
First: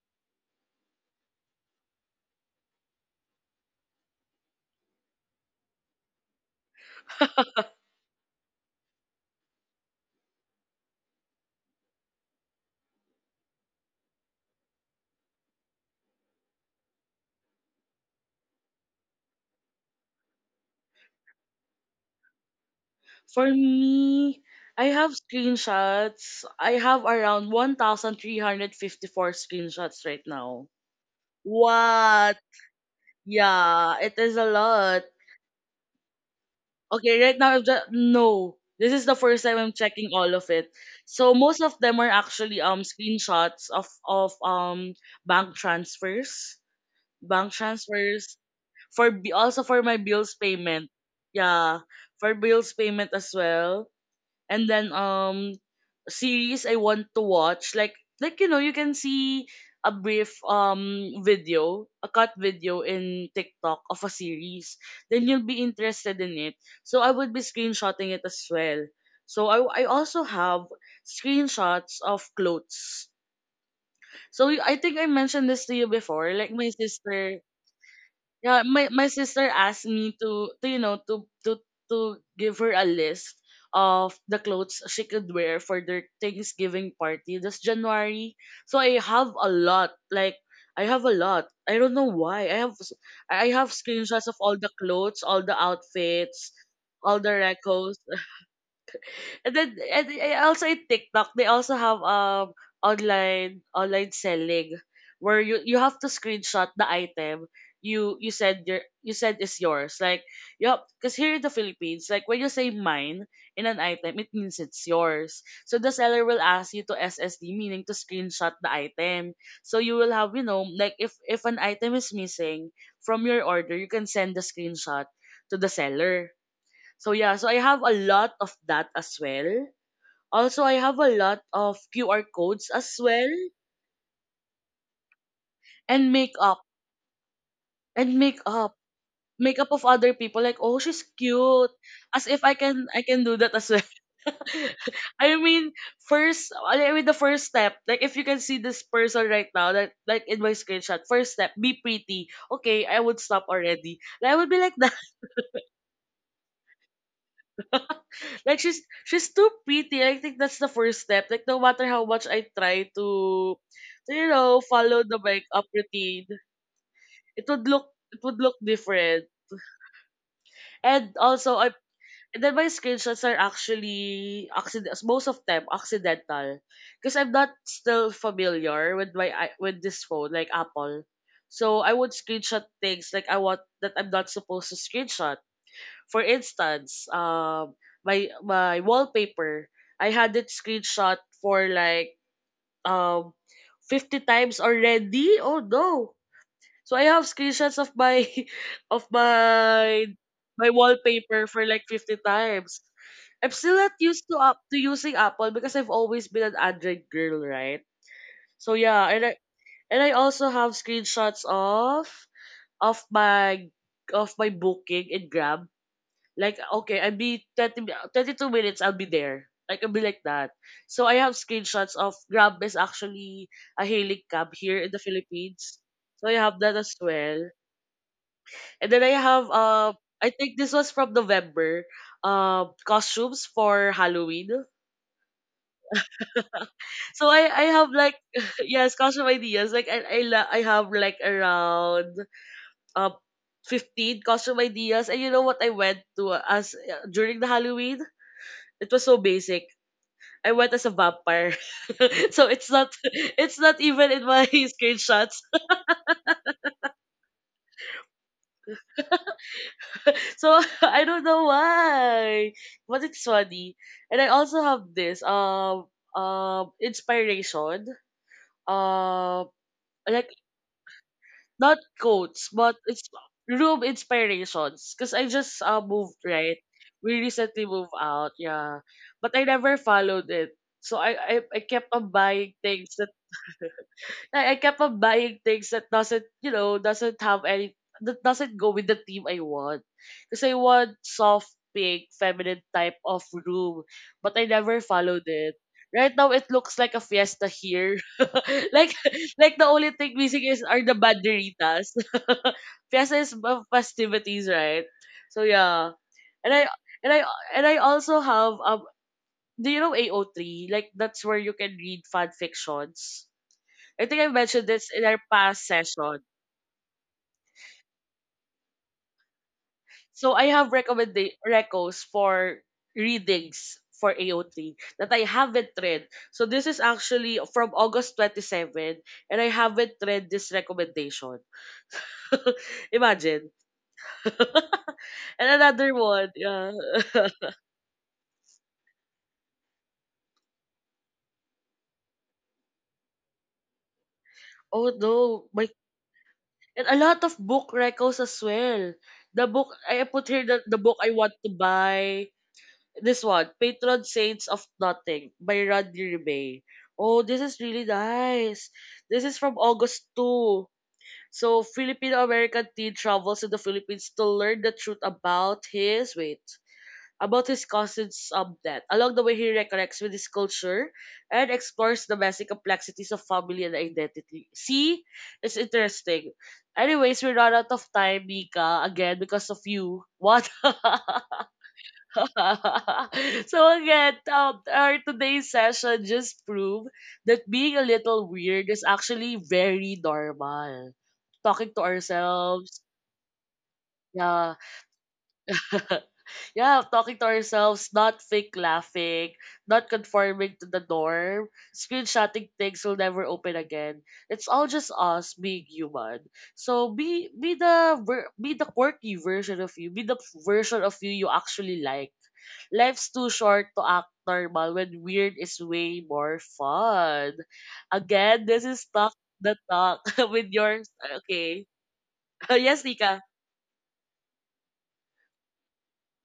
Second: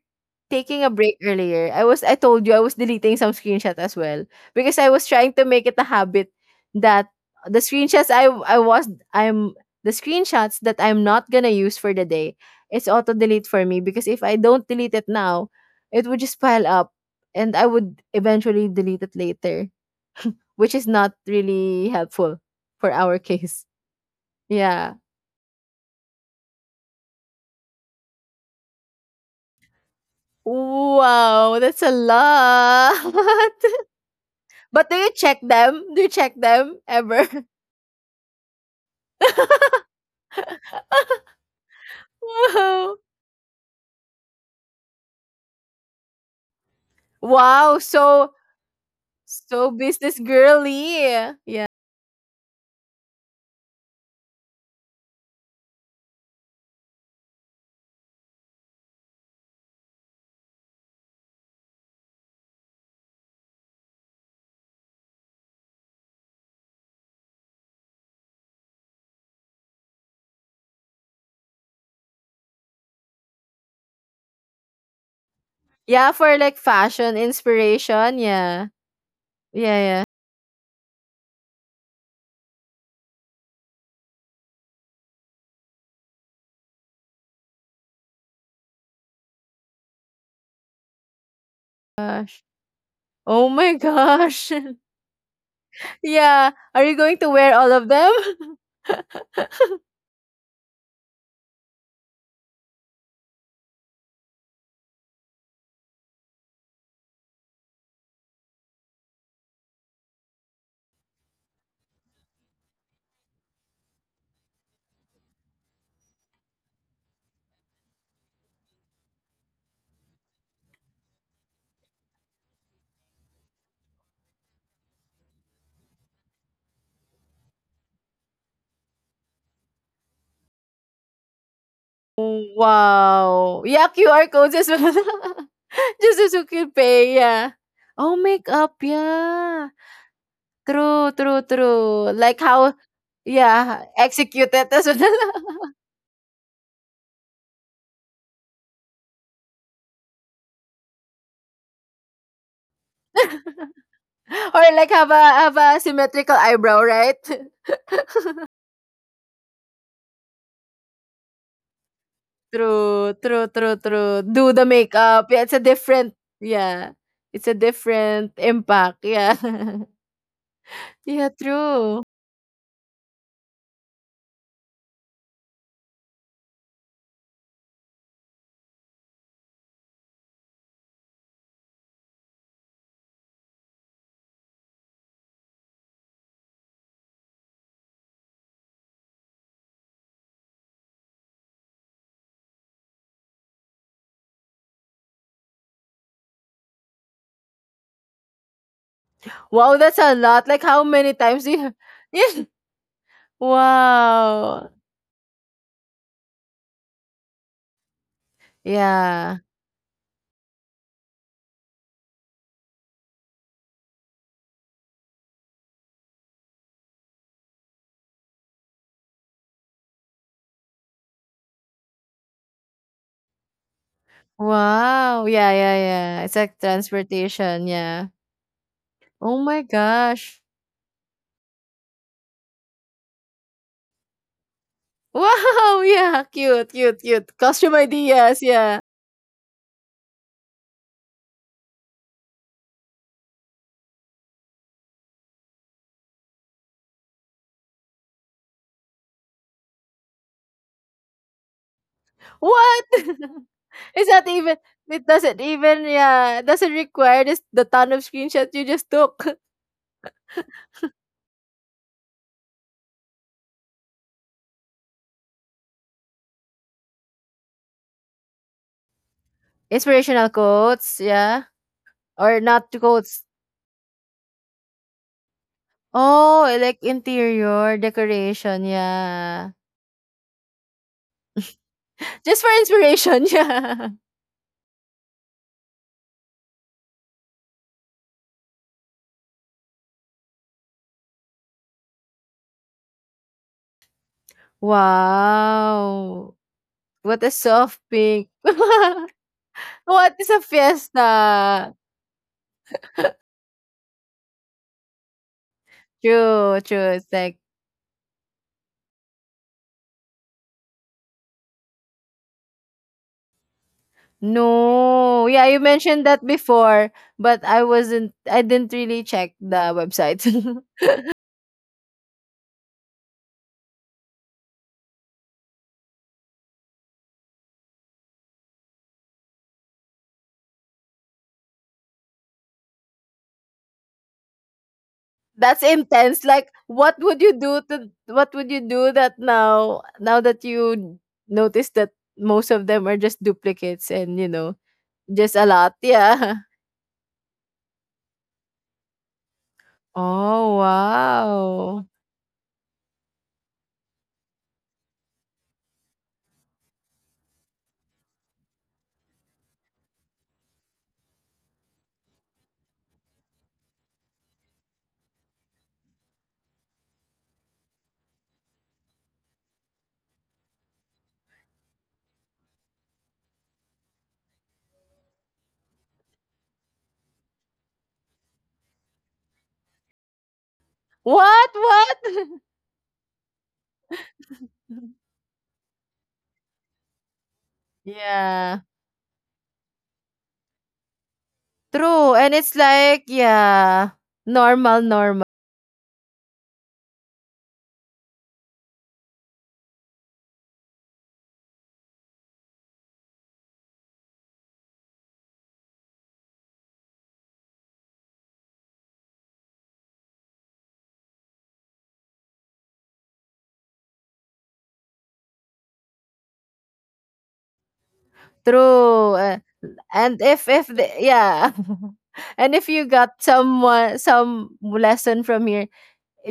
Speaker 2: taking a break earlier, I told you I was deleting some screenshot as well because I was trying to make it a habit that the screenshots I I was I'm the screenshots that I'm not gonna use for the day, it's auto delete for me because if I don't delete it now, it would just pile up and I would eventually delete it later, which is not really helpful for our
Speaker 1: For
Speaker 2: case.
Speaker 1: me, I
Speaker 2: Yeah.
Speaker 1: have screenshots. I have around 1,354 screenshots right now.
Speaker 2: Wow, that's a
Speaker 1: What?
Speaker 2: lot.
Speaker 1: Yeah, it is a
Speaker 2: But do
Speaker 1: lot.
Speaker 2: you check them? Do you check them
Speaker 1: Okay,
Speaker 2: ever?
Speaker 1: right now, I'm just, no. This is the first time I'm checking all of it. So most of them are actually
Speaker 2: Wow.
Speaker 1: screenshots of bank
Speaker 2: Wow, so
Speaker 1: transfers for bi- also
Speaker 2: so
Speaker 1: for my
Speaker 2: business
Speaker 1: bills payment.
Speaker 2: girly. Yeah.
Speaker 1: Yeah, for bills payment as well. And then series I want to watch, like you know, you can see a brief video, a cut video in TikTok of a series, then you'll be interested in it. So I would be screenshotting it as well. So I also have screenshots of clothes. So y- I think I mentioned this to you
Speaker 2: Yeah,
Speaker 1: before.
Speaker 2: for
Speaker 1: Like
Speaker 2: like
Speaker 1: my
Speaker 2: fashion
Speaker 1: sister,
Speaker 2: inspiration.
Speaker 1: yeah,
Speaker 2: Yeah.
Speaker 1: my sister
Speaker 2: Yeah,
Speaker 1: asked
Speaker 2: yeah.
Speaker 1: me to you know to to give her a list of the clothes she could wear for their Thanksgiving party this January. So I have a lot. Like I have a lot. I don't know
Speaker 2: Gosh.
Speaker 1: why. I have s-
Speaker 2: Oh
Speaker 1: I
Speaker 2: my
Speaker 1: have screenshots of
Speaker 2: gosh.
Speaker 1: all the clothes, all the
Speaker 2: Yeah.
Speaker 1: outfits,
Speaker 2: Are you going
Speaker 1: all
Speaker 2: to
Speaker 1: the
Speaker 2: wear all of
Speaker 1: recos.
Speaker 2: them?
Speaker 1: And then and I- also in TikTok they also have online selling where you have to screenshot the item you said is yours, like yup, because here in the Philippines, like when you say mine in an item, it means it's yours. So the seller will ask you to SSD, meaning to screenshot the item. So you will have, you know, like if an item is missing from your order, you can send the screenshot to the seller. So yeah, so I have a lot of that as well. Also, I have a lot of QR codes as well,
Speaker 2: Wow. Yeah, QR codes as well.
Speaker 1: and
Speaker 2: Just so you
Speaker 1: makeup,
Speaker 2: could pay, yeah. Oh,
Speaker 1: and makeup,
Speaker 2: makeup, yeah.
Speaker 1: makeup of other people like, oh, she's
Speaker 2: True, true,
Speaker 1: cute,
Speaker 2: true.
Speaker 1: as
Speaker 2: Like,
Speaker 1: if I
Speaker 2: how,
Speaker 1: can, I can do that as
Speaker 2: yeah,
Speaker 1: well.
Speaker 2: execute it as
Speaker 1: I
Speaker 2: well.
Speaker 1: mean, first, I mean the first step. Like if you can see this person right now, that like in my screenshot, first step, be pretty. Okay, I would stop already. Like, I would be
Speaker 2: Or
Speaker 1: like
Speaker 2: like
Speaker 1: that.
Speaker 2: have a symmetrical eyebrow, right?
Speaker 1: like she's too pretty. I think that's the first step. Like no matter how much I try
Speaker 2: True, true, true,
Speaker 1: to
Speaker 2: true.
Speaker 1: you
Speaker 2: Do
Speaker 1: know,
Speaker 2: the
Speaker 1: follow the
Speaker 2: makeup. Yeah, it's a
Speaker 1: makeup
Speaker 2: different,
Speaker 1: routine,
Speaker 2: yeah,
Speaker 1: it
Speaker 2: it's a
Speaker 1: would look, it would
Speaker 2: different
Speaker 1: look
Speaker 2: impact.
Speaker 1: different.
Speaker 2: Yeah,
Speaker 1: And
Speaker 2: yeah,
Speaker 1: also I,
Speaker 2: true.
Speaker 1: and then my screenshots are actually accident, most of them accidental. Because I'm not still familiar with my I- with this phone, like Apple. So I would screenshot things like I want that I'm not supposed to screenshot. For instance, my wallpaper, I had it screenshot for like um 50 times already. Oh no. So I have screenshots of my of
Speaker 2: Wow, that's
Speaker 1: my
Speaker 2: a lot. Like
Speaker 1: my
Speaker 2: how many
Speaker 1: wallpaper
Speaker 2: times do
Speaker 1: for
Speaker 2: you?
Speaker 1: like 50
Speaker 2: Yeah.
Speaker 1: times. I'm still not used to up
Speaker 2: Wow.
Speaker 1: to using Apple because I've always been an Android girl, right? So yeah, and I,
Speaker 2: Yeah.
Speaker 1: and I also have screenshots of my of my booking in Grab. Like okay, I'll be 30, mi- 32 minutes, I'll be there. Like I'll be like that. So I have screenshots of Grab. Is actually a hailing cab here in the
Speaker 2: Wow. Yeah, yeah,
Speaker 1: Philippines.
Speaker 2: yeah.
Speaker 1: So
Speaker 2: It's
Speaker 1: I
Speaker 2: like
Speaker 1: have that as well.
Speaker 2: transportation. Yeah.
Speaker 1: And then I
Speaker 2: Oh
Speaker 1: have
Speaker 2: my
Speaker 1: I
Speaker 2: gosh.
Speaker 1: think this was from November, costumes for Halloween.
Speaker 2: Wow! Yeah, cute, cute,
Speaker 1: So
Speaker 2: cute.
Speaker 1: I
Speaker 2: Costume
Speaker 1: have like,
Speaker 2: ideas, yeah.
Speaker 1: yes, costume ideas like I, la- I have like around uh, 15 costume ideas, and you know what I went to as during the Halloween, it was so basic. I went as a vampire. so it's
Speaker 2: What?
Speaker 1: not, it's not
Speaker 2: Is
Speaker 1: even in
Speaker 2: that
Speaker 1: my
Speaker 2: even, it doesn't
Speaker 1: screenshots.
Speaker 2: even yeah, it doesn't require this the ton of screenshots you just took.
Speaker 1: So I don't know why, but it's funny. And I also have this inspiration. Um,
Speaker 2: Inspirational
Speaker 1: like
Speaker 2: quotes, yeah.
Speaker 1: not
Speaker 2: Or
Speaker 1: quotes,
Speaker 2: not
Speaker 1: but it's
Speaker 2: quotes.
Speaker 1: room inspirations. Cause I just moved,
Speaker 2: Oh,
Speaker 1: right.
Speaker 2: like
Speaker 1: We recently
Speaker 2: interior
Speaker 1: moved out,
Speaker 2: decoration,
Speaker 1: yeah. But I
Speaker 2: yeah.
Speaker 1: never followed it, so I kept on
Speaker 2: Just for
Speaker 1: buying things that,
Speaker 2: inspiration, yeah.
Speaker 1: like I kept on buying things that doesn't, you know, doesn't have any, that doesn't go with the theme I want. Because I want soft pink, feminine type of room, but I never followed it. Right now
Speaker 2: Wow.
Speaker 1: it looks like a
Speaker 2: What a
Speaker 1: fiesta
Speaker 2: soft
Speaker 1: here.
Speaker 2: pink.
Speaker 1: like like the only
Speaker 2: What
Speaker 1: thing
Speaker 2: is a
Speaker 1: missing is are the
Speaker 2: fiesta?
Speaker 1: banderitas. fiesta is ma- festivities, right? So yeah. And
Speaker 2: True,
Speaker 1: I,
Speaker 2: true. It's
Speaker 1: and I,
Speaker 2: like
Speaker 1: and I also have do you know AO3? Like that's where you can read fan fictions. I think I mentioned this in our
Speaker 2: no. Yeah, you
Speaker 1: past
Speaker 2: mentioned that
Speaker 1: session.
Speaker 2: before, but I didn't really check the website.
Speaker 1: So I have recommend recos for readings for AOT that I haven't read. So this is actually from August 27, and I haven't read this recommendation. Imagine. and
Speaker 2: That's
Speaker 1: another
Speaker 2: intense.
Speaker 1: one.
Speaker 2: Like,
Speaker 1: Yeah.
Speaker 2: what would you do that now, now that you notice that most of them are just duplicates and, you know,
Speaker 1: oh
Speaker 2: just a
Speaker 1: no. My,
Speaker 2: lot. Yeah.
Speaker 1: and a lot of book recos as well. The book I put here,
Speaker 2: Oh
Speaker 1: the book I want to
Speaker 2: wow.
Speaker 1: buy, this one, Patron Saints of Nothing by Rodney Bay. Oh, this is really nice. This is from August 2. So, Filipino American teen travels to the Philippines to learn the truth about his, wait, about his cousin's death. Along the way, he reconnects with his culture and explores the messy complexities of family and identity. See, it's interesting. Anyways, we run out of time, Mika, again because of you. What?
Speaker 2: What? What?
Speaker 1: so again, our today's session just proved that being a little
Speaker 2: Yeah.
Speaker 1: weird is actually very normal. Talking to
Speaker 2: True. And it's
Speaker 1: ourselves,
Speaker 2: like, yeah,
Speaker 1: yeah.
Speaker 2: normal, normal.
Speaker 1: Yeah, talking to ourselves, not fake laughing, not conforming to the norm, screenshotting things we'll never open again. It's all just us being human. So be the ver- be the quirky version of you. Be the version of you you actually like. Life's too short to act normal when weird is way more fun. Again, this is
Speaker 2: True,
Speaker 1: Talk the Talk
Speaker 2: and
Speaker 1: with
Speaker 2: if the
Speaker 1: yours.
Speaker 2: yeah.
Speaker 1: Okay.
Speaker 2: And if you
Speaker 1: yes,
Speaker 2: got
Speaker 1: Nika.
Speaker 2: someone some lesson from here,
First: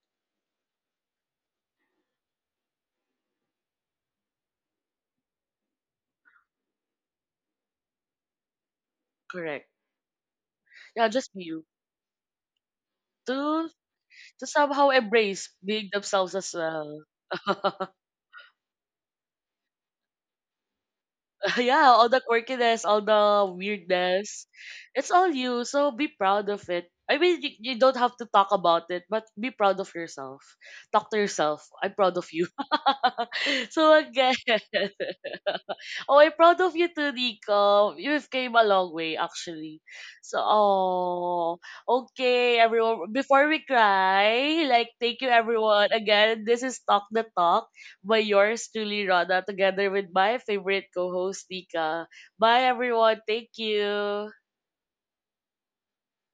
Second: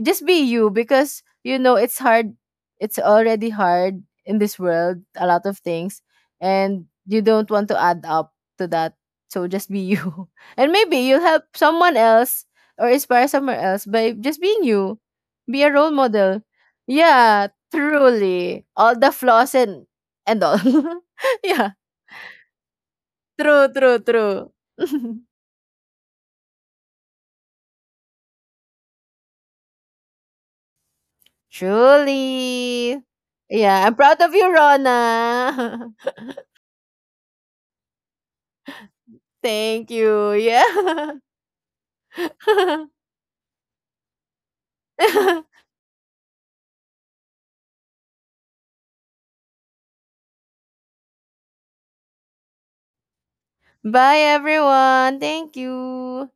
Speaker 2: just be you because you know it's hard. It's already hard in this world, a lot of things, and you don't want to add up to that. So just
Speaker 1: Correct.
Speaker 2: be you. And maybe
Speaker 1: Yeah,
Speaker 2: you'll
Speaker 1: just be
Speaker 2: help
Speaker 1: you.
Speaker 2: someone else or inspire someone else by just
Speaker 1: To
Speaker 2: being
Speaker 1: somehow
Speaker 2: you.
Speaker 1: embrace
Speaker 2: Be a
Speaker 1: being
Speaker 2: role
Speaker 1: themselves
Speaker 2: model.
Speaker 1: as well.
Speaker 2: Yeah, truly. All the flaws and all. Yeah.
Speaker 1: yeah, all the quirkiness, all the
Speaker 2: True, true,
Speaker 1: weirdness,
Speaker 2: true.
Speaker 1: it's all you. So be proud of it. I mean, you don't have to talk about it, but be proud of yourself. Talk to yourself. I'm proud of you.
Speaker 2: Truly. Yeah, I'm
Speaker 1: so
Speaker 2: proud of
Speaker 1: again,
Speaker 2: you, Rona.
Speaker 1: oh, I'm proud of you too, Nico. You've came a long way, actually.
Speaker 2: Thank you.
Speaker 1: So,
Speaker 2: Yeah.
Speaker 1: oh, okay, everyone. Before we cry, like, thank you, everyone. Again, this is Talk the Talk by yours truly, Rana, together with my favorite co-host, Nika. Bye, everyone. Thank
Speaker 2: Bye,
Speaker 1: you.
Speaker 2: everyone. Thank you.